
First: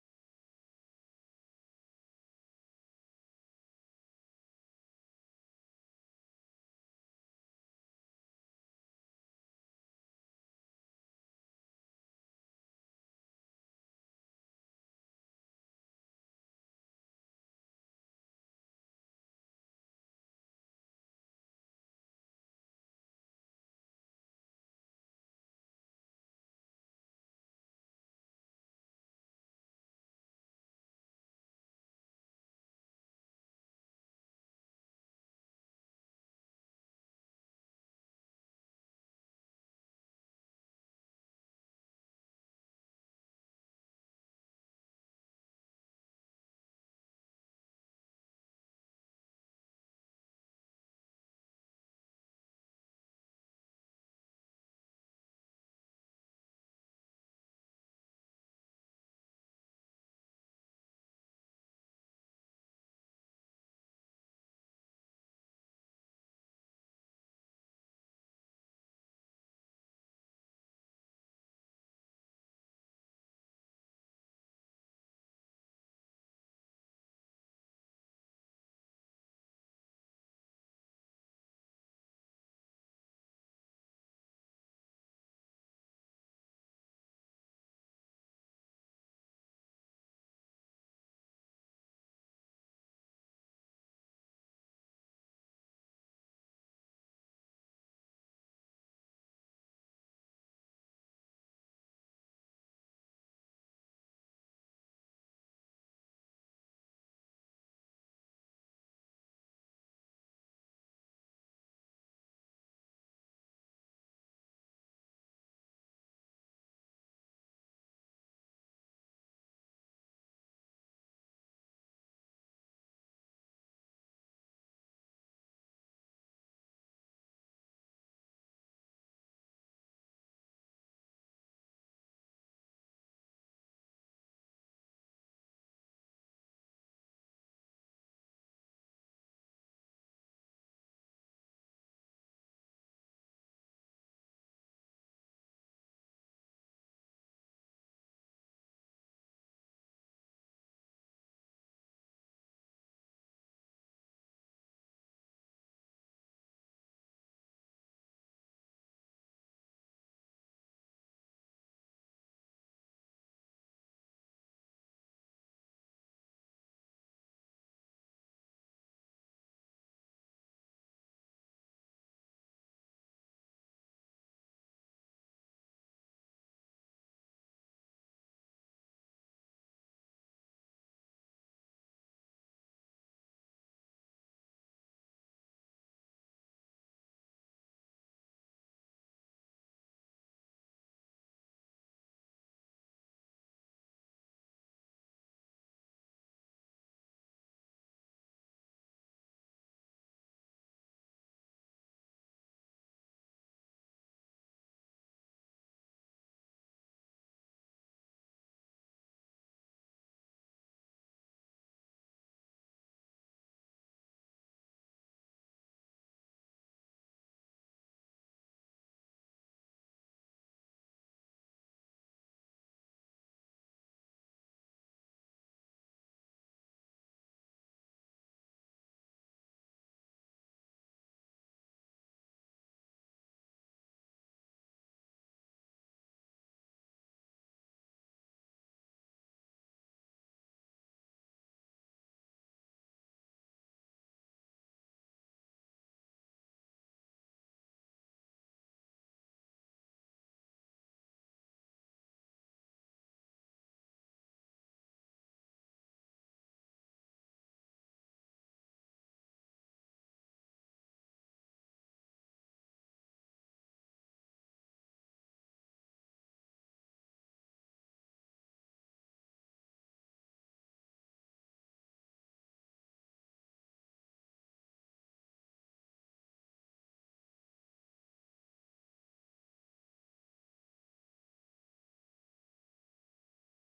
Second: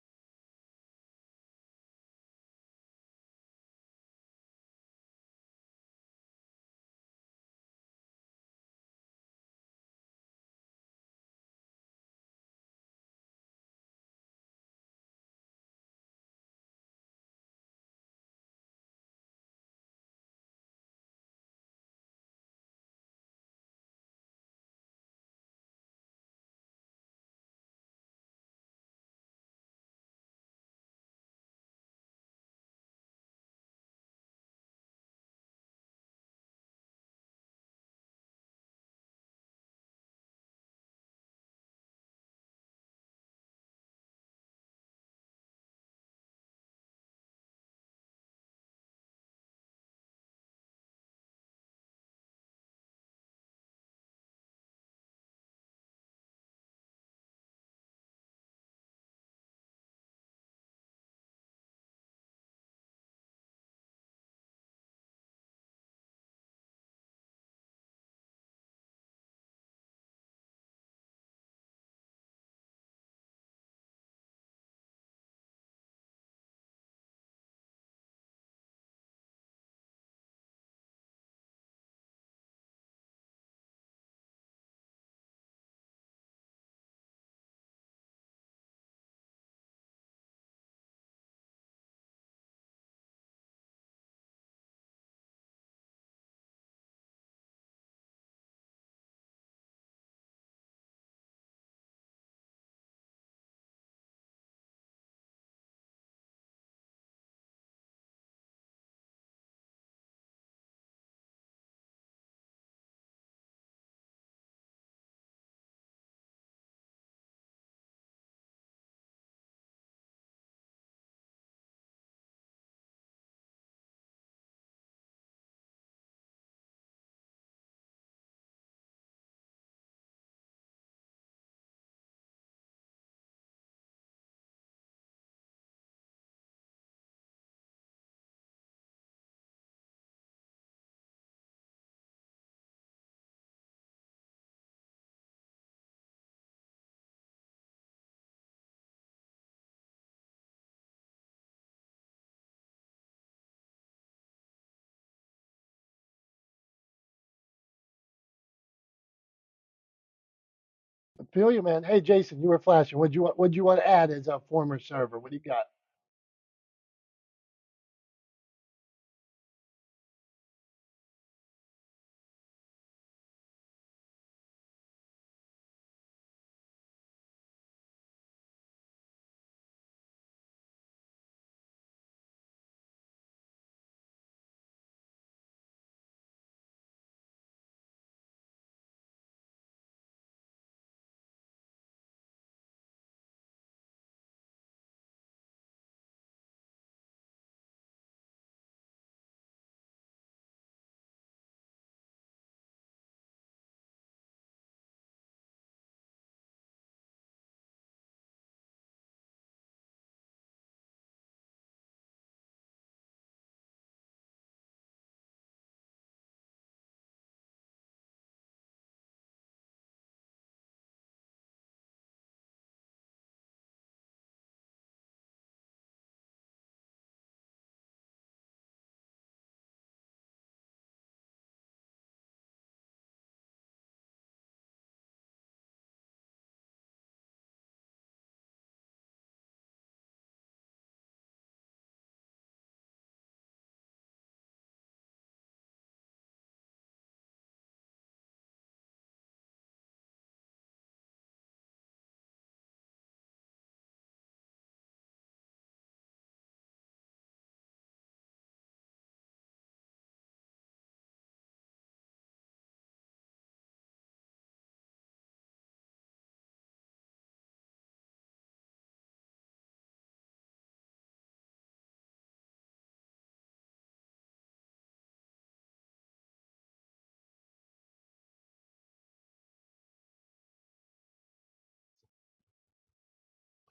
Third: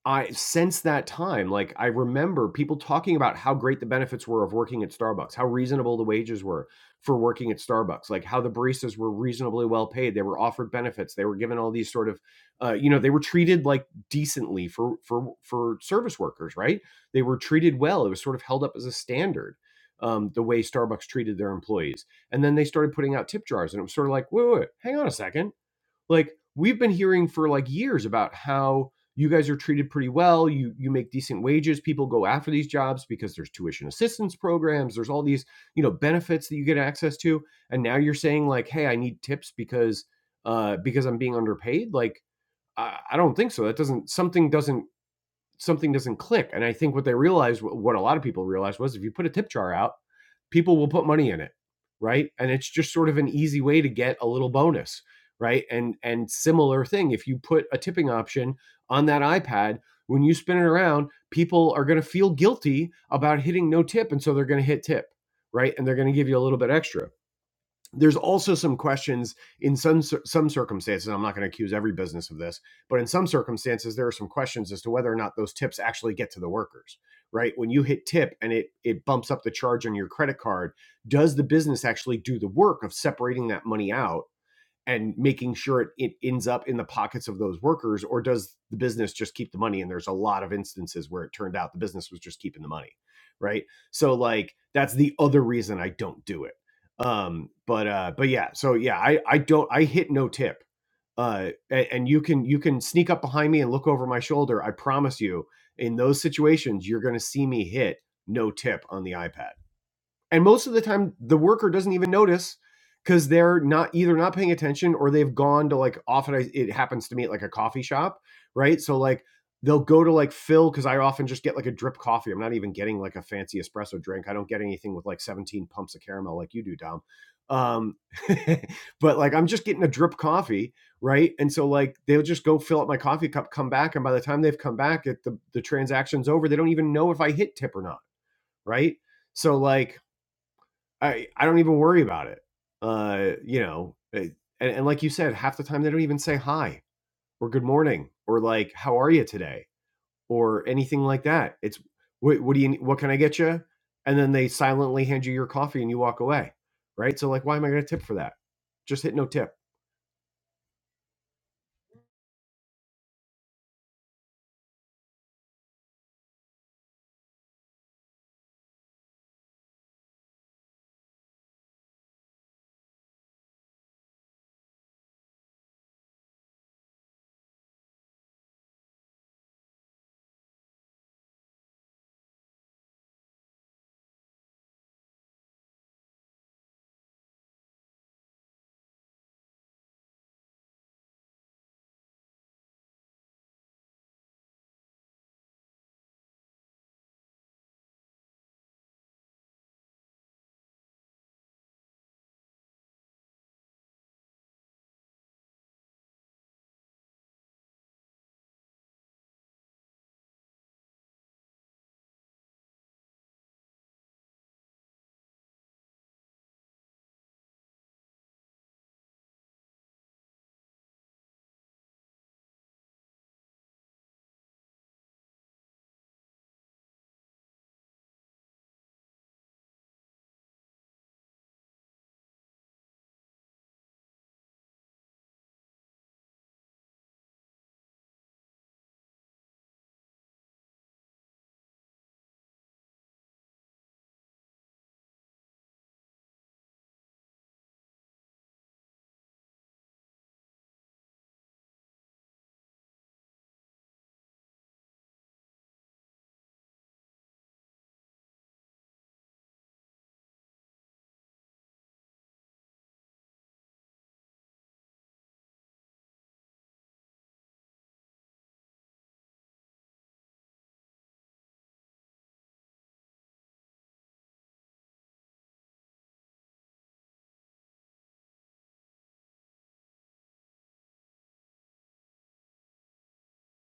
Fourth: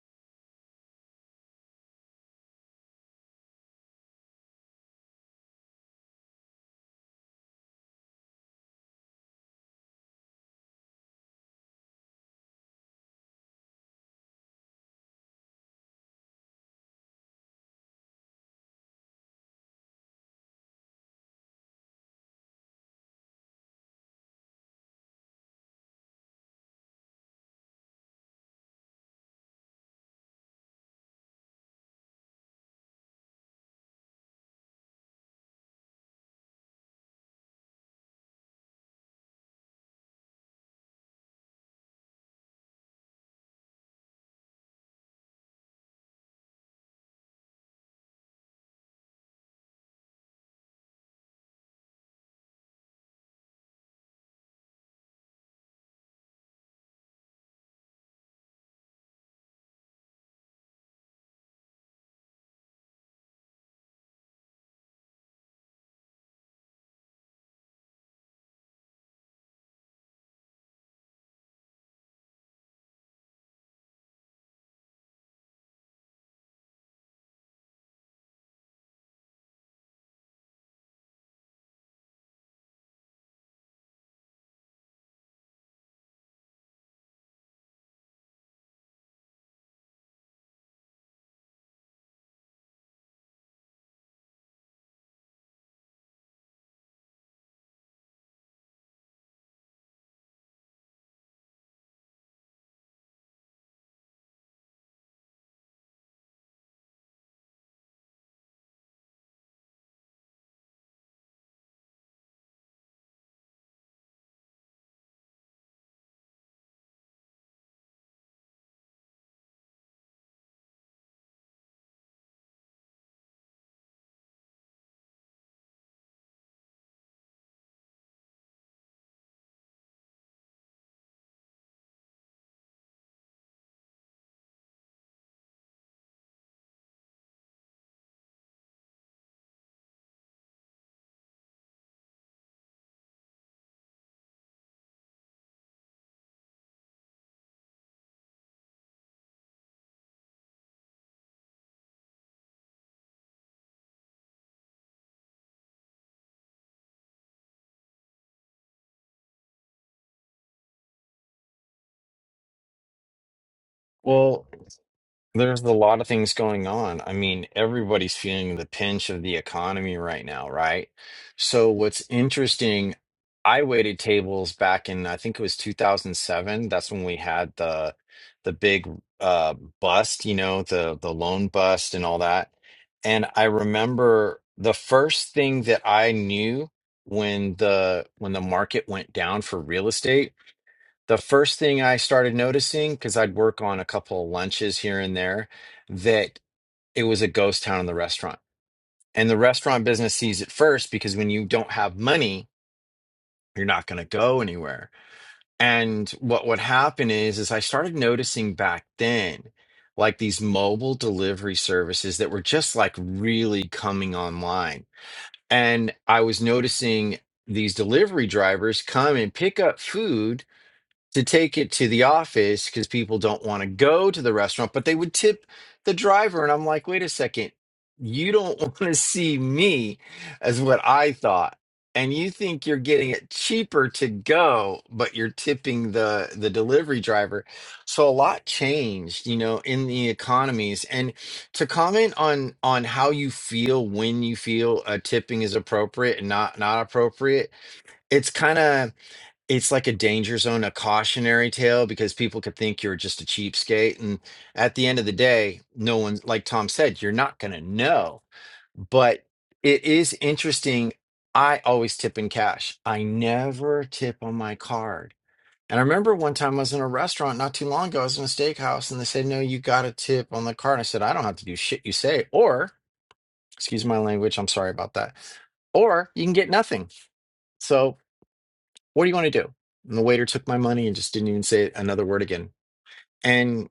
B: I since that time, like I remember people talking about how great the benefits were of working at Starbucks, how reasonable the wages were for working at Starbucks, like how the baristas were reasonably well paid. They were offered benefits. They were given all these sort of, uh, you know, they were treated like decently for for for service workers, right? They were treated well. It was sort of held up as a standard, um, the way Starbucks treated their employees. And then they started putting out tip jars, and it was sort of like, wait, wait, wait hang on a second like we've been hearing for like years about how you guys are treated pretty well you you make decent wages people go after these jobs because there's tuition assistance programs there's all these you know benefits that you get access to and now you're saying like hey i need tips because uh because i'm being underpaid like i, I don't think so that doesn't something doesn't something doesn't click. And I think what they realized, what a lot of people realized, was if you put a tip jar out, people will put money in it, right? And it's just sort of an easy way to get a little bonus, right? And and similar thing, if you put a tipping option on that iPad, when you spin it around, people are going to feel guilty about hitting no tip, and so they're going to hit tip, right? And they're going to give you a little bit extra there's also some questions in some some circumstances i'm not going to accuse every business of this but in some circumstances there are some questions as to whether or not those tips actually get to the workers right when you hit tip and it it bumps up the charge on your credit card does the business actually do the work of separating that money out and making sure it, it ends up in the pockets of those workers or does the business just keep the money and there's a lot of instances where it turned out the business was just keeping the money right so like that's the other reason i don't do it um but uh but yeah so yeah i i don't i hit no tip uh a- and you can you can sneak up behind me and look over my shoulder i promise you in those situations you're going to see me hit no tip on the ipad and most of the time, the worker doesn't even notice because they're not either not paying attention or they've gone to like often I, it happens to me at like a coffee shop, right? So like they'll go to like fill because I often just get like a drip coffee. I'm not even getting like a fancy espresso drink. I don't get anything with like 17 pumps of caramel like you do, Dom. Um, but like I'm just getting a drip coffee, right? And so like they'll just go fill up my coffee cup, come back, and by the time they've come back, it, the the transaction's over. They don't even know if I hit tip or not, right? So like I I don't even worry about it. Uh, you know, it- and, and like you said, half the time they don't even say hi or good morning or like how are you today or anything like that. It's what, what do you what can I get you? And then they silently hand you your coffee and you walk away, right? So like, why am I going to tip for that? Just hit no tip.
A: I feel you, man. Hey, Jason, you were flashing. What you want? What you want to add as a former server? What do you
C: There's
A: got?
C: a lot of things going on. I mean, everybody's feeling the pinch of the economy right now, right? So what's interesting, I waited tables back in, I think it was 2007. That's when we had the the big uh bust, you know, the the loan bust and all that. And I remember the first thing that I knew when the when the market went down for real estate the first thing I started noticing, because I'd work on a couple of lunches here and there, that it was a ghost town in the restaurant. And the restaurant business sees it first because when you don't have money, you're not going to go anywhere. And what would happen is, is I started noticing back then, like these mobile delivery services that were just like really coming online. And I was noticing these delivery drivers come and pick up food to take it to the office because people don't want to go to the restaurant, but they would tip the driver. And I'm like, wait a second, you don't want to see me, as what I thought. And you think you're getting it cheaper to go, but you're tipping the the delivery driver. So a lot changed, you know, in the economies. And to comment on on how you feel when you feel uh, tipping is appropriate and not not appropriate, it's kind of it's like a danger zone, a cautionary tale because people could think you're just a cheapskate. And at the end of the day, no one, like Tom said, you're not going to know. But it is interesting. I always tip in cash. I never tip on my card. And I remember one time I was in a restaurant not too long ago. I was in a steakhouse and they said, No, you got to tip on the card. I said, I don't have to do shit you say. Or, excuse my language, I'm sorry about that. Or you can get nothing. So what do you want to do? And the waiter took my money and just didn't even say another word again. And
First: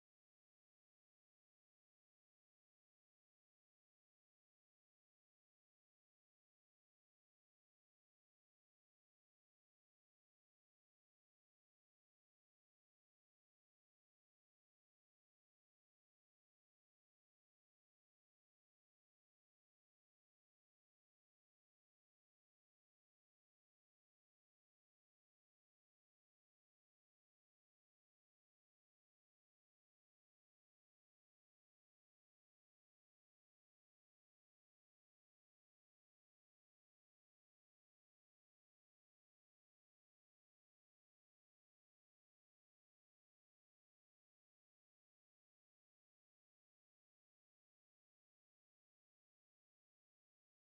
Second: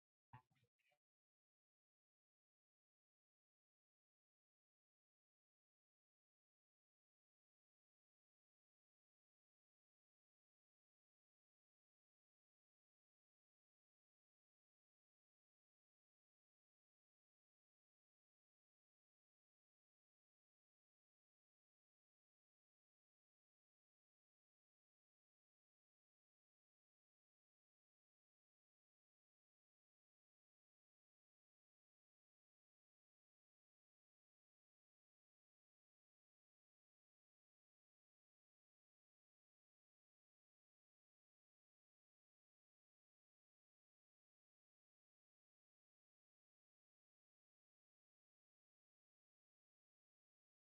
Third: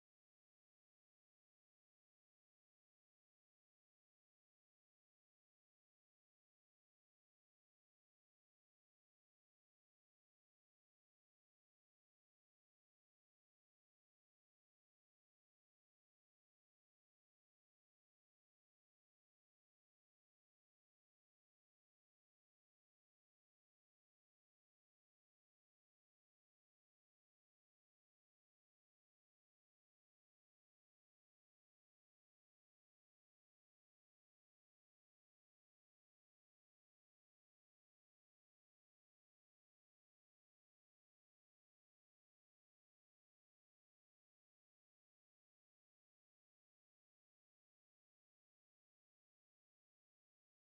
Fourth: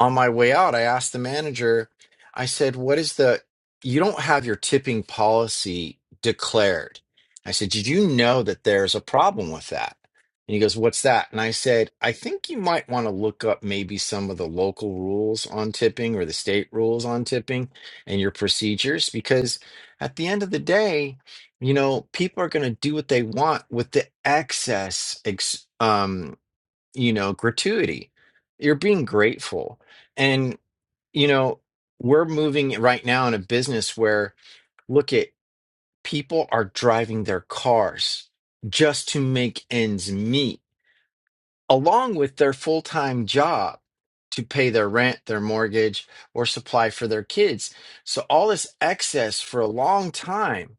C: on my way out, I asked the manager, I said, What is the, you don't have your tipping policy declared. I said, Did you know that there's a problem with that? And he goes, What's that? And I said, I think you might want to look up maybe some of the local rules on tipping or the state rules on tipping and your procedures, because at the end of the day, you know, people are going to do what they want with the excess ex- um, you know, gratuity. You're being grateful. And, you know, we're moving right now in a business where, look at people are driving their cars just to make ends meet, along with their full time job to pay their rent, their mortgage, or supply for their kids. So all this excess for a long time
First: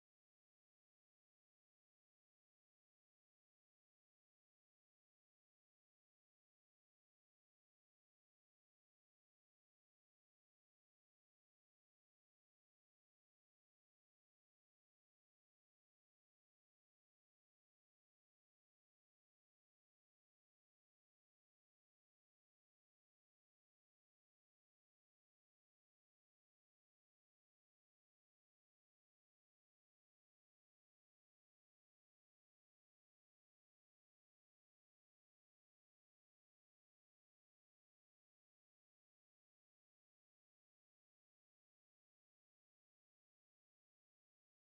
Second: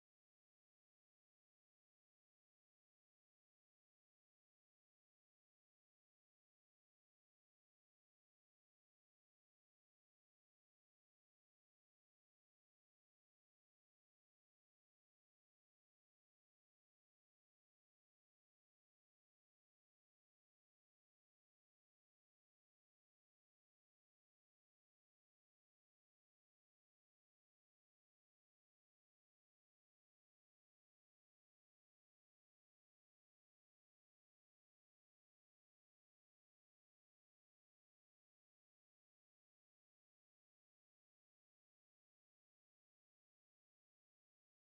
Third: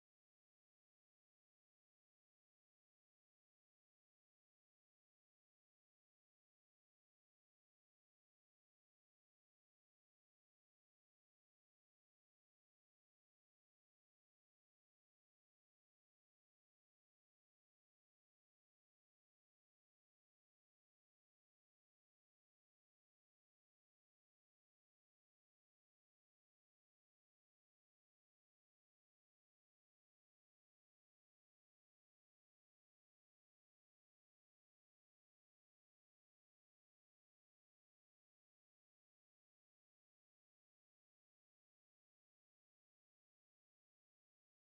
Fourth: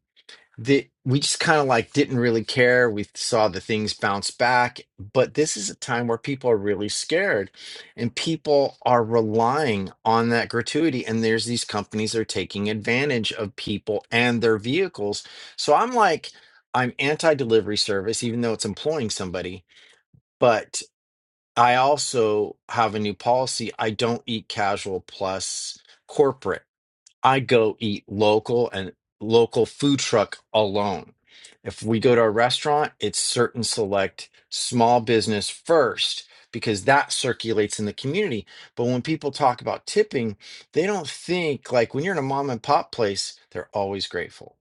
C: that we just kind of like didn't really care. We saw the things bounce back, but this is a time where people are really scared and people are relying on that gratuity. And there's these companies that are taking advantage of people and their vehicles. So I'm like, I'm anti delivery service, even though it's employing somebody, but I also have a new policy. I don't eat casual plus corporate. I go eat local and local food truck alone. If we go to a restaurant, it's certain select small business first because that circulates in the community. But when people talk about tipping, they don't think like when you're in a mom and pop place, they're always grateful.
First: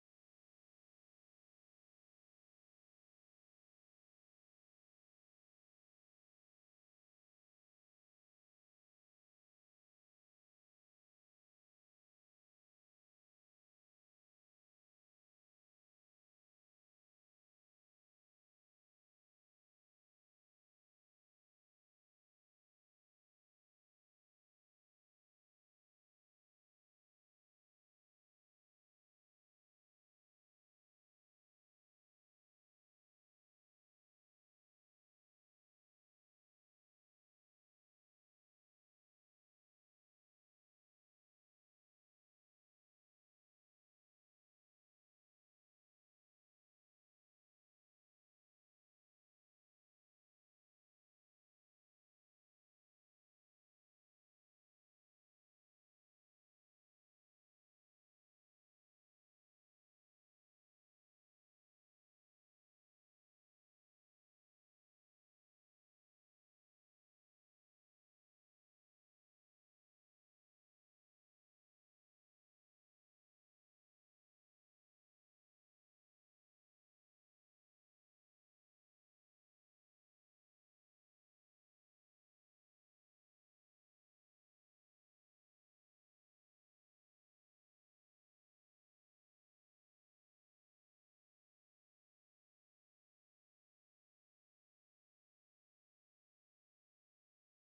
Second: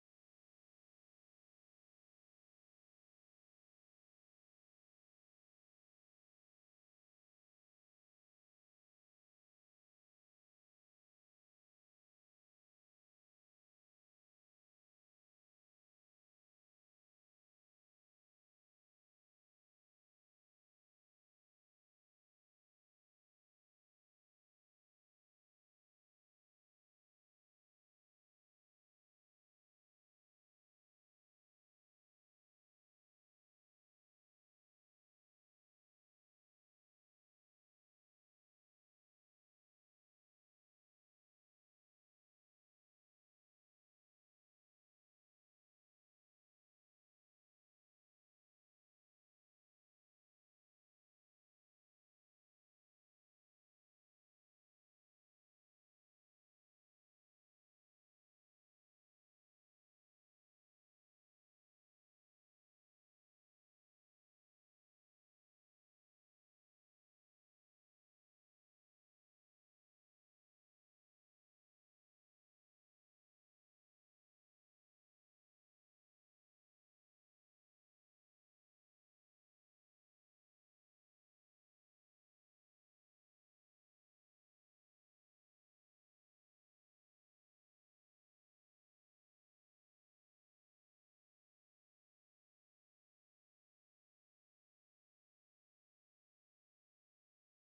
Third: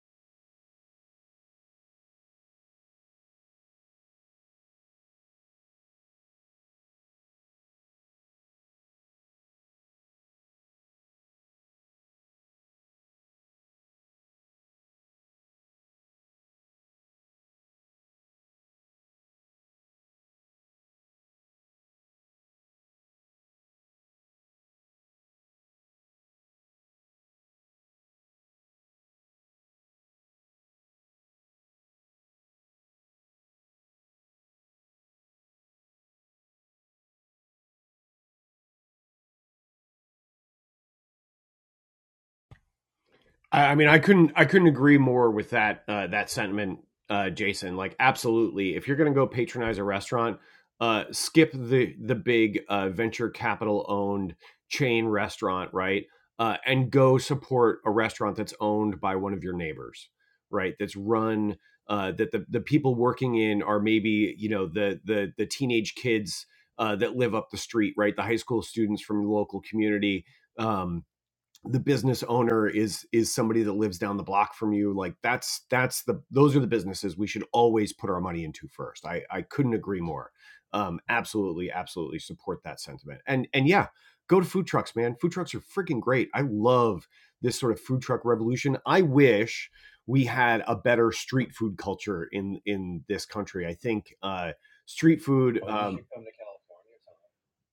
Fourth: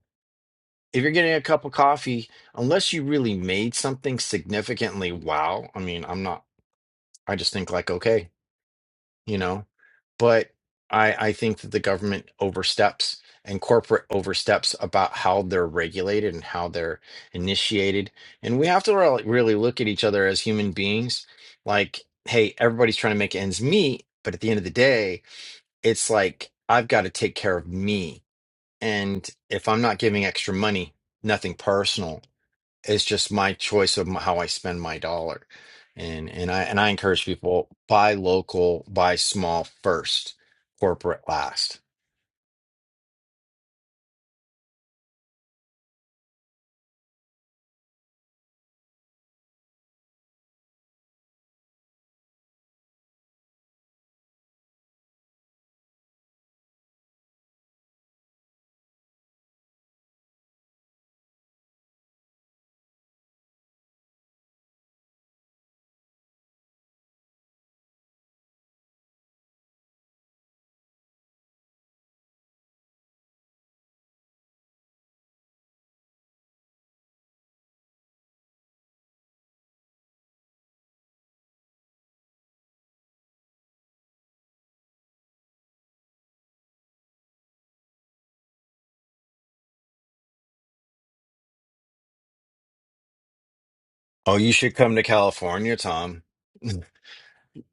C: If you're getting a cup of coffee, unless you really made something significantly wow, I mean, I'm not, I just think like, okay, you know but i i think that the government oversteps and corporate oversteps about how they're regulated and how they're initiated and we have to re- really look at each other as human beings like hey everybody's trying to make ends meet but at the end of the day it's like i've got to take care of me and if i'm not giving extra money nothing personal it's just my choice of m- how I spend my dollar. And and I and I encourage people buy local, buy small first, corporate last.
B: I, mean, I couldn't I couldn't agree more with that uh, that sentiment, uh, Jason. Like, absolutely, if you're going to go patronize a restaurant, uh, skip the the big uh, venture capital owned chain restaurant, right? Uh, and go support a restaurant that's owned by one of your neighbors, right? That's run uh, that the the people working in are maybe you know the the the teenage kids uh, that live up the street, right? The high school students from the local community. Um, the business owner is is somebody that lives down the block from you like that's that's the those are the businesses we should always put our money into first i i couldn't agree more um absolutely absolutely support that sentiment and and yeah go to food trucks man food trucks are freaking great i love this sort of food truck revolution i wish we had a better street food culture in in this country i think
C: Oh, you
B: uh
C: should come to
B: street food
C: California,
B: Well, um you should
C: Tom.
B: come to California.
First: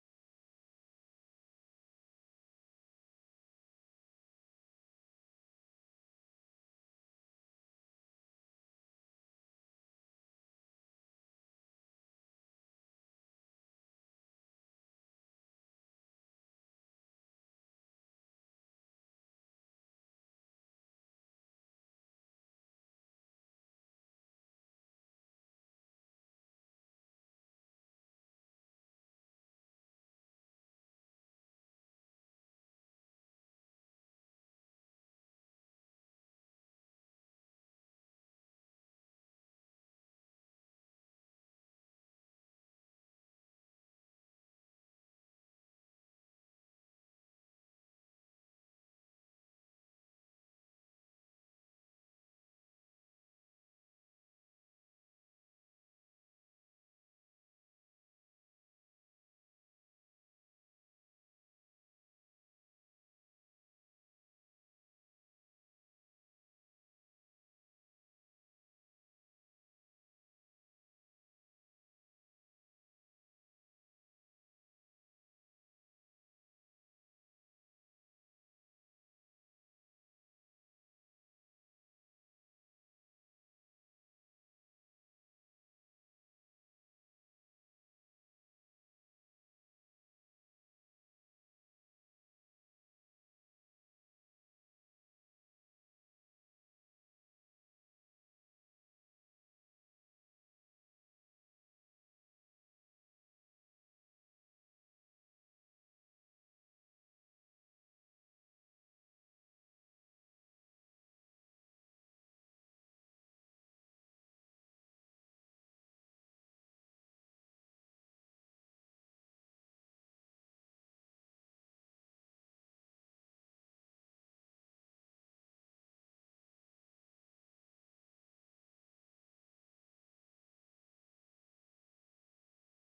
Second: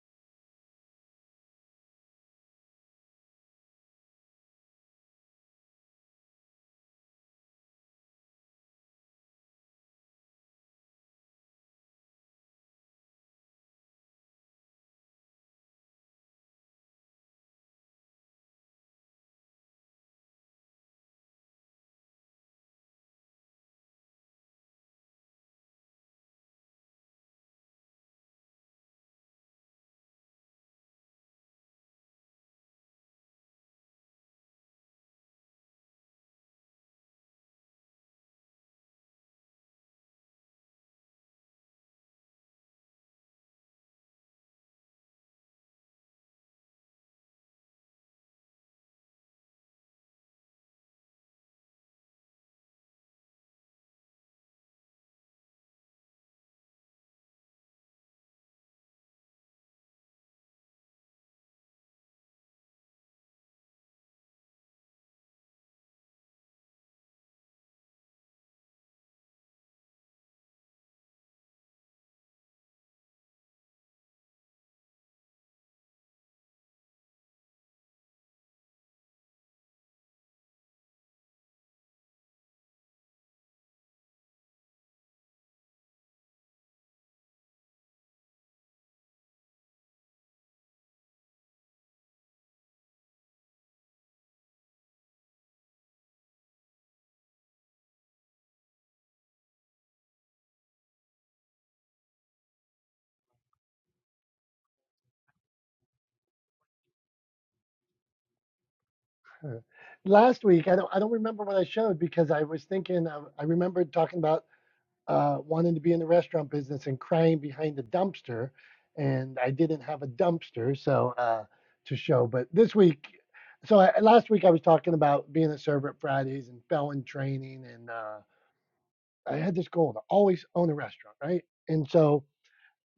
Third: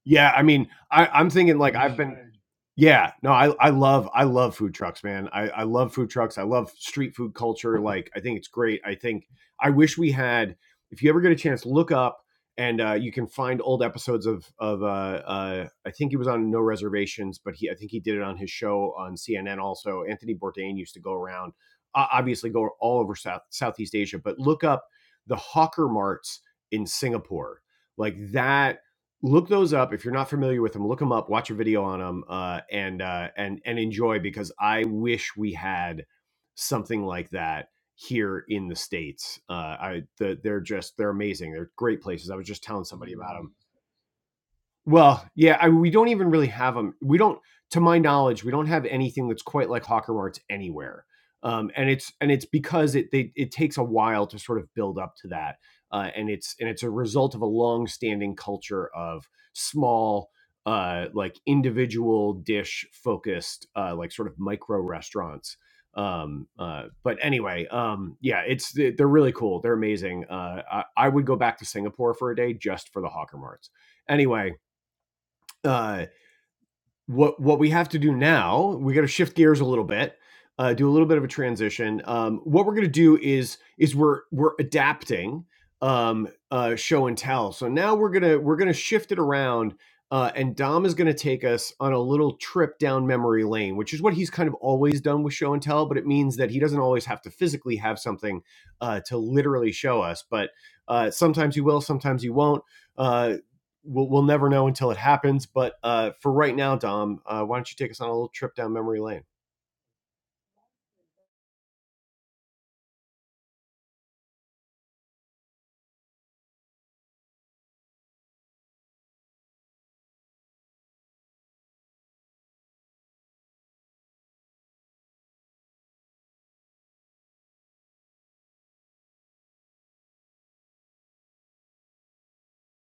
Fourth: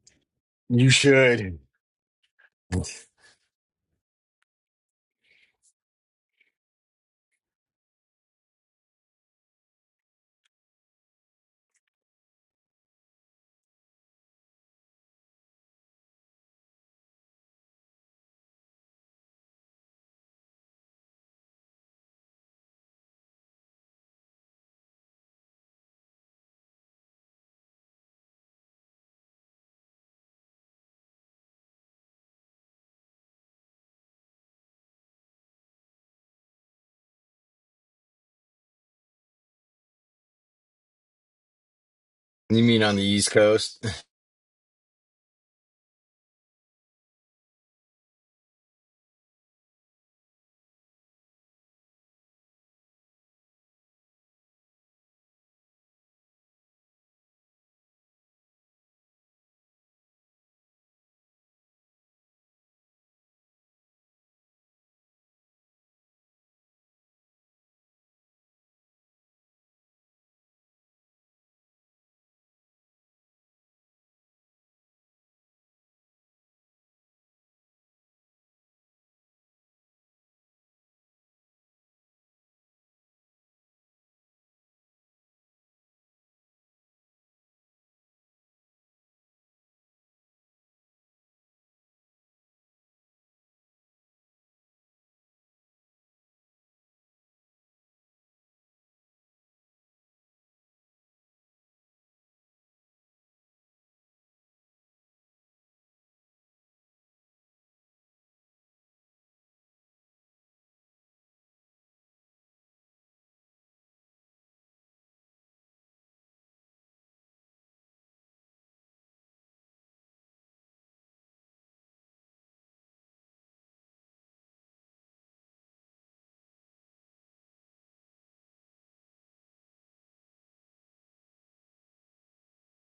B: Yeah, I mean,
C: You
B: I, I'm thinking
C: should.
B: like I've been
C: You
B: yeah, no, I, I love I love food trucks, man. I, I love food trucks. I love street food culture. Like I think it's great. I think I wish we had. If you ever get a chance, look up and uh, you can find old episodes of of uh, uh, I think he was on No Reservations, but he I think he did it on his show on CNN. Also, Anthony Bourdain used to go around, uh, obviously go all over South Southeast Asia, but look up the hawker marts in Singapore. Like that look those up if you're not familiar with them look them up watch a video on them uh, and uh, and and enjoy because i wish we had something like that here in the states uh, i the, they're just they're amazing they're great places i was just
C: mean
B: telling
C: on the
B: somebody
C: East
B: about them
C: Coast?
B: well, yeah, I, we don't even really have them. We don't, to my knowledge, we don't have anything that's quite like Hawker Arts anywhere. Um, and it's and it's because it they, it takes a while to sort of build up to that, uh, and it's and it's a result of a long-standing culture of small, uh, like individual dish focused, uh, like sort of micro restaurants. Um, uh, but anyway, um, yeah, it's they're really cool. They're amazing. Uh, I, I would go back to Singapore for a day just for the Hawker Marts. Anyway, uh, what what we have to do now, we got to shift gears a little bit, uh, do a little bit of a transition. Um, what we're going to do is is we're we're adapting um, uh, show and tell. So now we're gonna we're gonna shift it around, uh, and Dom is going to take us on a little trip down memory lane, which is what he's kind of always done with show and tell. But it means that he doesn't always have to physically have something uh, to literally show us, but uh, sometimes he will, sometimes he won't. Uh, we'll, we'll never know until it happens. But uh, for right now, Dom, uh, why don't you take us on a little trip down memory lane?
A: Huh. Last week, I don't, I don't remember what I showed because I was thinking. I, I remembered talking about uh, wanting to be in the restaurant business and crying behind the dumpster. And I didn't have a dumpster, so uh, to show. But this week, so I, last week I was talking about being a server at Fridays and felon training, and uh, I had this goal to always own a restaurant, right? And so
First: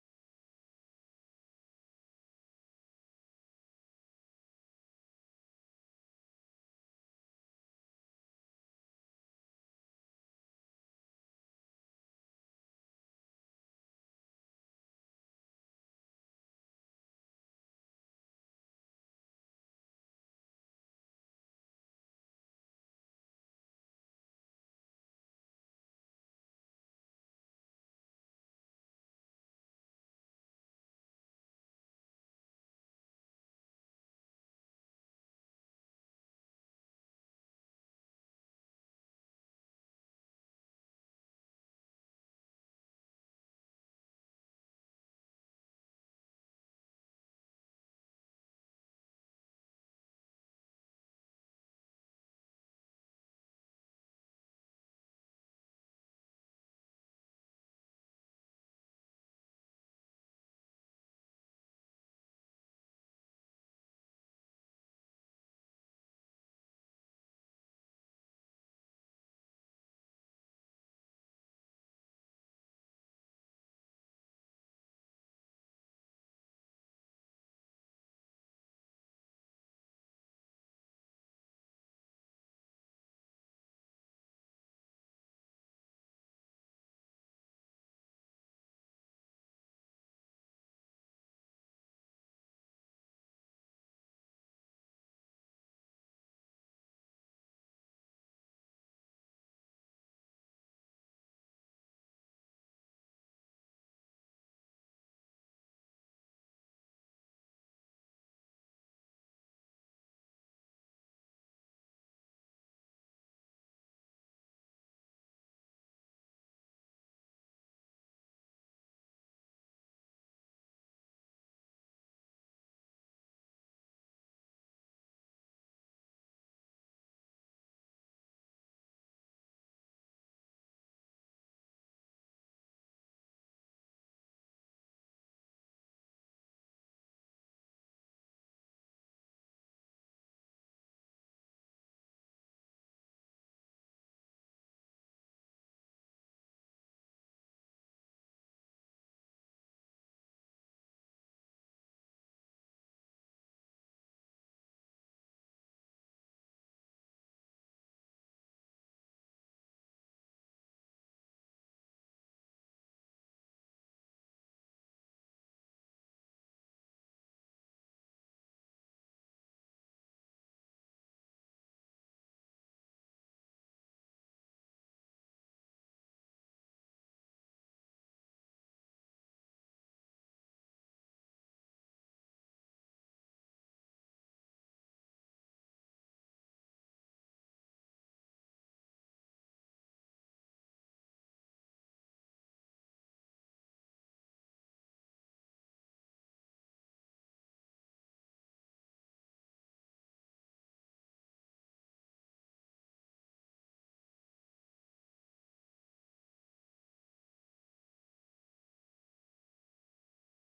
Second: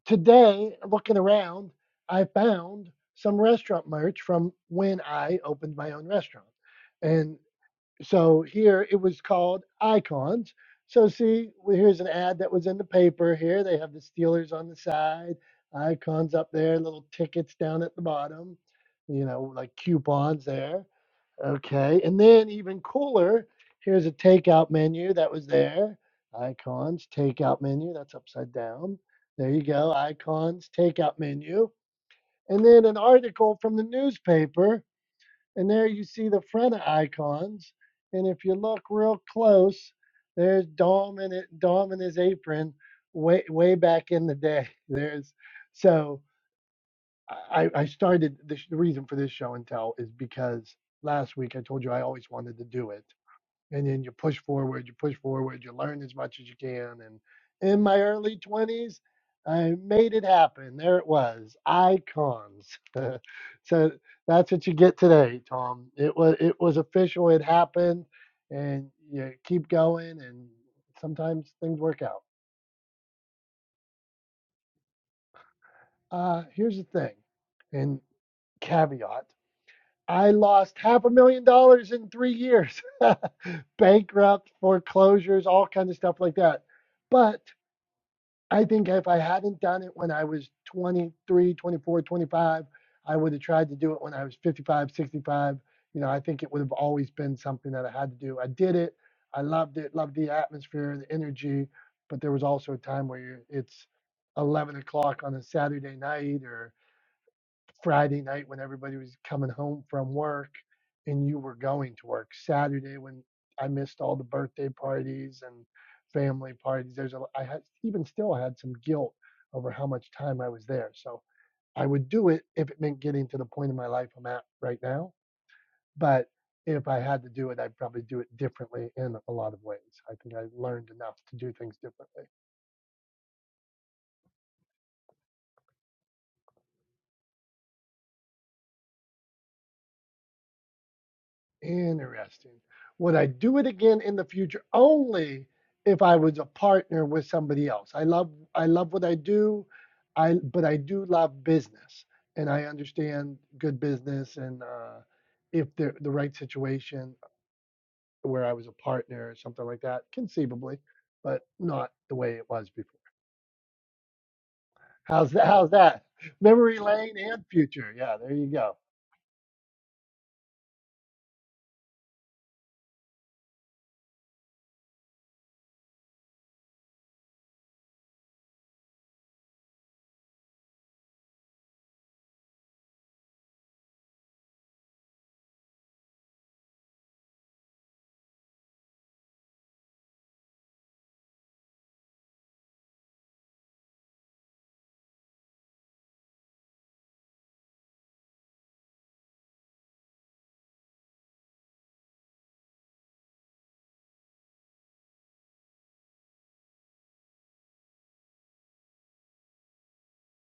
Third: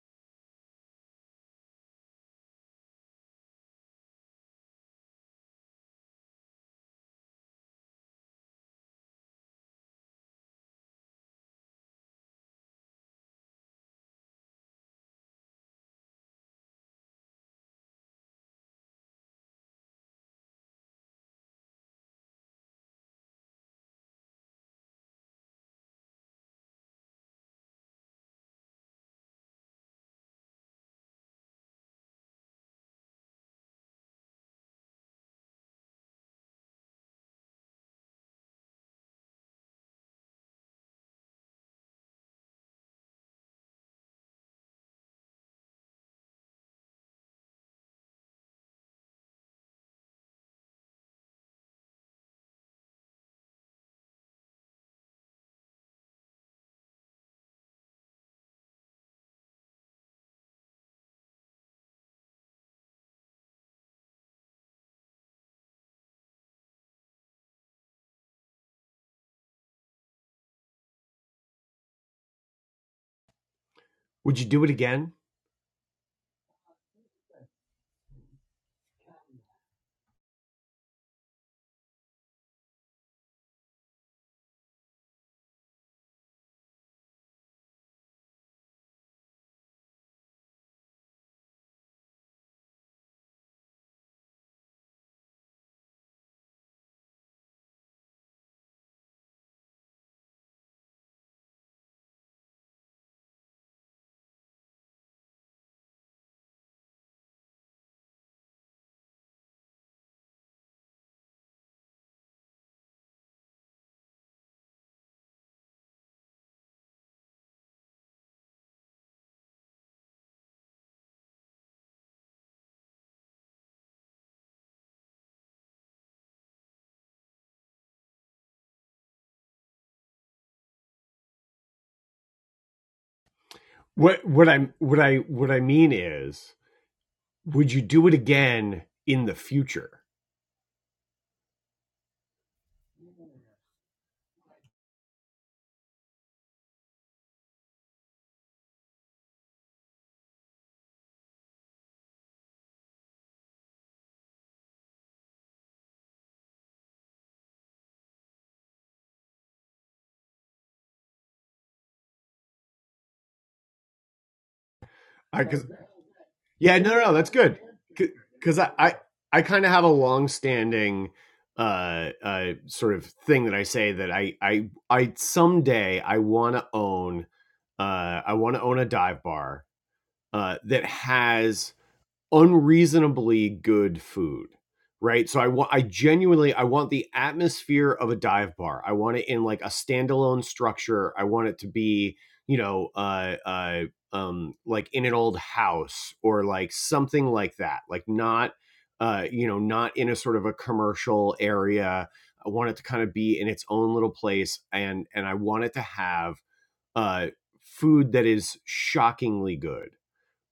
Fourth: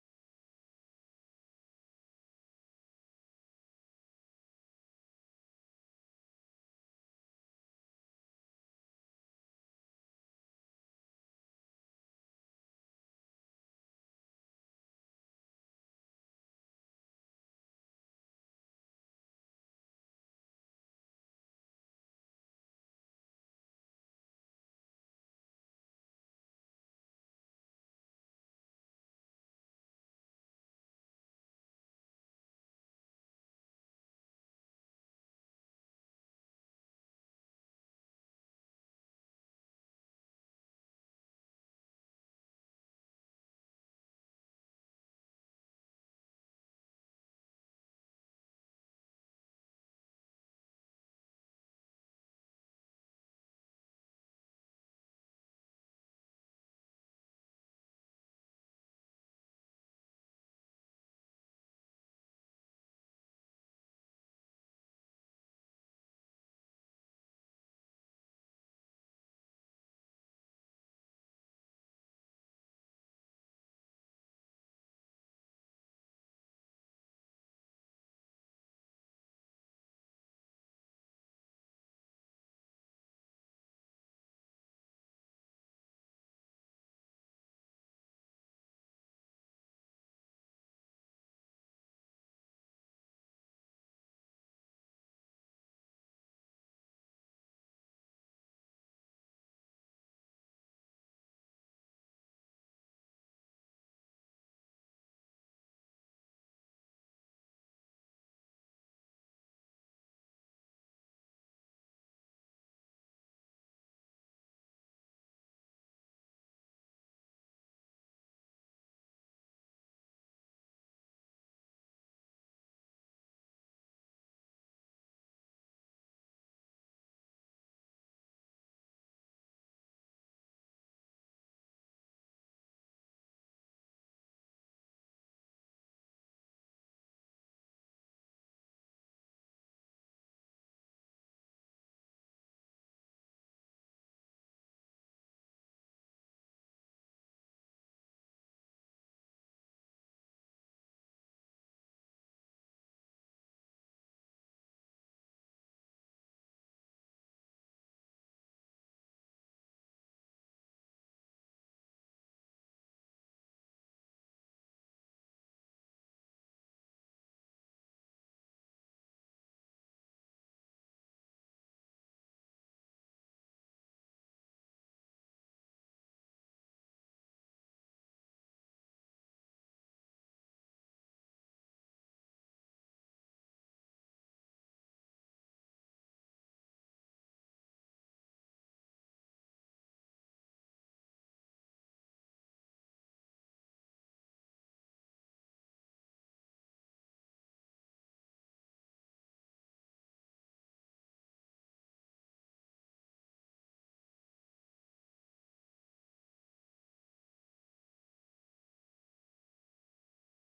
A: today, looking around, I found some restaurant merch from when I opened my own restaurant. and. So here it was called Icons. So see, well, here's an ad that was in the paper here. They have the Steelers on the side, icons up there, little tickets down at the bottom, you know, like coupons there. Okay. And then even cooler, here's a takeout menu that was there. Icons, takeout menu, that's upside down. There you go, icons, takeout menu. And then an article from the newspaper and there you see the front icons. And if you look real close, there's Dom and it, Dom and his apron way way back in the day. There's so I, I started the, the reason for this show and tell is because last week I told you I always wanted to do it and then you push forward, you push forward, you learn as much as you can. And in my early 20s, I made it happen. There it was, icons. so that's what you get today, Tom. It was it was official. It happened, and you keep going, and sometimes things work out.
B: Would you do it again?
A: Uh, here's the thing, and caveat. I lost half a million dollars in three years, bankrupt, foreclosures, all kinds of stuff like that. But I think if I hadn't done it when I was 23, 24, 25, I would have tried to do it when I was 55, 65. You know, I think it would have always been something that I had to do. I did it. I loved it. Loved the atmosphere, the energy. But there was also a time where you're, it's 11 o'clock on a Saturday night or Friday night when everybody was coming home from work and you were going to work. Saturday when I missed all the birthday parties and family parties. There's a I had even still I had some guilt over how much time I was there. So I would do it if it meant getting to the point in my life I'm at right now. But if I had to do it, I'd probably do it differently in a lot of ways. I think I learned enough to do things differently.
B: What what I what I what I mean is, would you do it again in the future?
A: Interesting. Would I do it again in the future? Only if I was a partner with somebody else. I love I love what I do. I but I do love business and I understand good business and uh, if the the right situation where I was a partner or something like that, conceivably, but not the way it was before. How's
B: I,
A: that?
B: cause,
A: How's that? Memory
B: yeah, no, no, no,
A: lane
B: that's
A: and
B: good.
A: future. Yeah, there you
B: Because
A: go.
B: I I, I kind of have a long-standing uh, uh, sort of thing that I say that I I I someday I want to own uh, I want to own a dive bar uh, that has unreasonably good food right so i want i genuinely i want the atmosphere of a dive bar i want it in like a standalone structure i want it to be you know uh uh um like in an old house or like something like that like not uh you know not in a sort of a commercial area i want it to kind of be in its own little place and and i want it to have uh food that is shockingly good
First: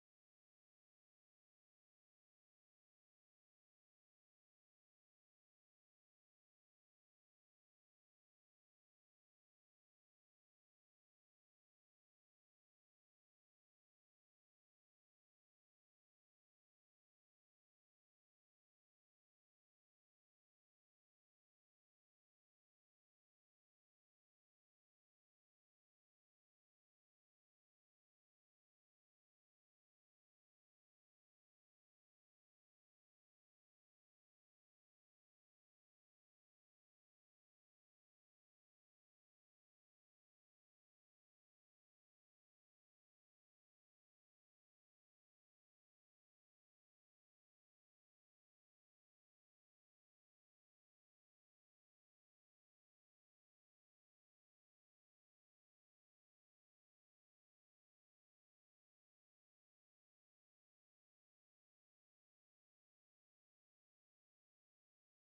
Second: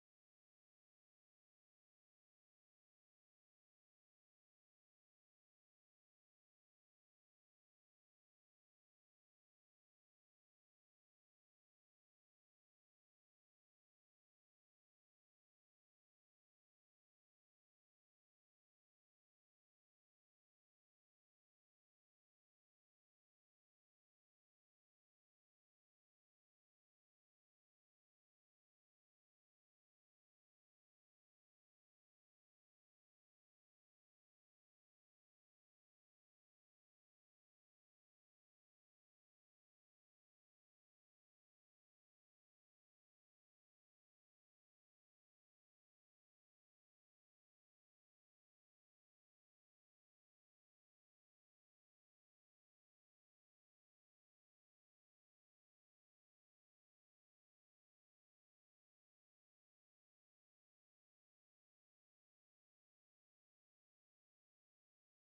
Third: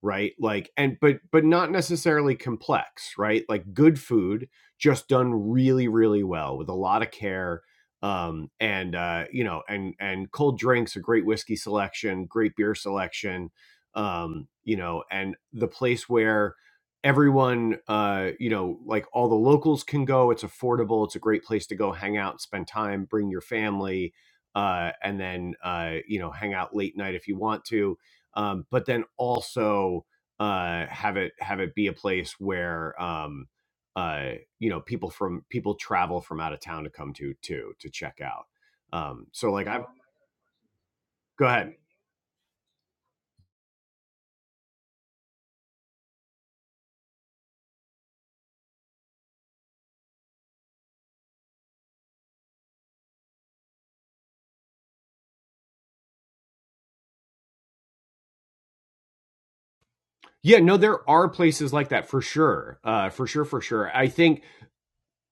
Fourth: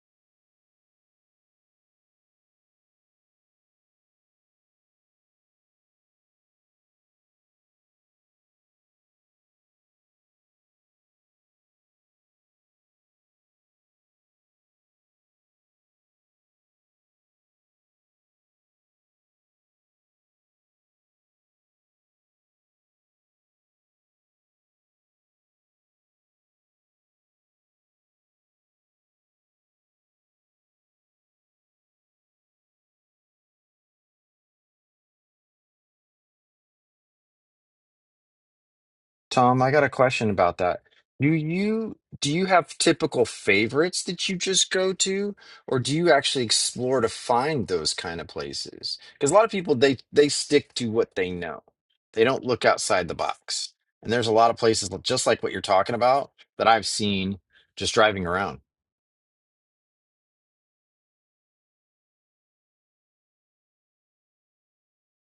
B: right like and but but not necessarily complex right like good food just done really really well with a lot of care um and uh you know and and cold drinks a great whiskey selection great beer selection um you know and the place where everyone uh you know like all the locals can go it's affordable it's a great place to go hang out spend time bring your family uh and then uh you know hang out late night if you want to um, but then also uh, have it have it be a place where um, uh, you know people from people travel from out of town to come to too to check out. Um, so
C: Tom,
B: like
C: I got
B: I
C: a question about that. Do
B: go ahead.
C: you do you have typical favorites that you just go to, or do you actually explore to find those kind of places? Because a lot of people they they stick to what they know. They don't look outside the box. And there's a lot of places li- just like what you're talking about that I've seen just driving around.
B: Yeah, no, there are places like that for sure, uh, for sure, for sure. I think,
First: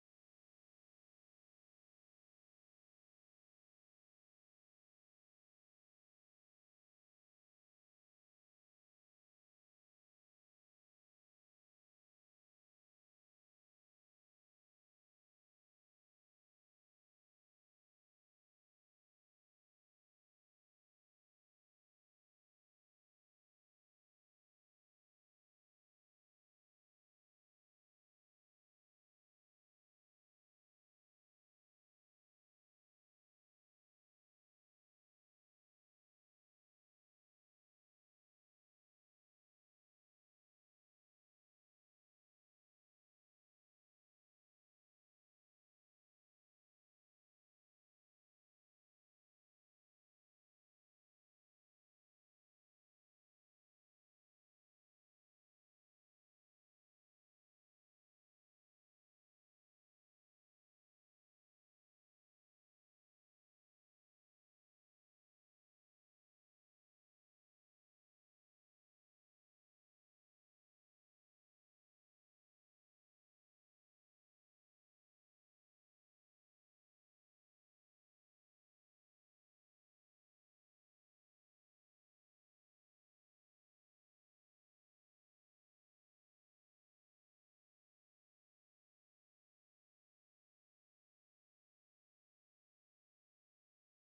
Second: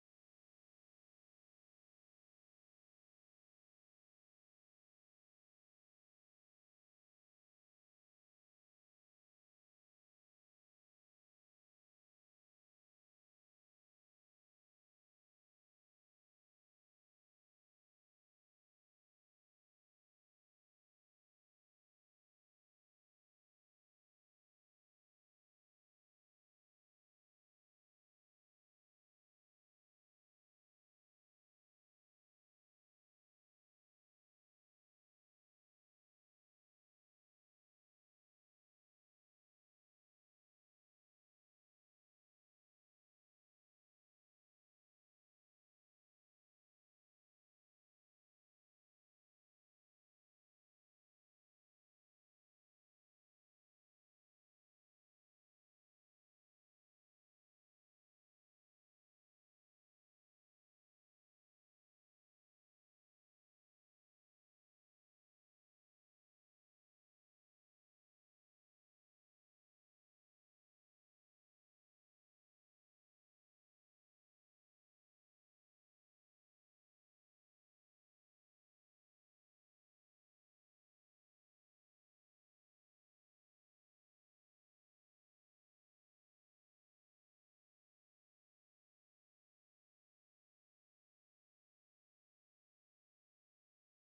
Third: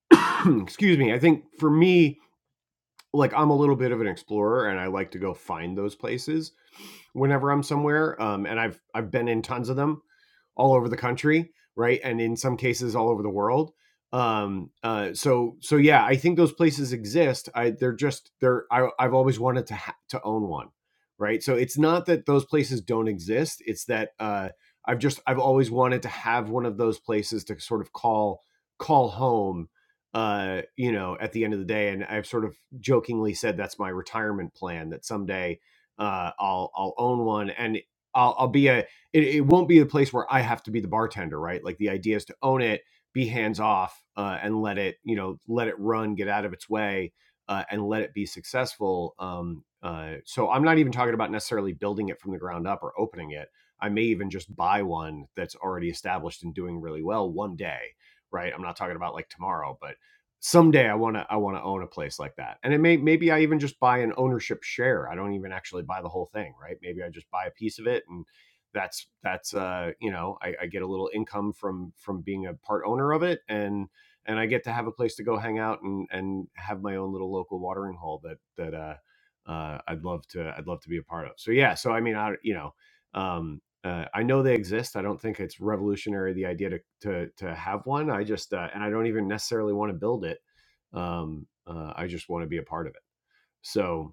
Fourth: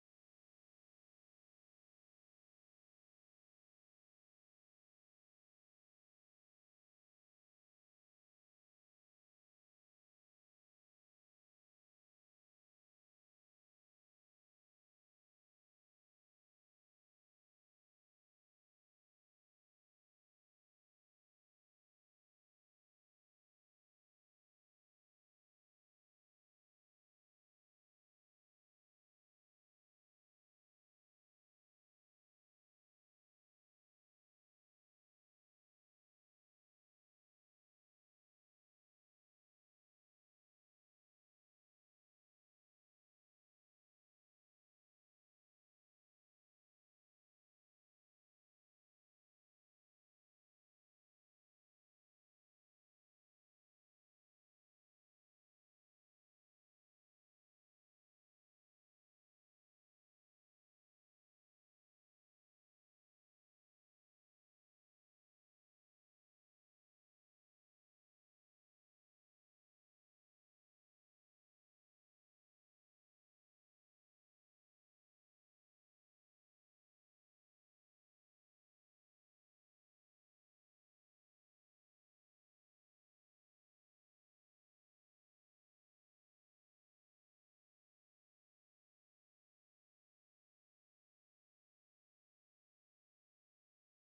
B: excuse me, I think for me, like I'm a little bit of an explorer, and I like to go find those places whenever I'm somewhere. Um, and I've I've been in tons of them all over the country, right? And in some cases, all over the world. Um, uh, so, so yeah, I think those places exist. I, they're just, they're, I, I've always wanted to, ha- to own one, right? So it's not that those places don't exist. It's that, uh, I've just, I've always wanted to have one of those places to sort of call, call home, uh, you know, at the end of the day. And I've sort of jokingly said, that's my retirement plan that someday, uh, I'll, I'll own one and I'll, I'll be a, it, it won't be a place where I have to be the bartender, right? Like the idea is to own it, be hands off, uh, and let it, you know, let it run, get out of its way, uh, and let it be successful. Um, uh, so I'm not even talking about necessarily building it from the ground up or opening it. I may even just buy one that's already established and doing really well one day, right? I'm not talking about like tomorrow, but someday I want to I want to own a place like that. And it may maybe I even just buy an ownership share. I don't even actually buy the whole thing, right? Maybe I just buy a piece of it and that's that's uh, you know I, I get a little income from from being a part owner of it, and and I get to have a place to go hang out and and have my own little local watering hole that that uh, uh, I'd love to I'd love to be a part of. So yeah, so I mean I you know um, uh, I know they exist. I don't think it's revolutionary the idea to to to have one. I just uh, and I don't even necessarily want to build it. Um, uh, I just want to be a part of it. So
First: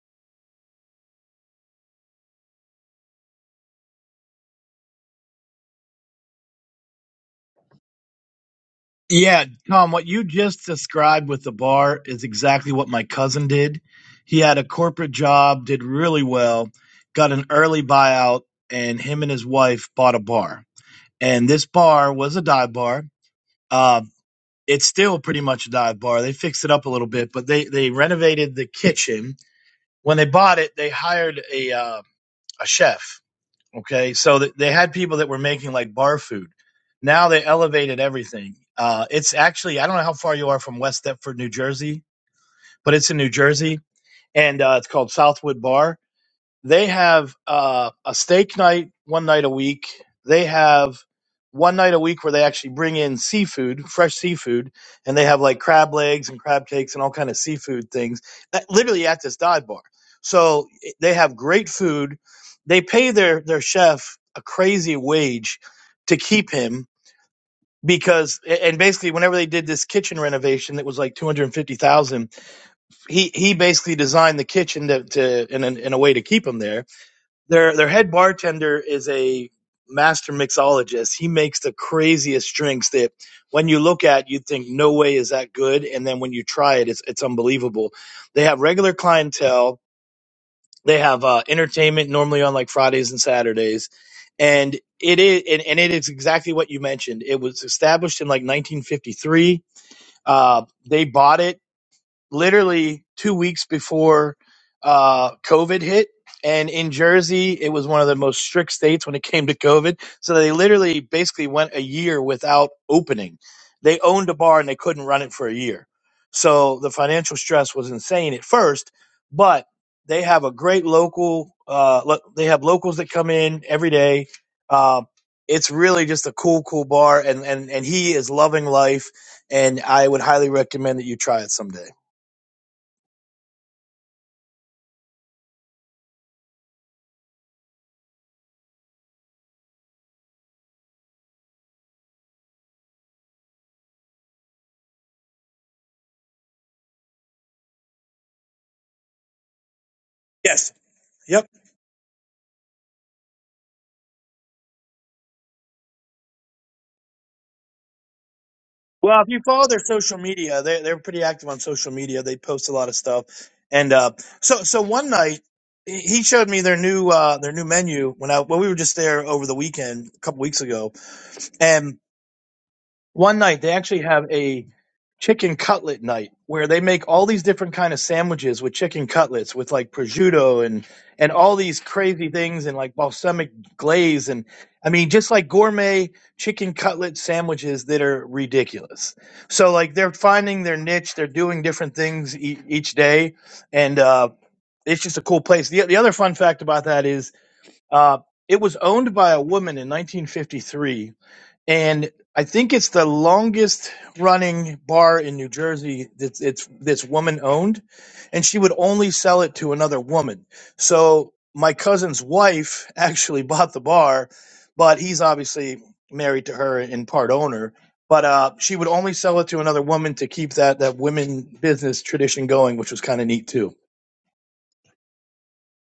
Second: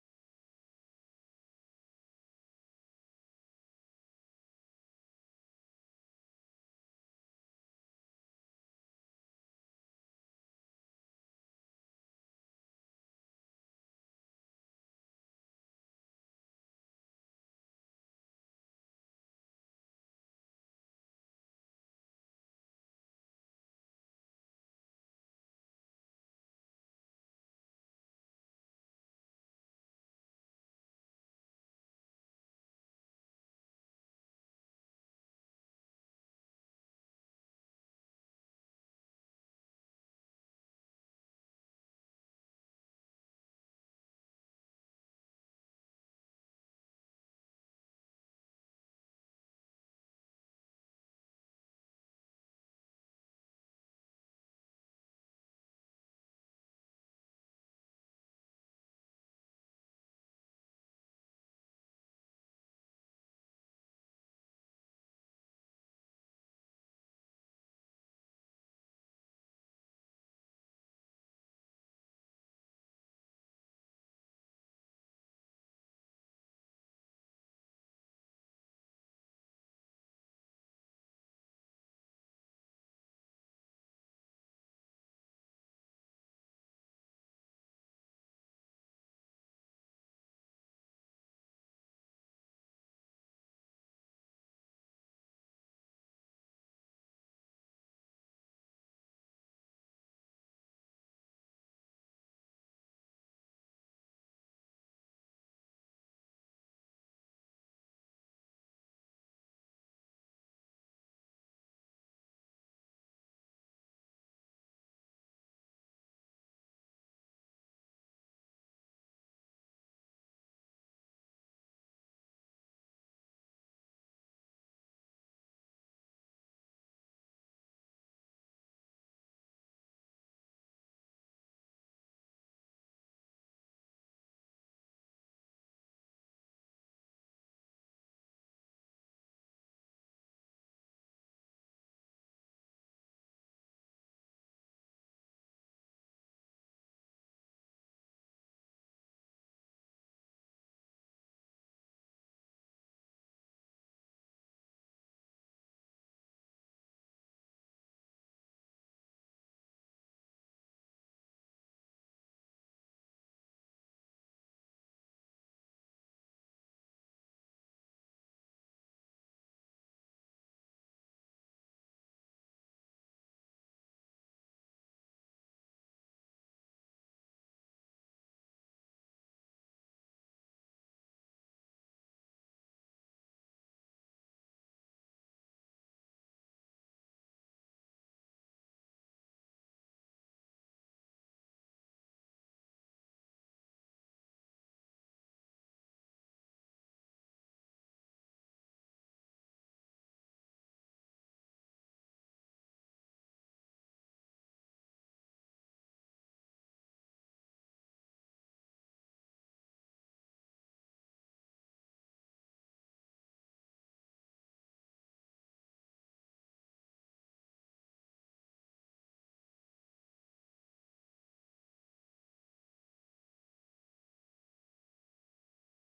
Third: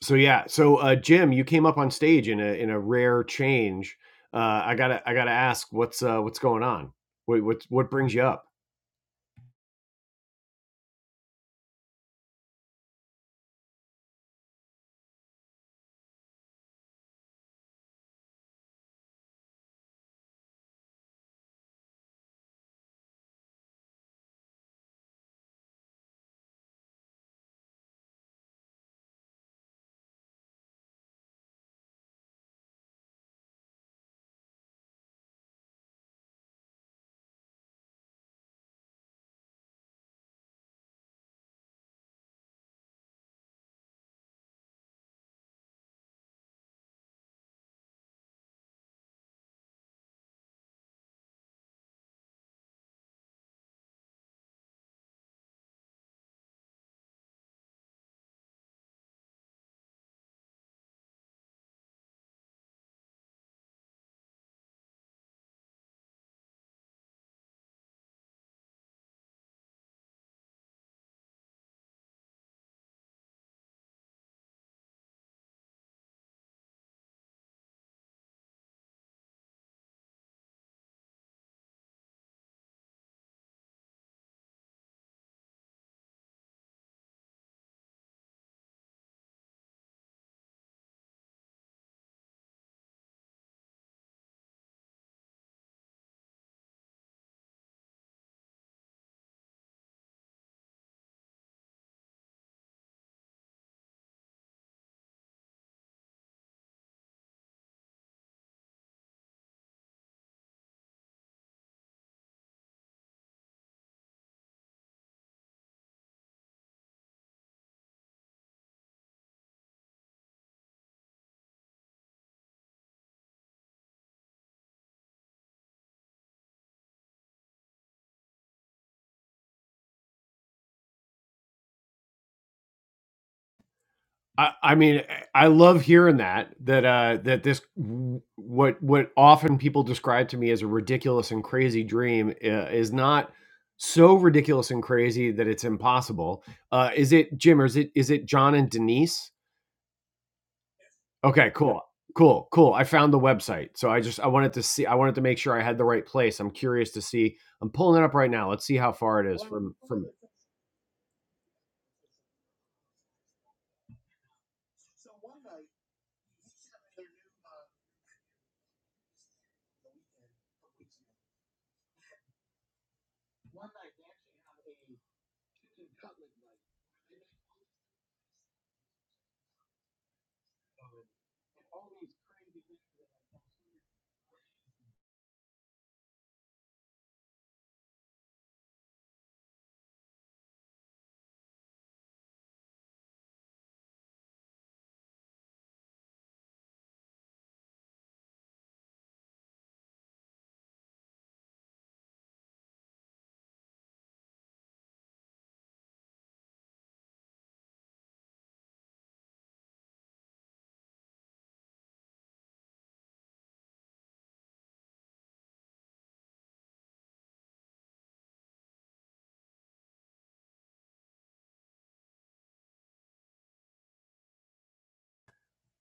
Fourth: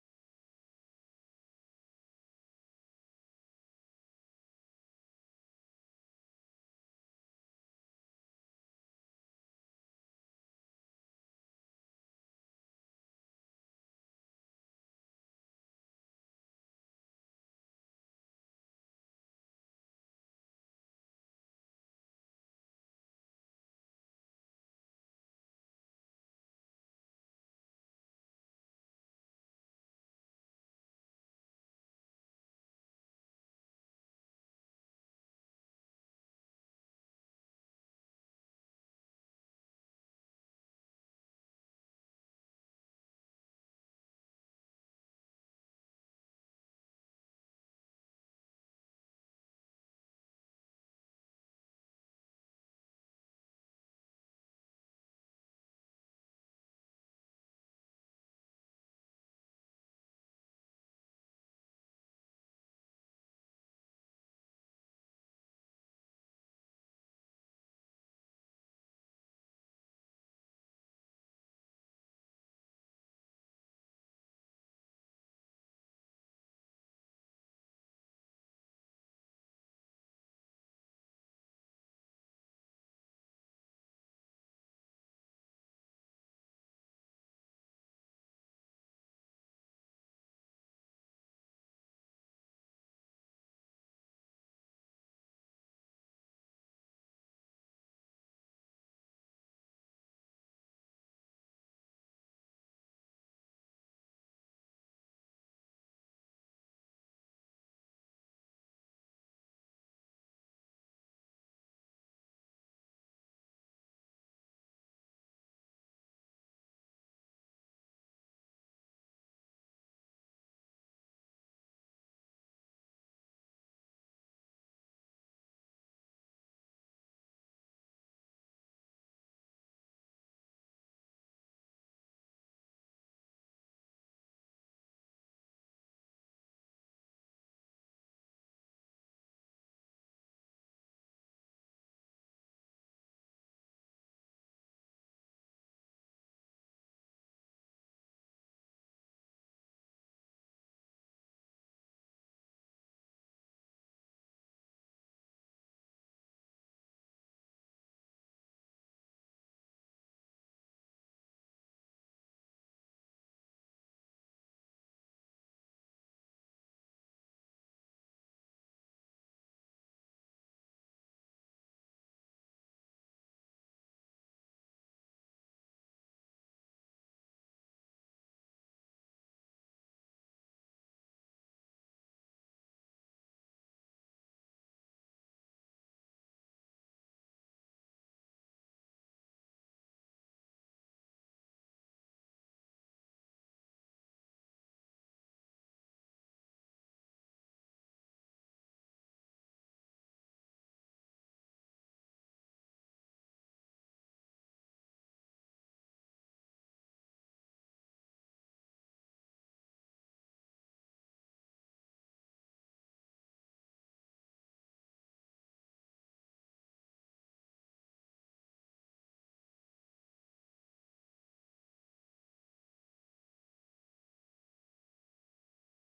B: so yeah, so uh, Jim, you came up on stage in a in a rare change. Uh, I gotta I gotta ask, what's uh, what's going on? What what what brings you up?
D: Yeah, Tom, what you just described with the bar is exactly what my cousin did. He had a corporate job, did really well, got an early buyout, and him and his wife bought a bar. And this bar was a dive bar. Uh, it's still pretty much a dive bar. They fixed it up a little bit, but they, they renovated the kitchen. When they bought it, they hired a uh, a chef Okay, so th- they had people that were making like bar food. Now they elevated everything. Uh, it's actually I don't know how far you are from West Deptford, New Jersey, but it's in New Jersey, and uh, it's called Southwood Bar. They have uh, a steak night one night a week. They have one night a week where they actually bring in seafood, fresh seafood, and they have like crab legs and crab cakes and all kind of seafood things that literally at this dive bar. So i- they have great food. They pay their their chef a crazy wage to keep him because a- and basically whenever they did this kitchen renovation that was like 250,000 he he basically designed the kitchen to, to in, a, in a way to keep him there their their head bartender is a master mixologist. He makes the craziest drinks that when you look at you think no way is that good and then when you try it it's it's unbelievable. They have regular clientele, they have uh, entertainment normally on like Fridays and Saturdays and it is and, and it is exactly what you mentioned. It was established in like 1953. Uh, they bought it literally two weeks before uh, COVID hit. And in Jersey, it was one of the most strict states when it came to COVID. So they literally basically went a year without opening. They owned a bar and they couldn't run it for a year. So the financial stress was insane at first, but they have a great local. Uh, lo- they have locals that come in every day. Uh, it's really just a cool, cool bar, and and and he is loving life. And I would highly recommend that you try it someday.
B: I, I mean, I love hearing that that uh, that this what what often people describe to me as a ridiculous and crazy dream uh, is not so ridiculous and crazy that it's impossible. Uh, is it Jim or is it is it John and Denise?
D: Yes. Yep.
B: Okay, cool. Cool, cool. I found the website. So I just I wanted to see I wanted to make sure I had the right place. I'm curious to see. I'm pulling it up right now. Let's see how
D: Well,
B: far
D: if
B: it
D: you
B: is
D: follow
B: from
D: their
B: from
D: social media, they they're pretty active on social media. They post a lot of stuff. And uh, so so one night he he showed me their new uh, their new menu when I when we were just there over the weekend a couple weeks ago. one night they actually have a chicken cutlet night where they make all these different kind of sandwiches with chicken cutlets with like prosciutto and and all these crazy things and like balsamic glaze and I mean just like gourmet chicken cutlet sandwiches that are ridiculous. So like they're finding their niche, they're doing different things e- each day and uh it's just a cool place. The the other fun fact about that is uh it was owned by a woman in 1953 and I think it's the longest running bar in New Jersey that's it's that's woman owned, and she would only sell it to another woman. So my cousin's wife actually bought the bar, but he's obviously married to her and part owner. But uh, she would only sell it to another woman to keep that that women business tradition going, which was kind of neat too.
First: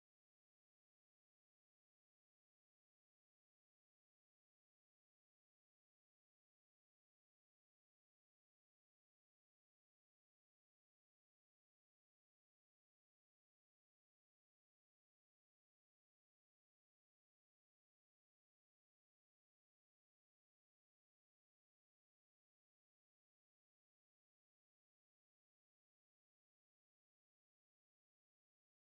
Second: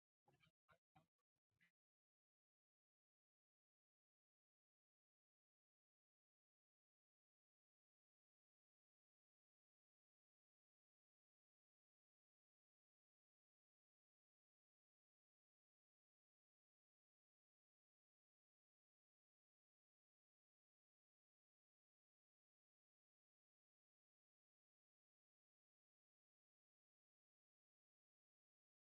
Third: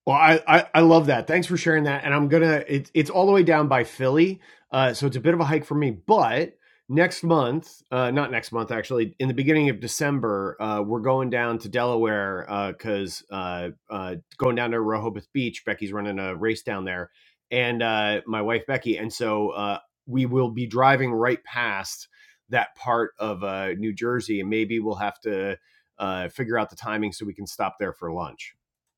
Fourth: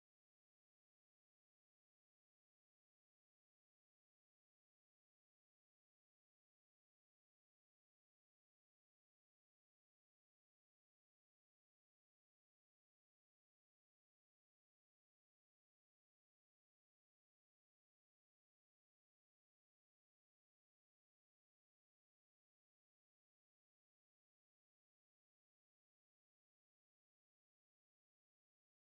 B: Well, I, I I love that. Thanks for sharing that. And I'm gonna it's it's all the way down by Philly, uh, so it's a bit of a hike for me. But next month, uh, not next month actually, in the beginning of December, uh, we're going down to Delaware because uh, uh, uh, going down to Rehoboth Beach. Becky's running a race down there, and uh, my wife Becky, and so uh, we will be driving right past that part of uh, New Jersey, and maybe we'll have to uh, figure out the timing so we can stop there for lunch.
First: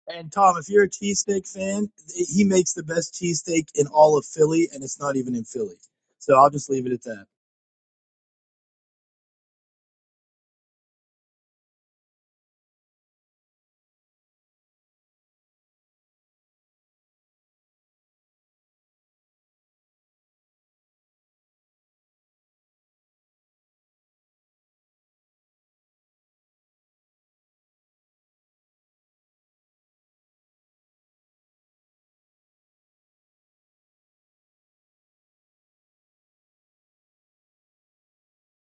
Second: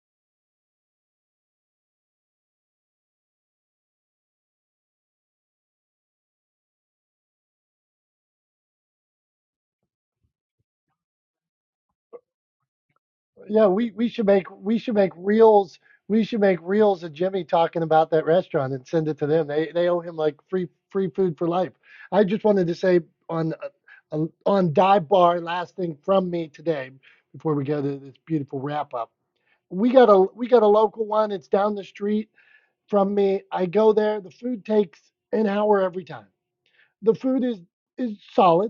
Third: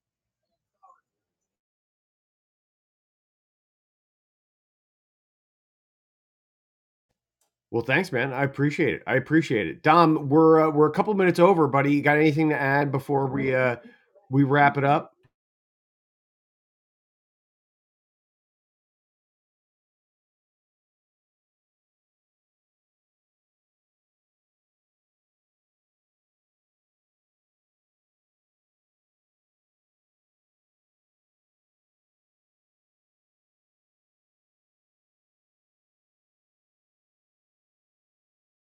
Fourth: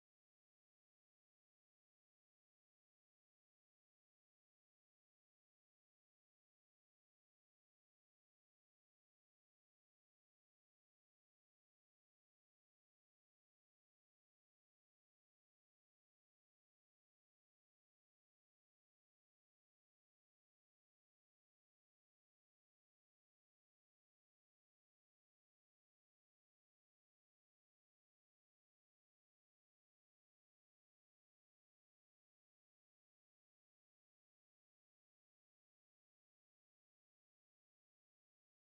D: And Tom, if you're a cheesesteak fan, he makes the best cheesesteak in all of Philly, and it's not even in Philly. So I'll just leave it at that.
B: Well, thanks, man. I appreciate it. I appreciate it. Dom, we're uh, we're a couple minutes over, buddy. You got anything to add before we
A: Yeah,
B: uh
A: we, we should
B: we
A: make
B: wrap
A: we
B: it
A: should
B: up?
A: make reels. We should make reels of Jimmy talking about that restaurant and send it to them. They they owe him like free free food for life. I just wanted to say on uh, on dive bar last thing from me today before we go to this beautiful wrap up. We got a we got a local one. It's down the street from me. I go there. The food takes an hour every time. The food is is solid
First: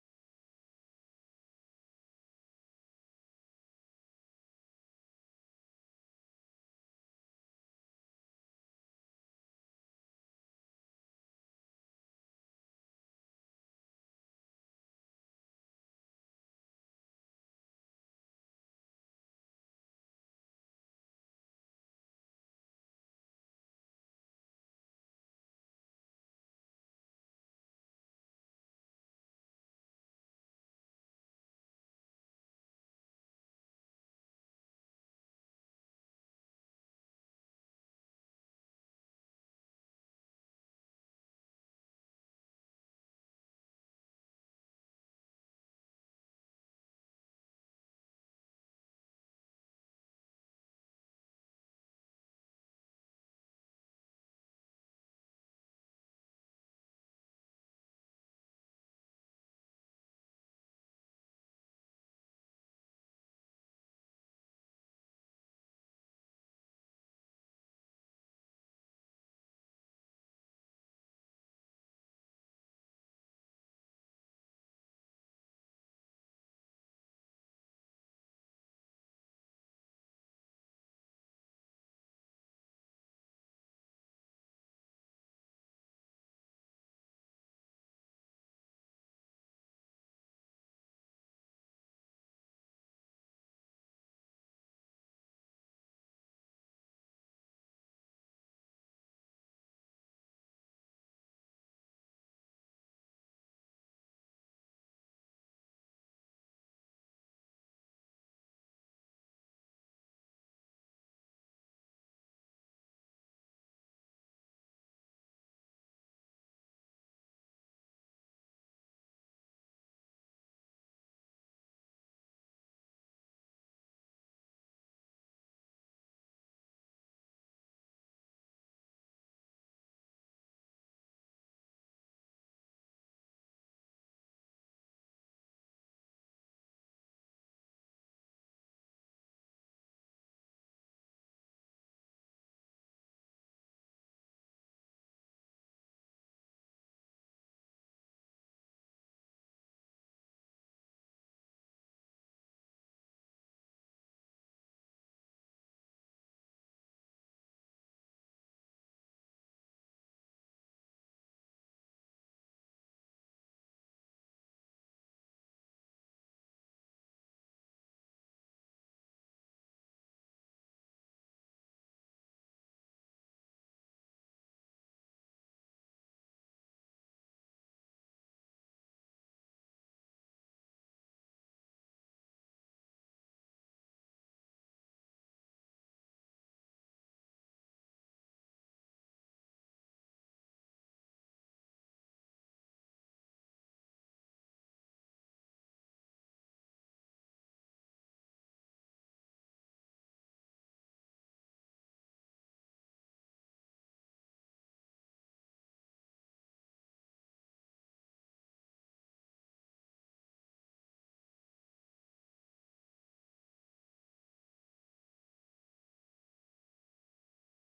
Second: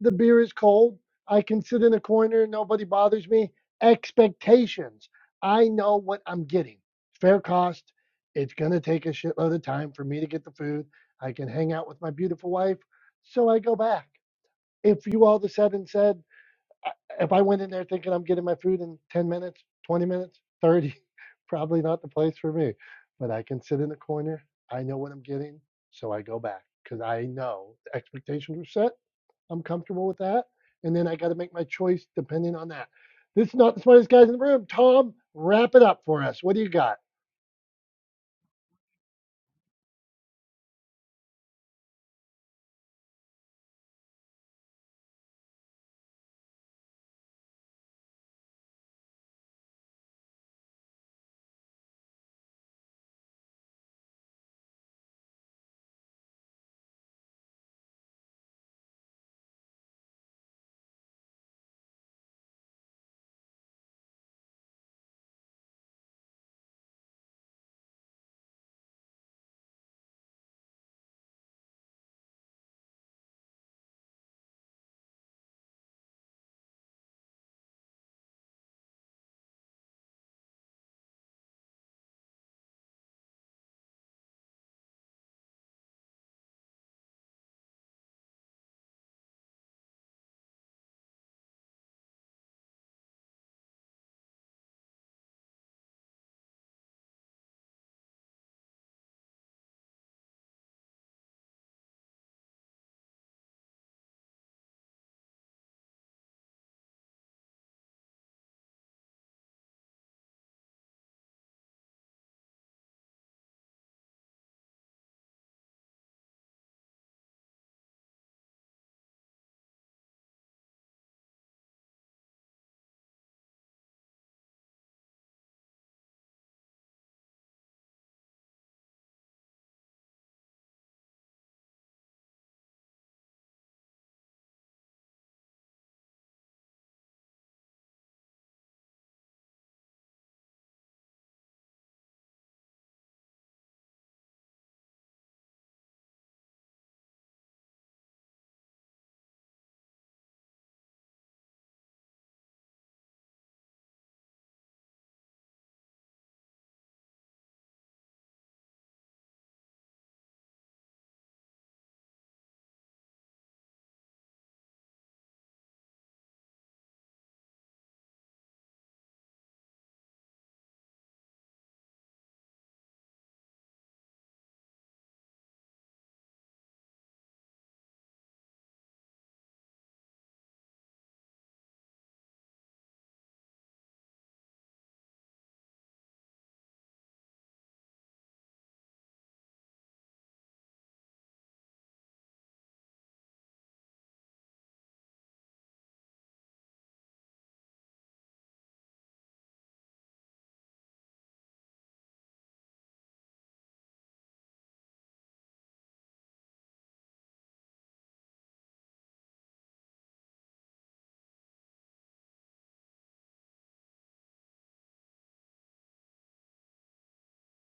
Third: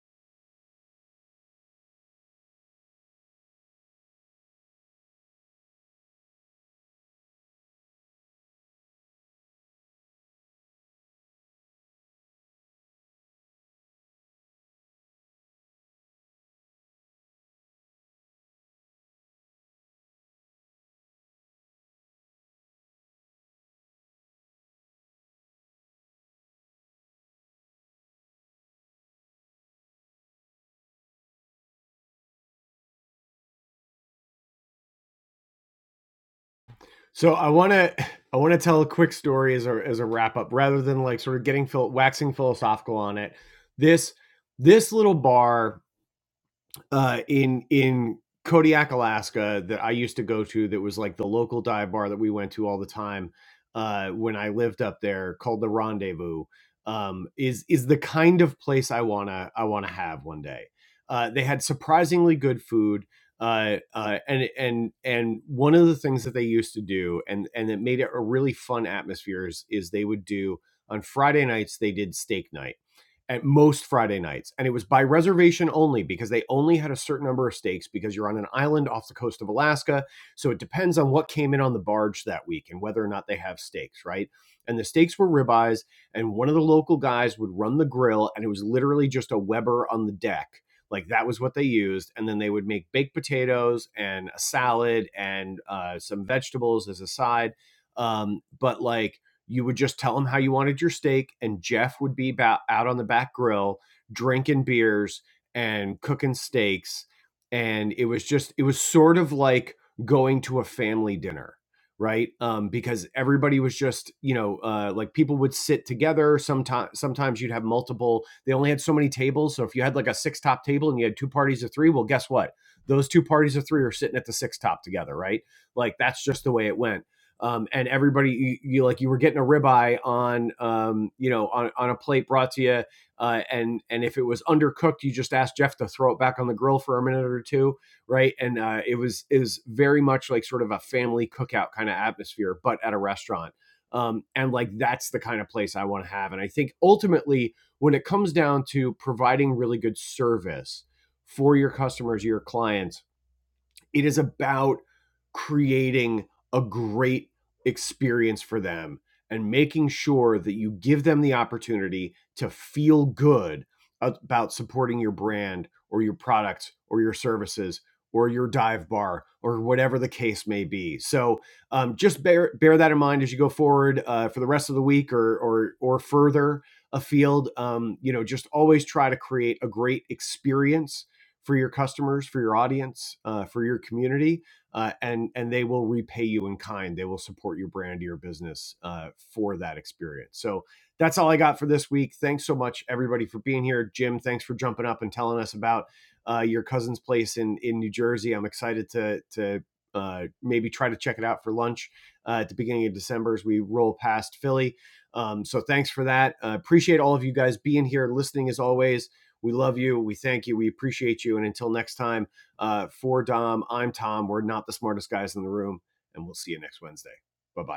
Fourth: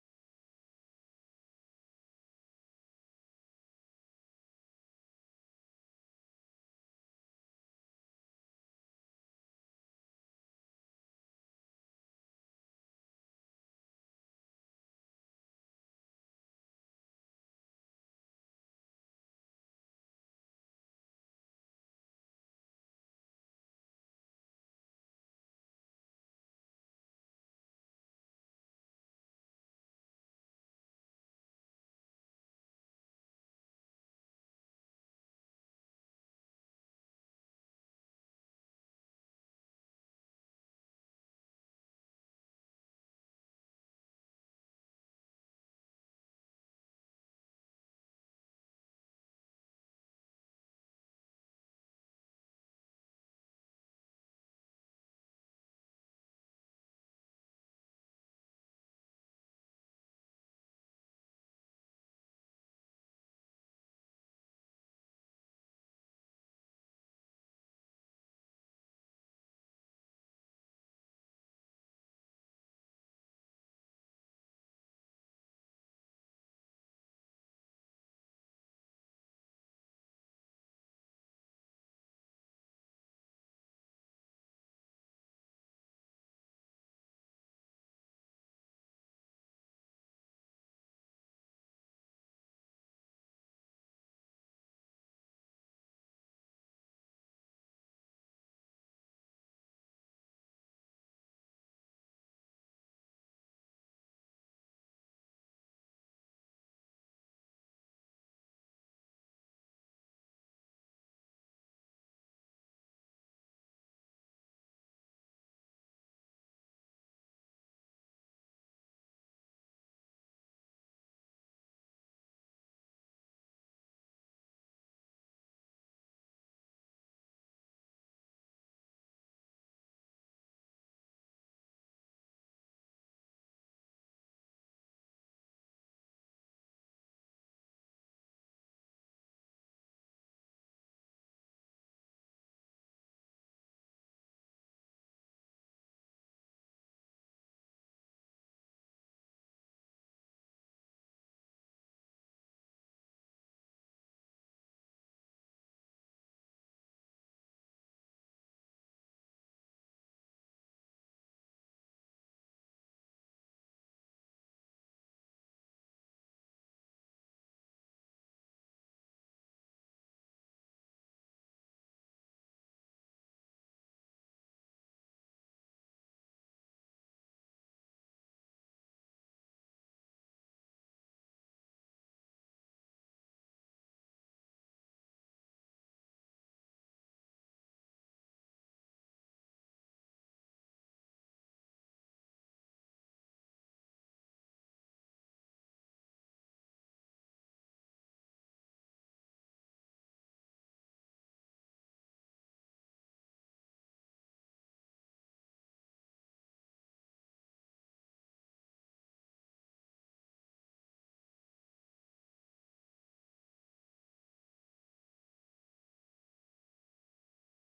A: the beer is cold. I can sit in a corner, nobody bothers me. Expectations. I know what I'm getting. Fair cost. It's going to take a shitload of time for me to get the food. I can hang out with my beautiful wife. So I go back. If you all of a sudden said, if I went in there thinking I'm getting my food in 10 minutes, 20 minutes, 30, probably not the place for me. But I can sit in the corner. I know what I'm getting. So I go back because I know the expectations were set I'm comfortable with that. And then I got to make my choice depending on that. This is not the smartest guys in the room. Tom, wrap it up for us. What do you got?
B: So I want to I want to tell a quick story as a as a wrap up, rather than like sort of getting phil- waxing philosophical on it. This this little bar uh, in in Kodiak, Alaska, that I used to go to, that was like the local dive bar that we went to all the time uh, when I lived up there, called the Rendezvous, um, is is the kind of place I wanna I wanna have one day. Uh, they had surprisingly good food. Uh, uh, and and and one of the things that they used to do, and and that made it a really fun atmosphere, is is they would do on Friday nights they did steak night at most Friday nights. And it was by reservation only because they only had a certain number of steaks because you're on an island off the coast of Alaska. So it depends on what came in on the barge that week and whether or not they have steaks, right? And the steaks were ribeyes. And one of the local guys would run the grill, and it was literally just a Weber on the deck. Like that was what they used. And then they would make baked potatoes and a salad and uh, some vegetables as a side. Um, but like, you would just tell him how you wanted your steak, and Jeff would be about out on the back grill drinking beers and cooking steaks. And it was just, it was sort of like going to a family dinner, right? Um, because everybody was just, you know, uh, like people would sit together. Sometimes, sometimes you'd have multiple. They only had so many tables, so if you had like a six top table and you had two parties of three, well, guess what? Those two parties of three are sitting at the six top together, right? Like that's just the way it went um, and everybody you, you, like you were getting a ribeye on um, you know on, on a plate brought to you uh, and and if it was undercooked you just asked jeff to throw it back on the grill for a minute or two right and uh, it was it was very much like sort of a family cookout kind of atmosphere but at a restaurant um, and like that's the kind of place i want to have and i think ultimately when it comes down to providing really good service for your customers your clients it is about creating a great experience for them and making sure that you give them the opportunity to feel good about supporting your brand or your products or your services or your dive bar or whatever the case may be. So um, just bear bear that in mind as you go forward uh, for the rest of the week or or or further afield. Um, you know, just always try to create a great experience for your customers, for your audience, uh, for your community, uh, and and they will repay you in kind. They will support your brand, your business uh, for that experience. So that's all I got for this week. Thanks so much, everybody, for being here. Jim, thanks for jumping up and telling us about uh, your cousin's place in in New Jersey. I'm excited to to uh, maybe try to check it out for lunch uh, at the beginning of December as we roll past Philly. Um, so thanks for that. Uh, appreciate all of you guys being here, listening as always. We love you. We thank you. We appreciate you. And until next time, uh, for Dom, I'm Tom. We're not the smartest guys in the room, and we'll see you next Wednesday. Bye bye.